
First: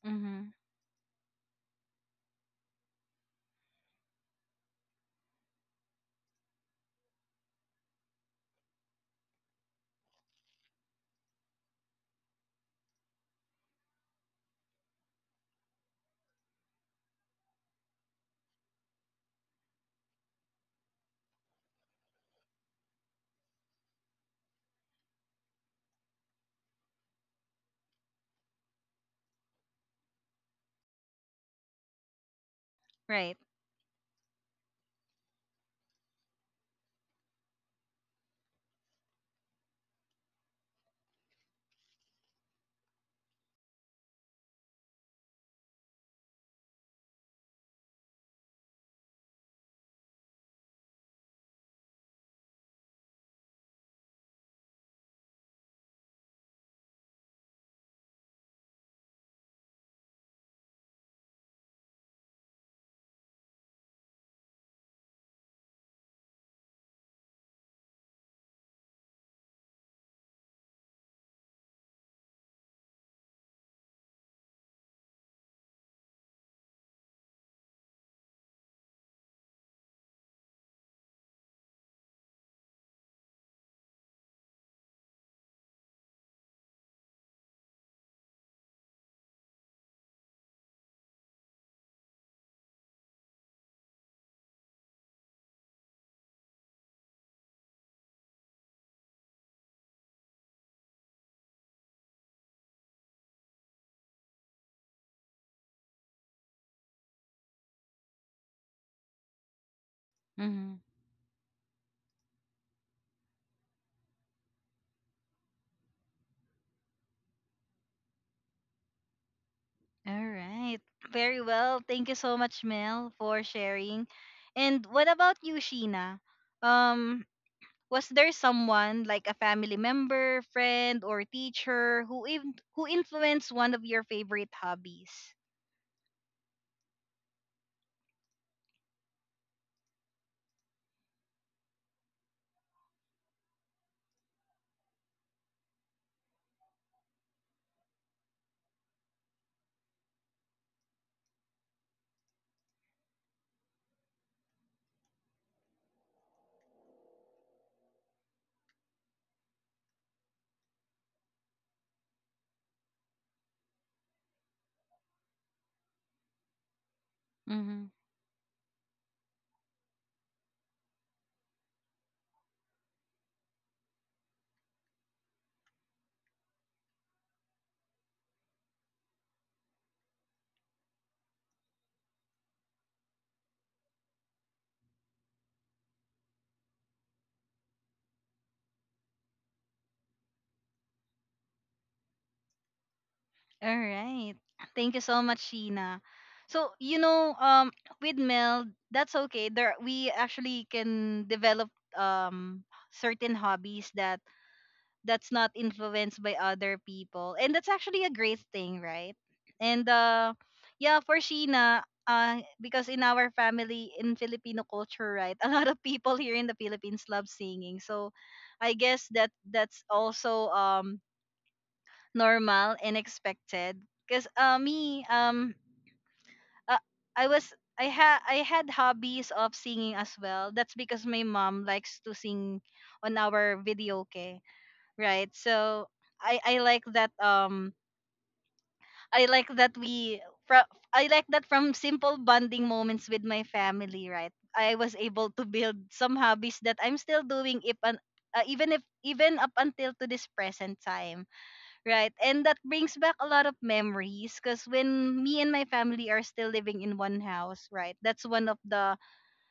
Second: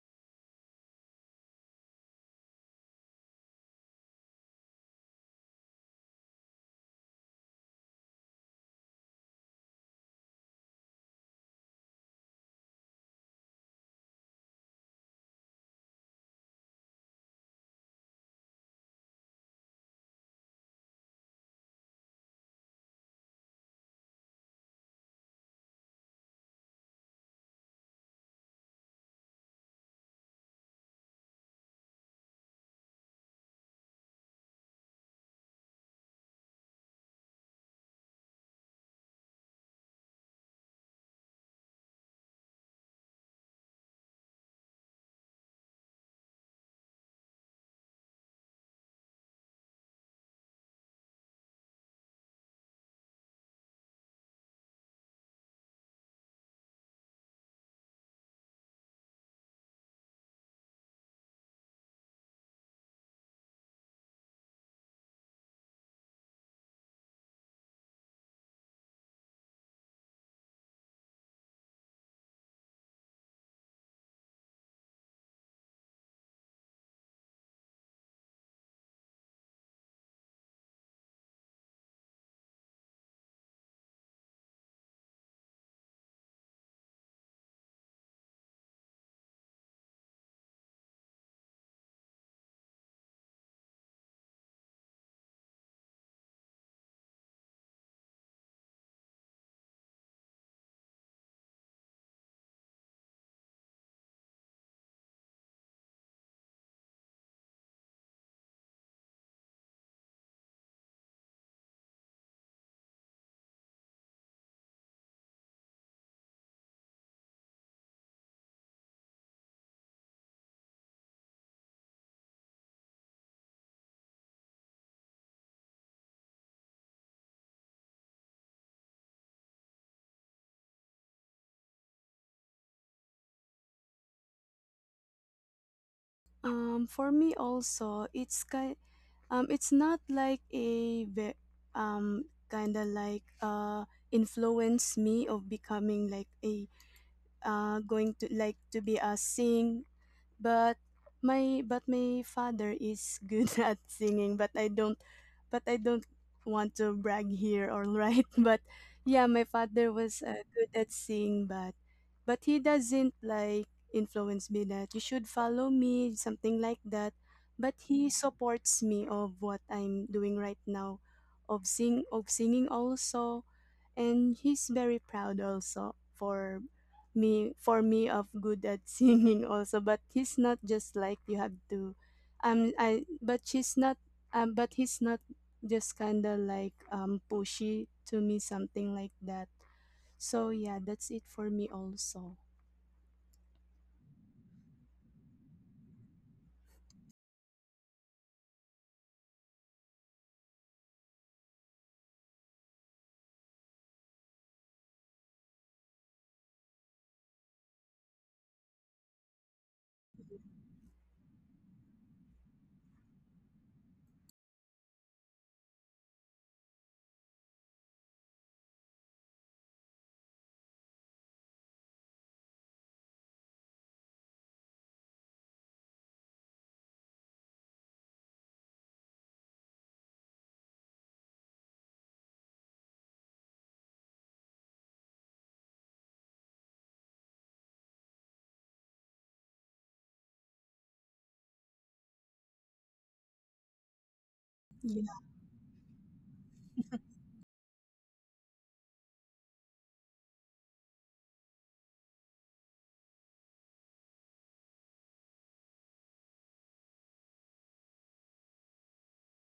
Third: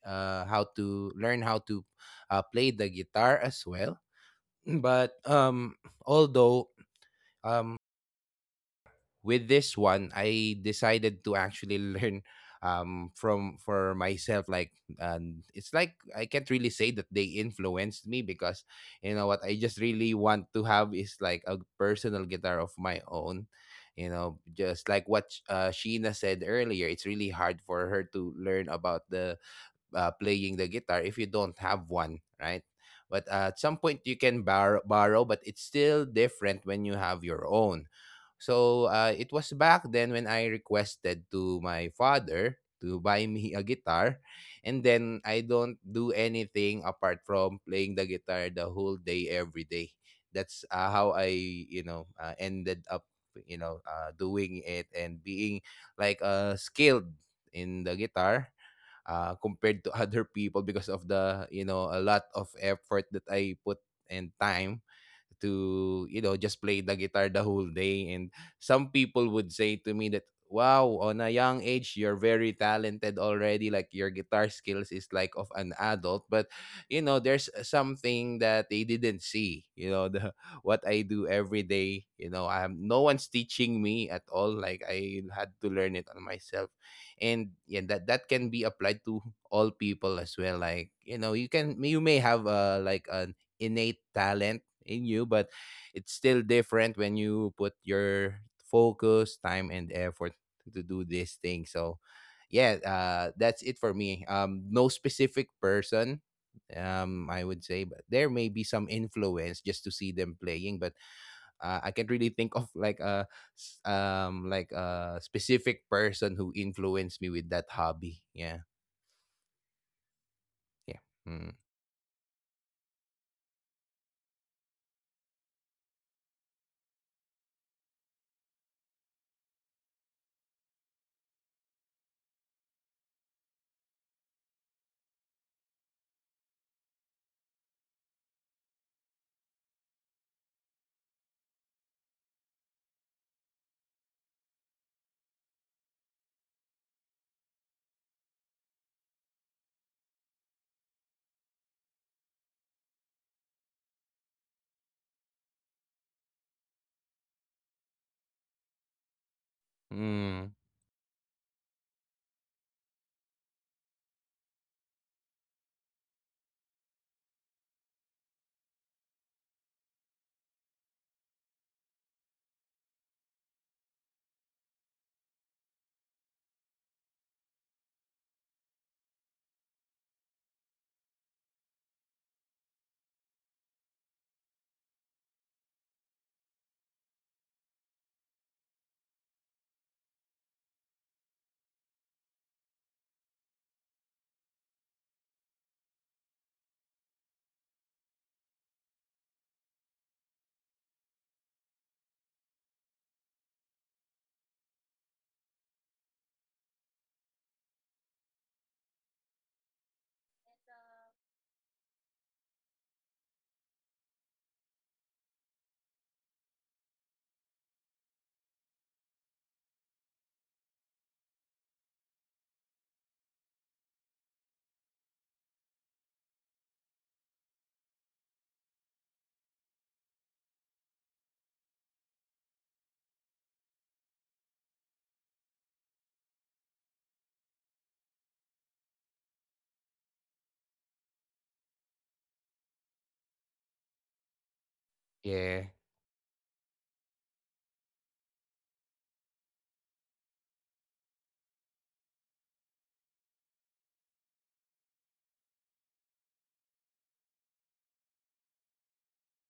uh,
Mm-hmm.
how to learn how to uh, play the guitar as well. But um although um, with this one, I decided to actually learn um, from for myself. Like, um, it's like I can't really say that they influenced me, because you know what, I just really want to have is like a personal guitar of my own. You know, just like what uh, Sheena said earlier, it's really hard for her to learn about the uh, playing the guitar if you don't have one, right? But
Right.
uh, at some point you can borrow, borrow, but it's still different when you have your own. So uh, it was back then when I requested to my father to buy me a guitar, and then I don't do anything apart from playing the guitar the whole day, every day. That's uh, how I, you know uh, ended up, you know uh, doing it and being, like, uh, skilled in the guitar uh, compared to other people, because of the, you know, a lot of effort that I put, and time, to, you know, just play the guitar the whole day. And some people would say to me that, wow, on a young age you're very talented already, like your guitar skills is like of an adult. But you know, there's something that they didn't see, you know, the what I do every day, you know. I'm no one's teaching me at all, like I had to learn it on myself. And yeah, that that can be applied to all people as well. Like, you know, you can, you may have uh like an innate talent in you, but it's still different when you put your focus, time, and effort to do this thing. So yeah, uh that's it for me. Um no specific person, um I would say, but there may be some influence just to see them
Mm-hmm.
playing. But uh, I can't really think of like a s- um like a specific person who influenced me with that hobby. Yeah,
All right.
yeah,
Very
mm.
well. Thank you so much, Mel, for sharing. And what about you, Sheena? Um, was there someone like a family member, friend, or teacher who in- who influenced one of your favorite hobbies?
Um, for me also, it's kind, um, it's not like a ve- um kind of like uh influence me of becoming like a uh going to like to be a sing. But my but my father is good at singing, but I don't but I don't want to brag here or right. But yeah, my father was, uh,
Mm.
good at singing, but but he doesn't like influence me that you should follow me, something like that. But he supports me of what I'm doing right now, of sing of singing also. And he's very proud also for me for me of good at singing also. But he's not just like you have to um I but she's not um but he's not just kind of like um pushy to me, something like that. So yeah, that's it for me also.
All right. Thank you so much, Sheena. So, you know, um, with Mel, that's okay. There, we actually can develop um certain hobbies that that's not influenced by other people, and that's actually a great thing, right? And uh, yeah, for Sheena, uh, because in our family in Filipino culture, right, a lot of people here in the Philippines love singing. So, I guess that that's also um normal and expected because uh, me um uh, I was i had i had hobbies of singing as well. That's because my mom likes to sing on our video. Okay, right. So i i like that, um I like that we from I like that from simple bonding moments with my family, right? I was
Yeah.
able to
Yeah,
build some hobbies that I'm still doing if an, uh, even if, even up until to this present time. Right. And that brings back a lot of memories because when me and my family are still living in one house, right? That's one of the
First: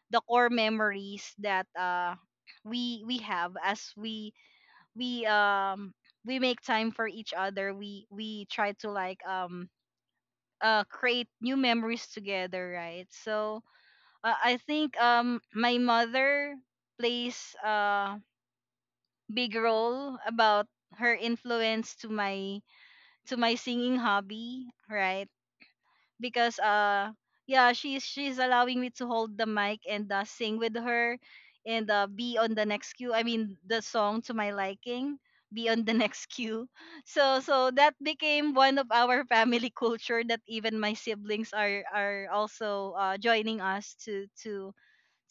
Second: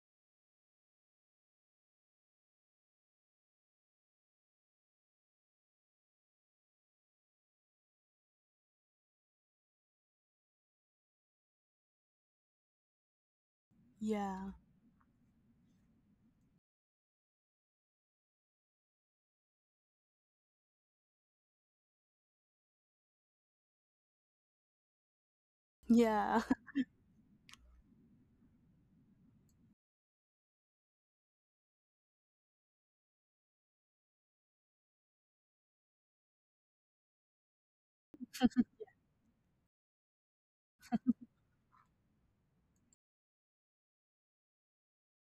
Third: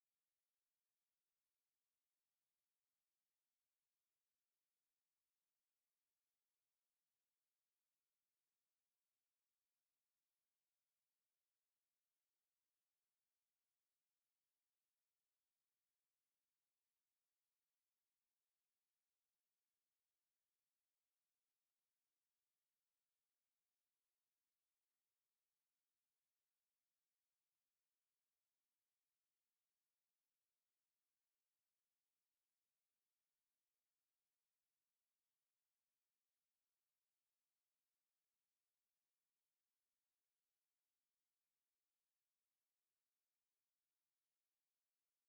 the core memories that uh we we have as we we um we make time for each other. We we try to like um uh create new memories together, right? So uh,
Yeah.
I think um my mother plays a big role about her influence to my to my singing hobby, right?
Yeah.
Because uh yeah, she's she's allowing me to hold the mic and uh, sing with her and uh, be on the next cue. I mean the song to my liking, be on the next cue. So so that became one of our family culture that even my siblings are are also uh, joining us to to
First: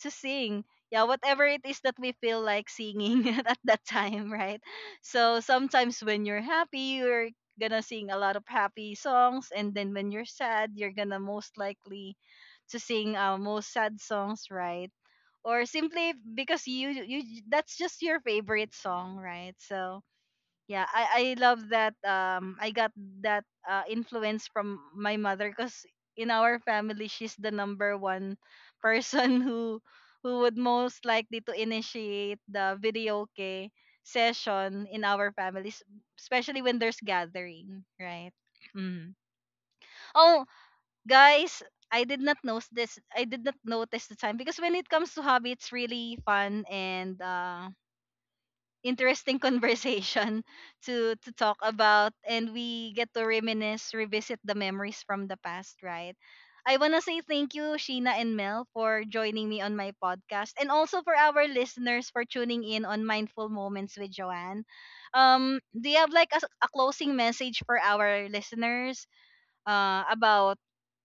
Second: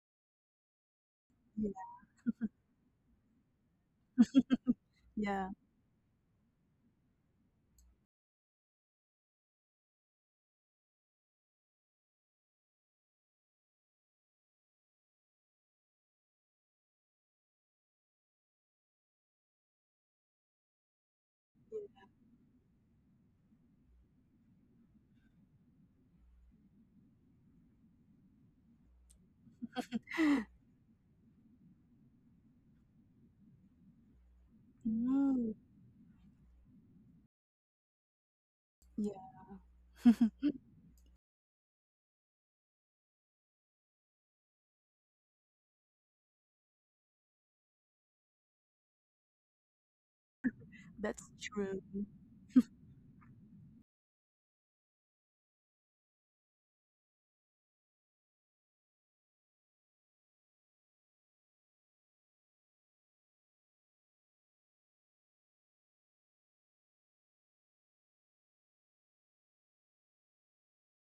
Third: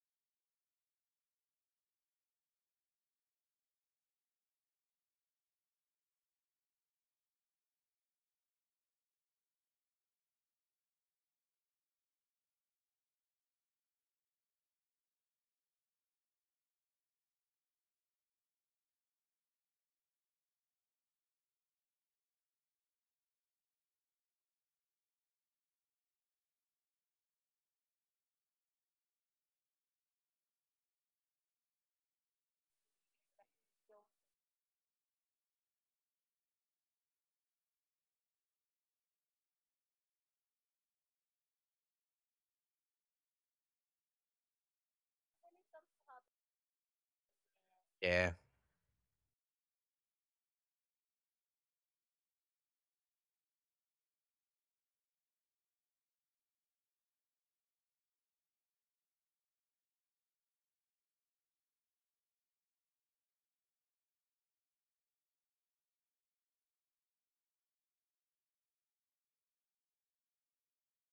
to sing. Yeah, whatever it
Yeah.
is that we feel like singing at that time, right? So
Yeah.
sometimes when you're happy, you're gonna sing a lot of happy songs, and then when you're sad, you're gonna most likely to sing uh, most sad songs, right? Or simply because you you that's just your favorite song, right? So yeah, I I love that, um I got that uh, influence from my mother, cuz in our family she's the number one person who who would most likely to initiate the video karaoke session in our
Mm,
families, especially when there's gathering, right?
yeah.
Mm. Oh, guys, I did not notice this. I did not notice the time because when it comes to hobby, it's really fun and uh
yeah.
interesting conversation to
That's
to talk
true.
about, and we get to reminisce, revisit the memories from the past, right? I want to say thank you, Sheena and Mel, for joining me on my podcast, and also for our listeners for tuning in on Mindful Moments with Joanne. Um do you have like a, a closing message for our listeners uh about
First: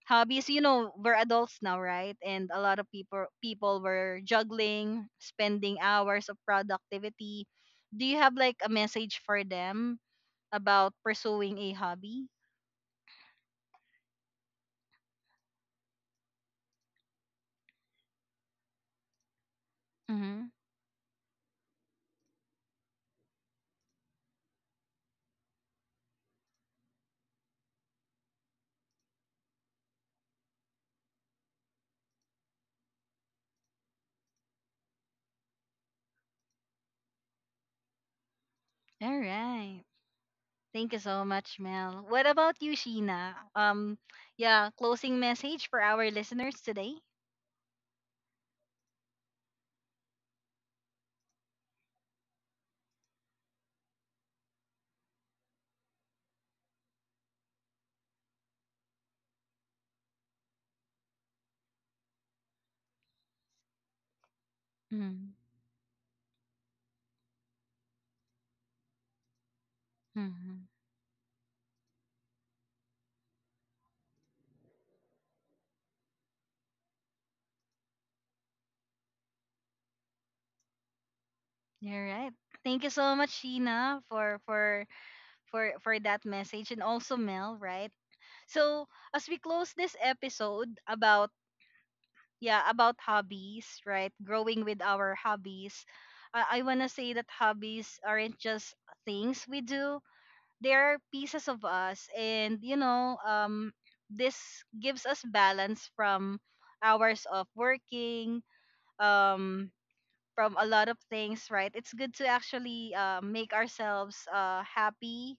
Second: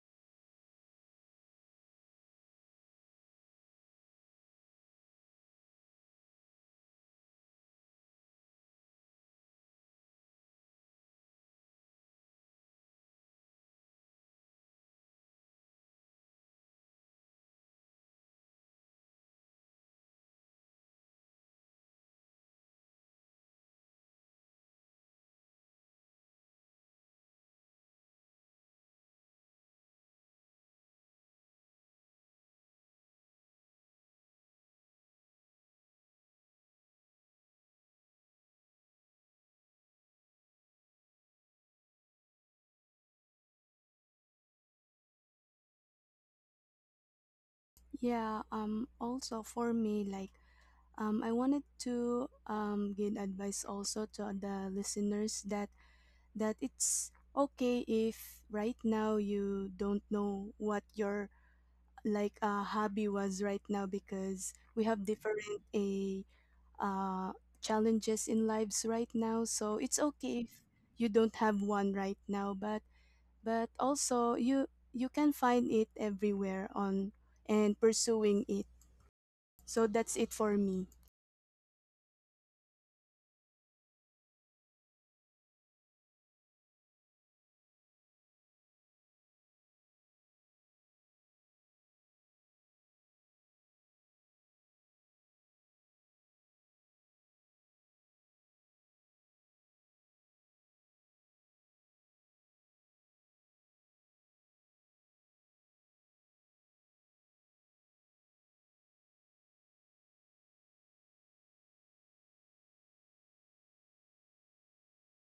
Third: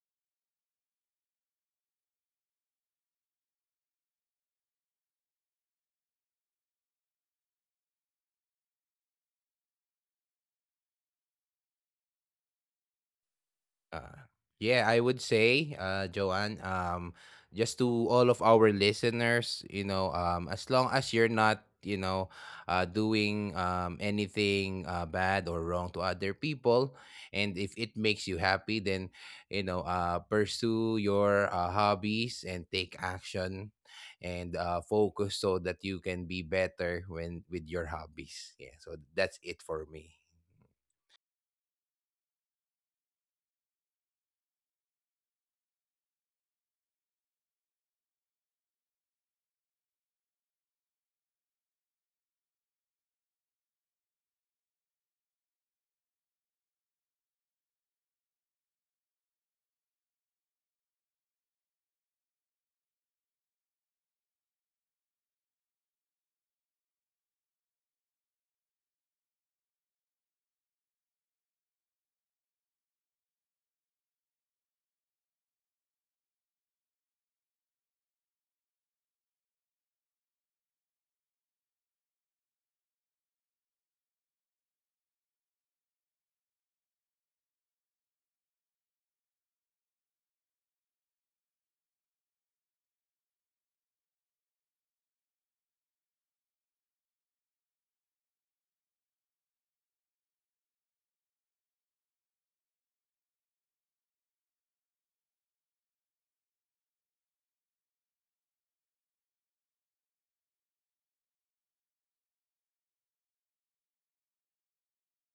hobbies? You know, we're adults now, right? And a lot of people people were juggling spending hours of productivity. Do you have like a message for them about pursuing a hobby?
Uh, yeah, I would say, uh, Joanne, um, just to all of our listeners, you know,
Mm-hmm.
um, as long as you're not, you know, uh, doing um, anything uh, bad or wrong to other people, and if it makes you happy, then, you know, uh, pursue your uh, hobbies and take action, and uh, focus so that you can be better when with your hobbies. Yeah, so
All
that's it
right,
for me.
thank you so much, Mel. What about you, Sheena? Um yeah, closing message for our listeners today.
Yeah, um also for me, like Um, I wanted to um, give advice also to the listeners that that it's okay if right now you don't know what your like, uh, hobby was right now, because we have
Mm-hmm.
different a uh, challenges in lives right now. So it's
All
okay if you don't have one right now, but but also you you can find it everywhere on and pursuing it. So that's it for me.
right, thank you so much, Sheena, for for for for that message, and also Mel, right? So, as we close this episode about yeah, about hobbies, right? Growing with our hobbies. I, I want to say that hobbies aren't just things we do. They are pieces of us, and you know, um this gives us balance from hours of working, um from a lot of things, right? It's good to actually uh, make ourselves uh, happy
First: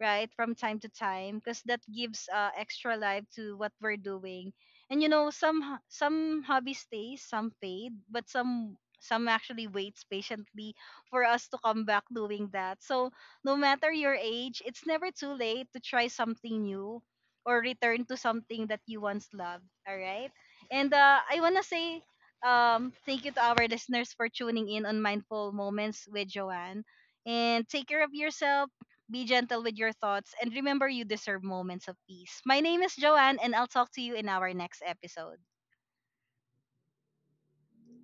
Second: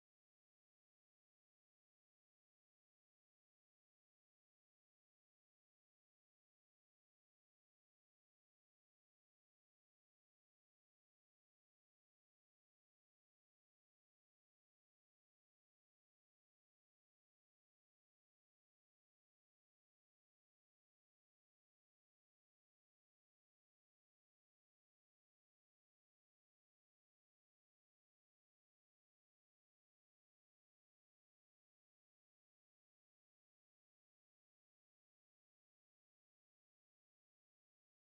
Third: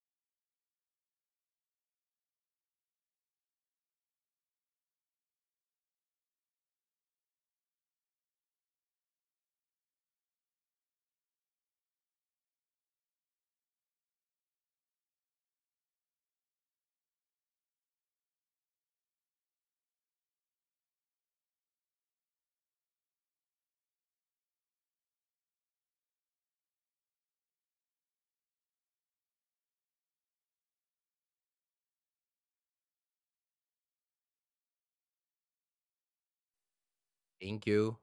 right from time to time, because that gives uh, extra life to what we're doing. And you know, some ho- some hobby stays, some fade, but some some actually waits patiently for us to come back doing that. So no matter your age, it's never too late to try something new or return to something that you once loved. All right. And uh, I want to say um, thank you to our listeners for tuning in on Mindful Moments with Joanne. And take care of yourself, be gentle with your thoughts, and remember you deserve moments of peace. My name is Joanne, and I'll talk to you in our next episode.
Thank you.